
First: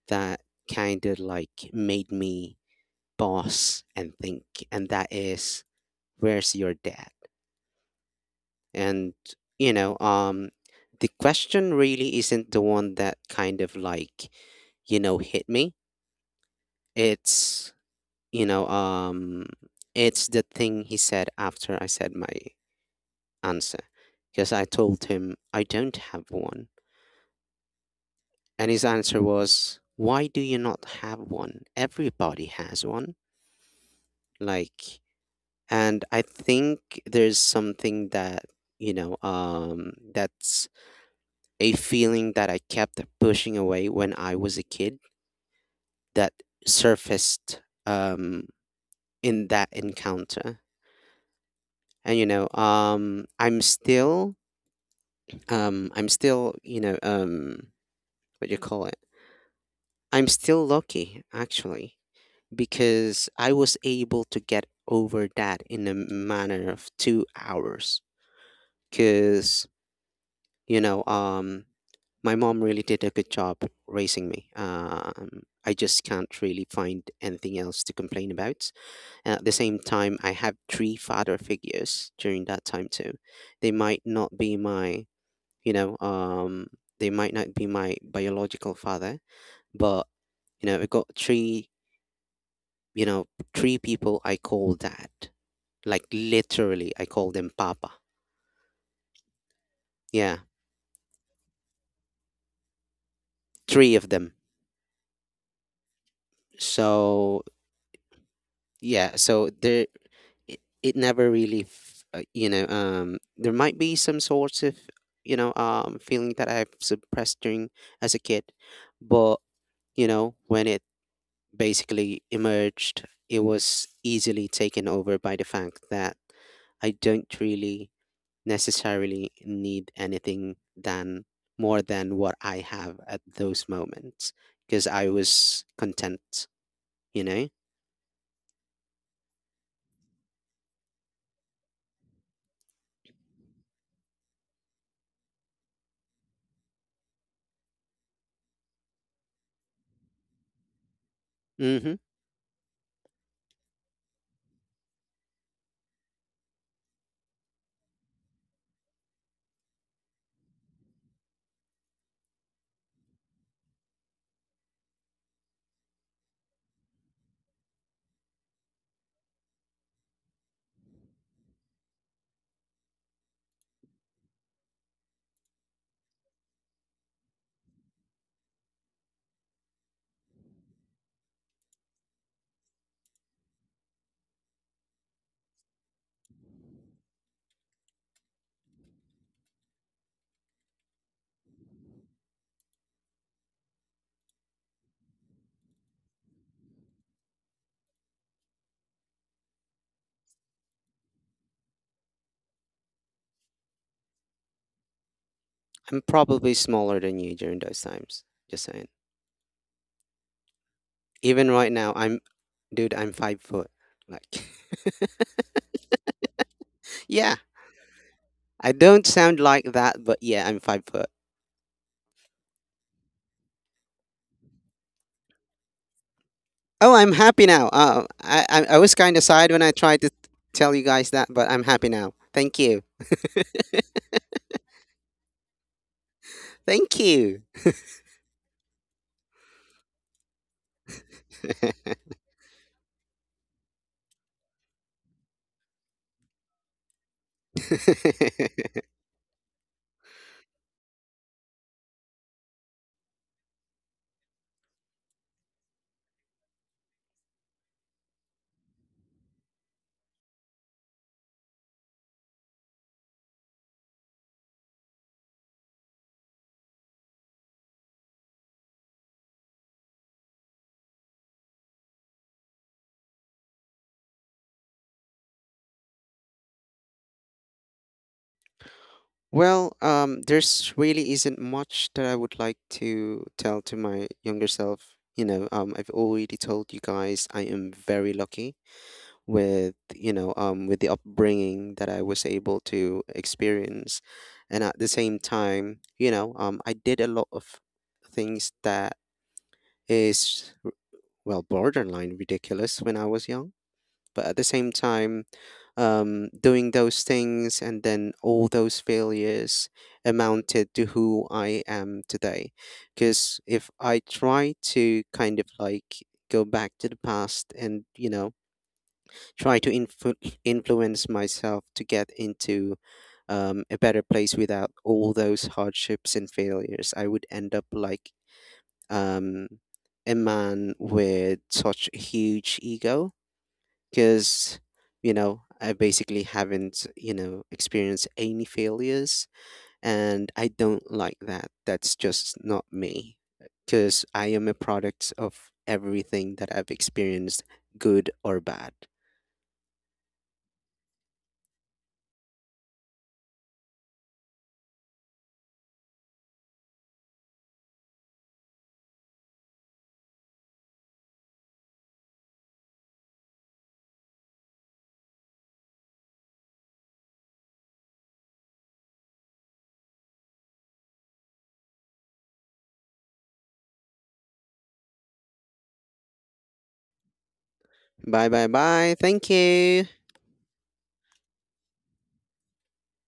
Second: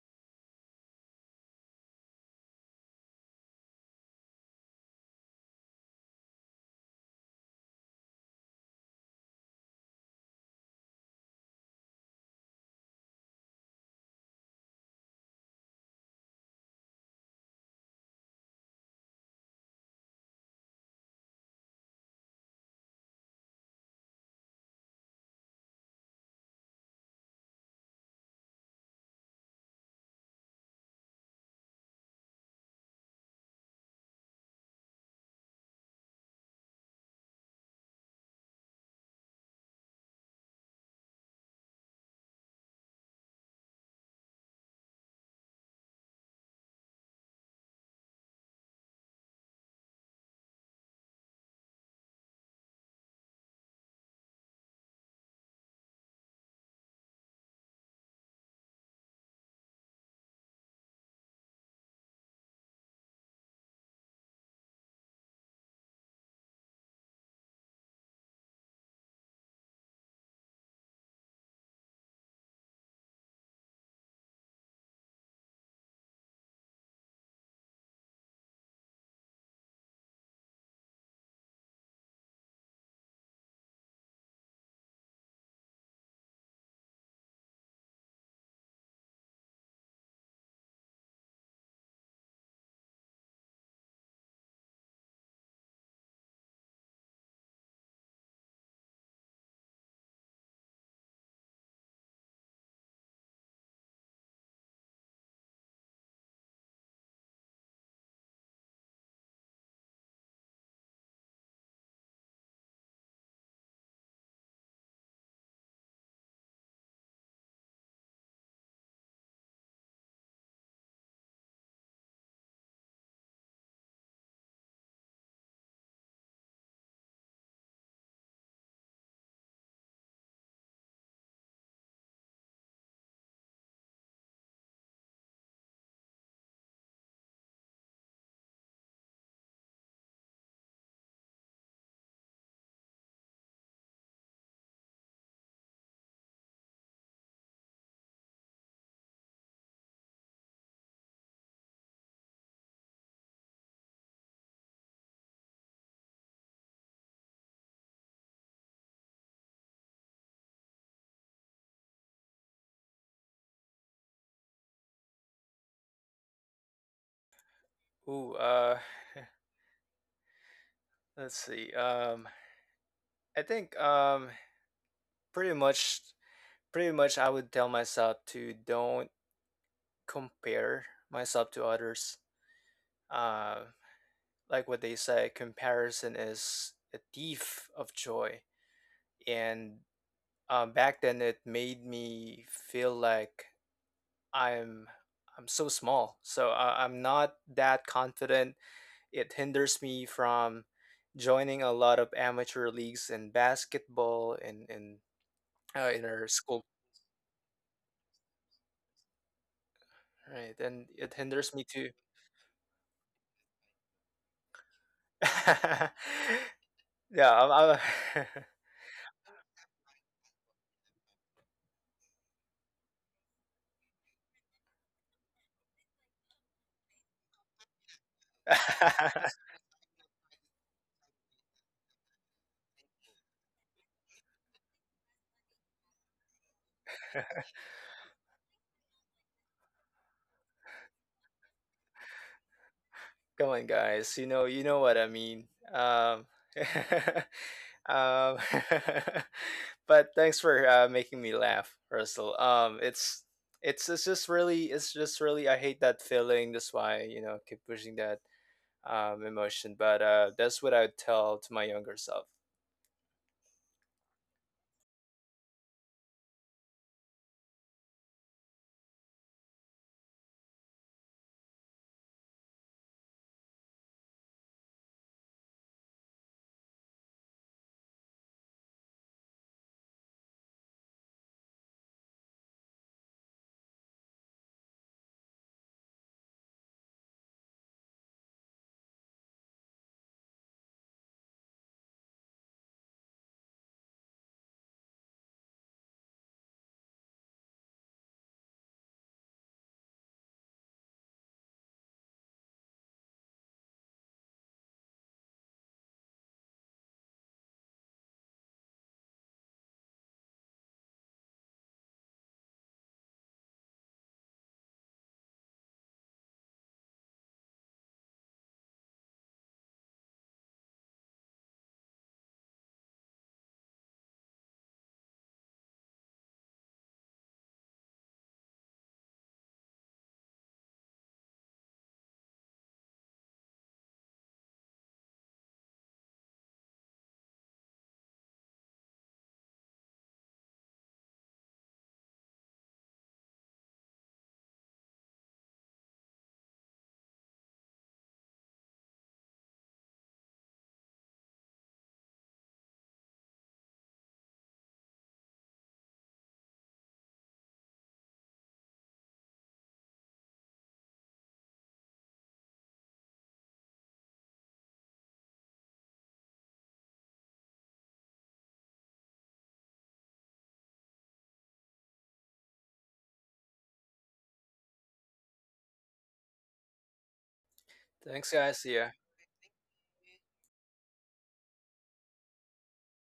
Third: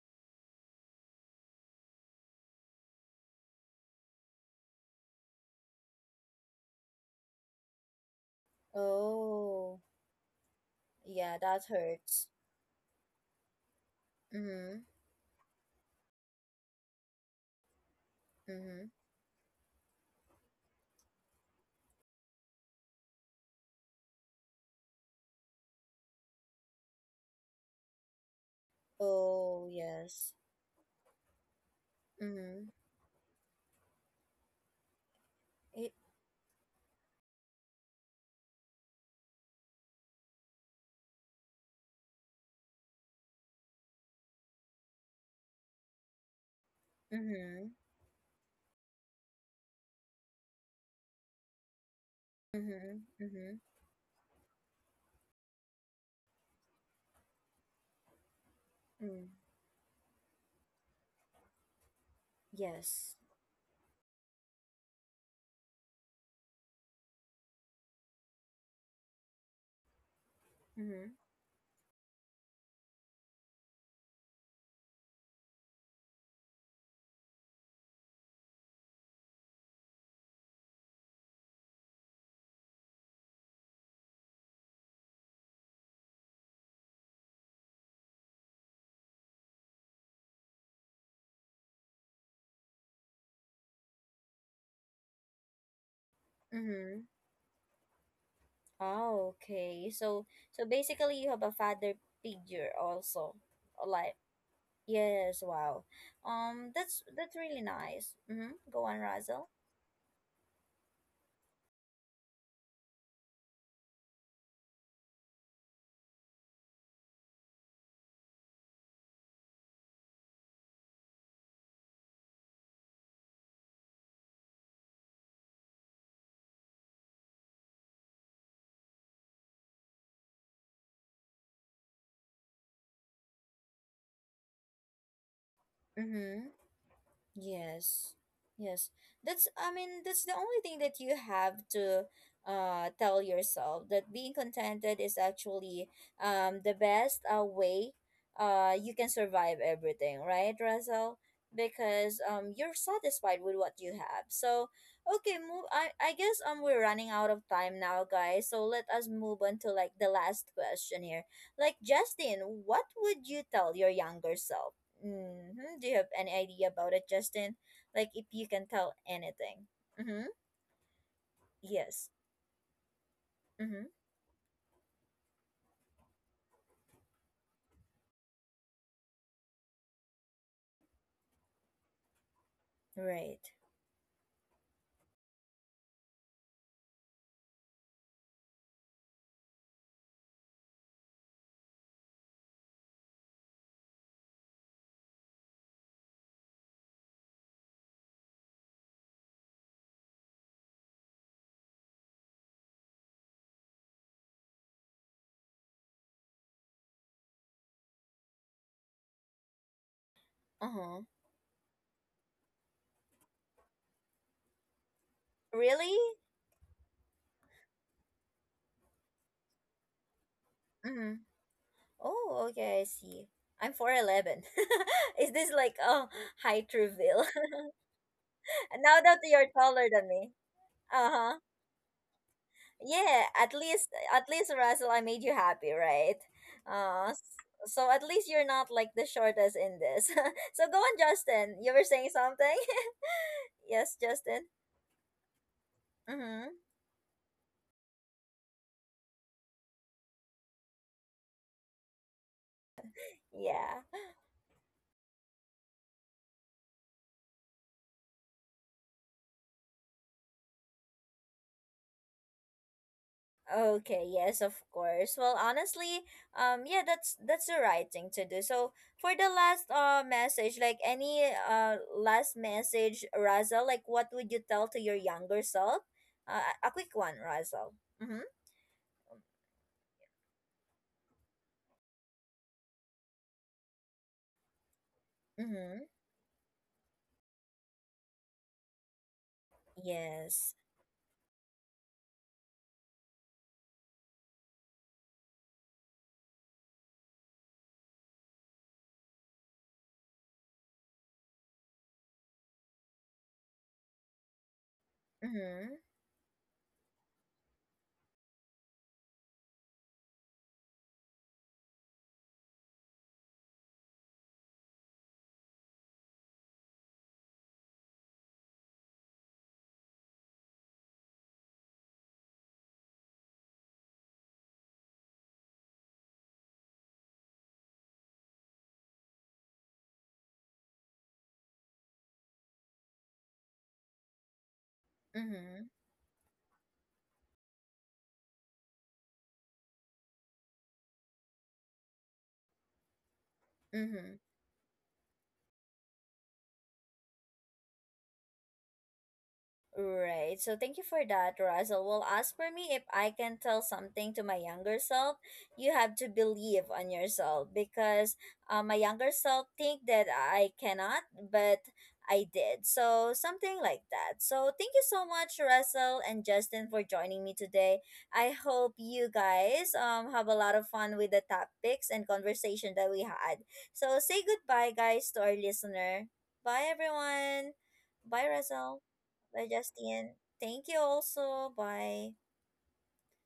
Speaker 2: that kind of like made me pause and think, and that is, where's your dad? And, you
Speaker 1: Oh.
Speaker 2: know, um, the
Speaker 1: Yeah, that
Speaker 2: question really
Speaker 1: hurts.
Speaker 2: isn't the one that kind of like,
Speaker 1: Mhm.
Speaker 2: you know, hit me. It's, you know,
Speaker 1: Mhm.
Speaker 2: um, it's the thing he said after I said my answer. Because I told him I don't have one. And his answer
Speaker 1: Oh,
Speaker 2: was, why
Speaker 1: yes.
Speaker 2: do you not have one? Everybody
Speaker 1: Mhm.
Speaker 2: has one. Like,
Speaker 1: It.
Speaker 2: and I think there's something that, that's a feeling that I kept pushing away when I was a kid that surfaced
Speaker 1: Mhm.
Speaker 2: in that encounter. And
Speaker 1: Mhm. Mhm.
Speaker 2: I'm still, you know, what do you call it?
Speaker 1: Mm.
Speaker 2: I'm still lucky, actually,
Speaker 1: Yes.
Speaker 2: because I was able to get over that in a manner of 2 hours. Because, you know,
Speaker 1: Mhm.
Speaker 2: um, my mom really did a good job raising me. I just can't really find anything else to complain about. And at the same time, I have three father figures during that time too. They might not be my, you know, um, biological father, but, I got three, you know, three people I call dad. Like, literally, I
Speaker 1: Mhm.
Speaker 2: call them Papa.
Speaker 1: Oh, okay. So
Speaker 2: Yeah,
Speaker 1: so basically you have a father figure also.
Speaker 2: three of
Speaker 1: Like
Speaker 2: them.
Speaker 1: yes, wow. Um that's
Speaker 2: So
Speaker 1: that's really nice. Mhm. Go on,
Speaker 2: yeah, so
Speaker 1: Razel.
Speaker 2: there it never really there might be some sorts of, feeling that I've suppressed during as a kid, but when it basically emerged, it was easily taken over by the fact that I don't really necessarily need anything than more than what I have at those moments, because I was content
Speaker 1: Mhm.
Speaker 2: you know
Speaker 1: Yes. Yes. That's I mean, that's the only thing that you have to tell yourself, that being contented is actually the best way you can survive everything, right, Russell?
Speaker 2: hmm
Speaker 1: Because you're satisfied with what you have. So okay, move I guess we're running out of time now, guys. So let us move on to like the last question here. Like Justin, what would you tell your younger self? Mm-hmm. Do you have any idea about it, Justin? Like, if
Speaker 3: Ooh,
Speaker 1: you can tell anything. Mm-hmm.
Speaker 3: let's see.
Speaker 1: Yes.
Speaker 3: I think
Speaker 1: Mm-hmm.
Speaker 3: pretty much, pretty much, I would tell myself to don't compare myself to others.
Speaker 1: Right.
Speaker 3: Uh, like what they say, comparison is a thief of joy. And back then it made me feel like i'm I'm so small, so I'm not that confident. It hinders me from joining a lot of amateur leagues in basketball,
Speaker 2: I'm
Speaker 3: in our
Speaker 2: probably
Speaker 3: school.
Speaker 2: smaller than you during those times, just saying.
Speaker 3: Right, and
Speaker 1: Uh-huh.
Speaker 3: it
Speaker 2: Even
Speaker 3: hinders me
Speaker 2: right now,
Speaker 3: too.
Speaker 2: I'm, dude, I'm 5 foot. Like,
Speaker 1: Really?
Speaker 3: yeah
Speaker 2: yeah,
Speaker 3: i'm, I'm
Speaker 2: I don't sound like that, but yeah, I'm 5 foot.
Speaker 1: Mm-hmm. Oh, okay, I see. I'm 4'11. Is this like a height
Speaker 2: Oh, I'm
Speaker 1: reveal?
Speaker 2: happy now. I was
Speaker 1: Now
Speaker 2: kind of
Speaker 1: that
Speaker 2: sad
Speaker 1: you're
Speaker 2: when I
Speaker 1: taller
Speaker 2: tried to
Speaker 1: than me.
Speaker 2: tell you guys that,
Speaker 1: Uh-huh.
Speaker 2: but I'm happy now. Thank you.
Speaker 1: Yeah, at least Russell, I made you happy, right?
Speaker 2: Thank
Speaker 1: Uh s-
Speaker 2: you.
Speaker 1: so at least you're not like the shortest in this. So go on, Justin. You were saying something?
Speaker 3: come on
Speaker 1: Yes,
Speaker 3: guys, you
Speaker 1: Justin.
Speaker 3: know, you know what I mean. um
Speaker 1: Mm-hmm.
Speaker 3: Um, but thanks for making me laugh, Russell.
Speaker 1: Yeah.
Speaker 3: It's just really, I hate that feeling. That's why you know I keep pushing that emotion. But that's what I would tell to my younger self.
Speaker 1: Okay, yes, of course. Well, honestly, yeah, that's the right thing to do. So, for the last message, like any last message, Razel, like what would you tell to your younger self? A quick one, Razel. Mhm.
Speaker 2: Well, there's really isn't much that I would like to tell to my younger self. I've
Speaker 1: Mhm.
Speaker 2: already told you guys I am very lucky with you know
Speaker 1: Yes.
Speaker 2: with the upbringing that I was able to experience, and at the same time, I did a lot of things that is r- well, borderline ridiculous when I was young, but at the same time,
Speaker 1: Mhm.
Speaker 2: doing those things, and then all those failures, amounted to who I am today. Because if I try to kind of like go back to the past and try to influence myself to get into a better place without all those hardships and failures, I would end up like um, a man with such a huge ego, because,
Speaker 1: Mhm.
Speaker 2: I basically haven't, experienced any failures, and I don't like that. That's just not me, because
Speaker 1: Mhm.
Speaker 2: I am a product of everything that I've experienced, good or bad.
Speaker 1: Right. So thank you for that, Russell. Well, as for me, if I can tell something to my younger self, you have to believe on yourself because my younger self think that I cannot, but I did. So something like that. So thank you so much, Russell and Justin, for joining me today. I hope you guys have a lot of fun with the topics and conversation that we had. So say goodbye, guys, to our listener. Bye, everyone.
Speaker 2: Bye
Speaker 3: Thanks,
Speaker 1: Bye,
Speaker 2: bye
Speaker 3: guys. See
Speaker 1: Russell.
Speaker 3: ya.
Speaker 2: bye. Thank
Speaker 1: By
Speaker 2: you.
Speaker 1: Justin. Thank you also. Bye.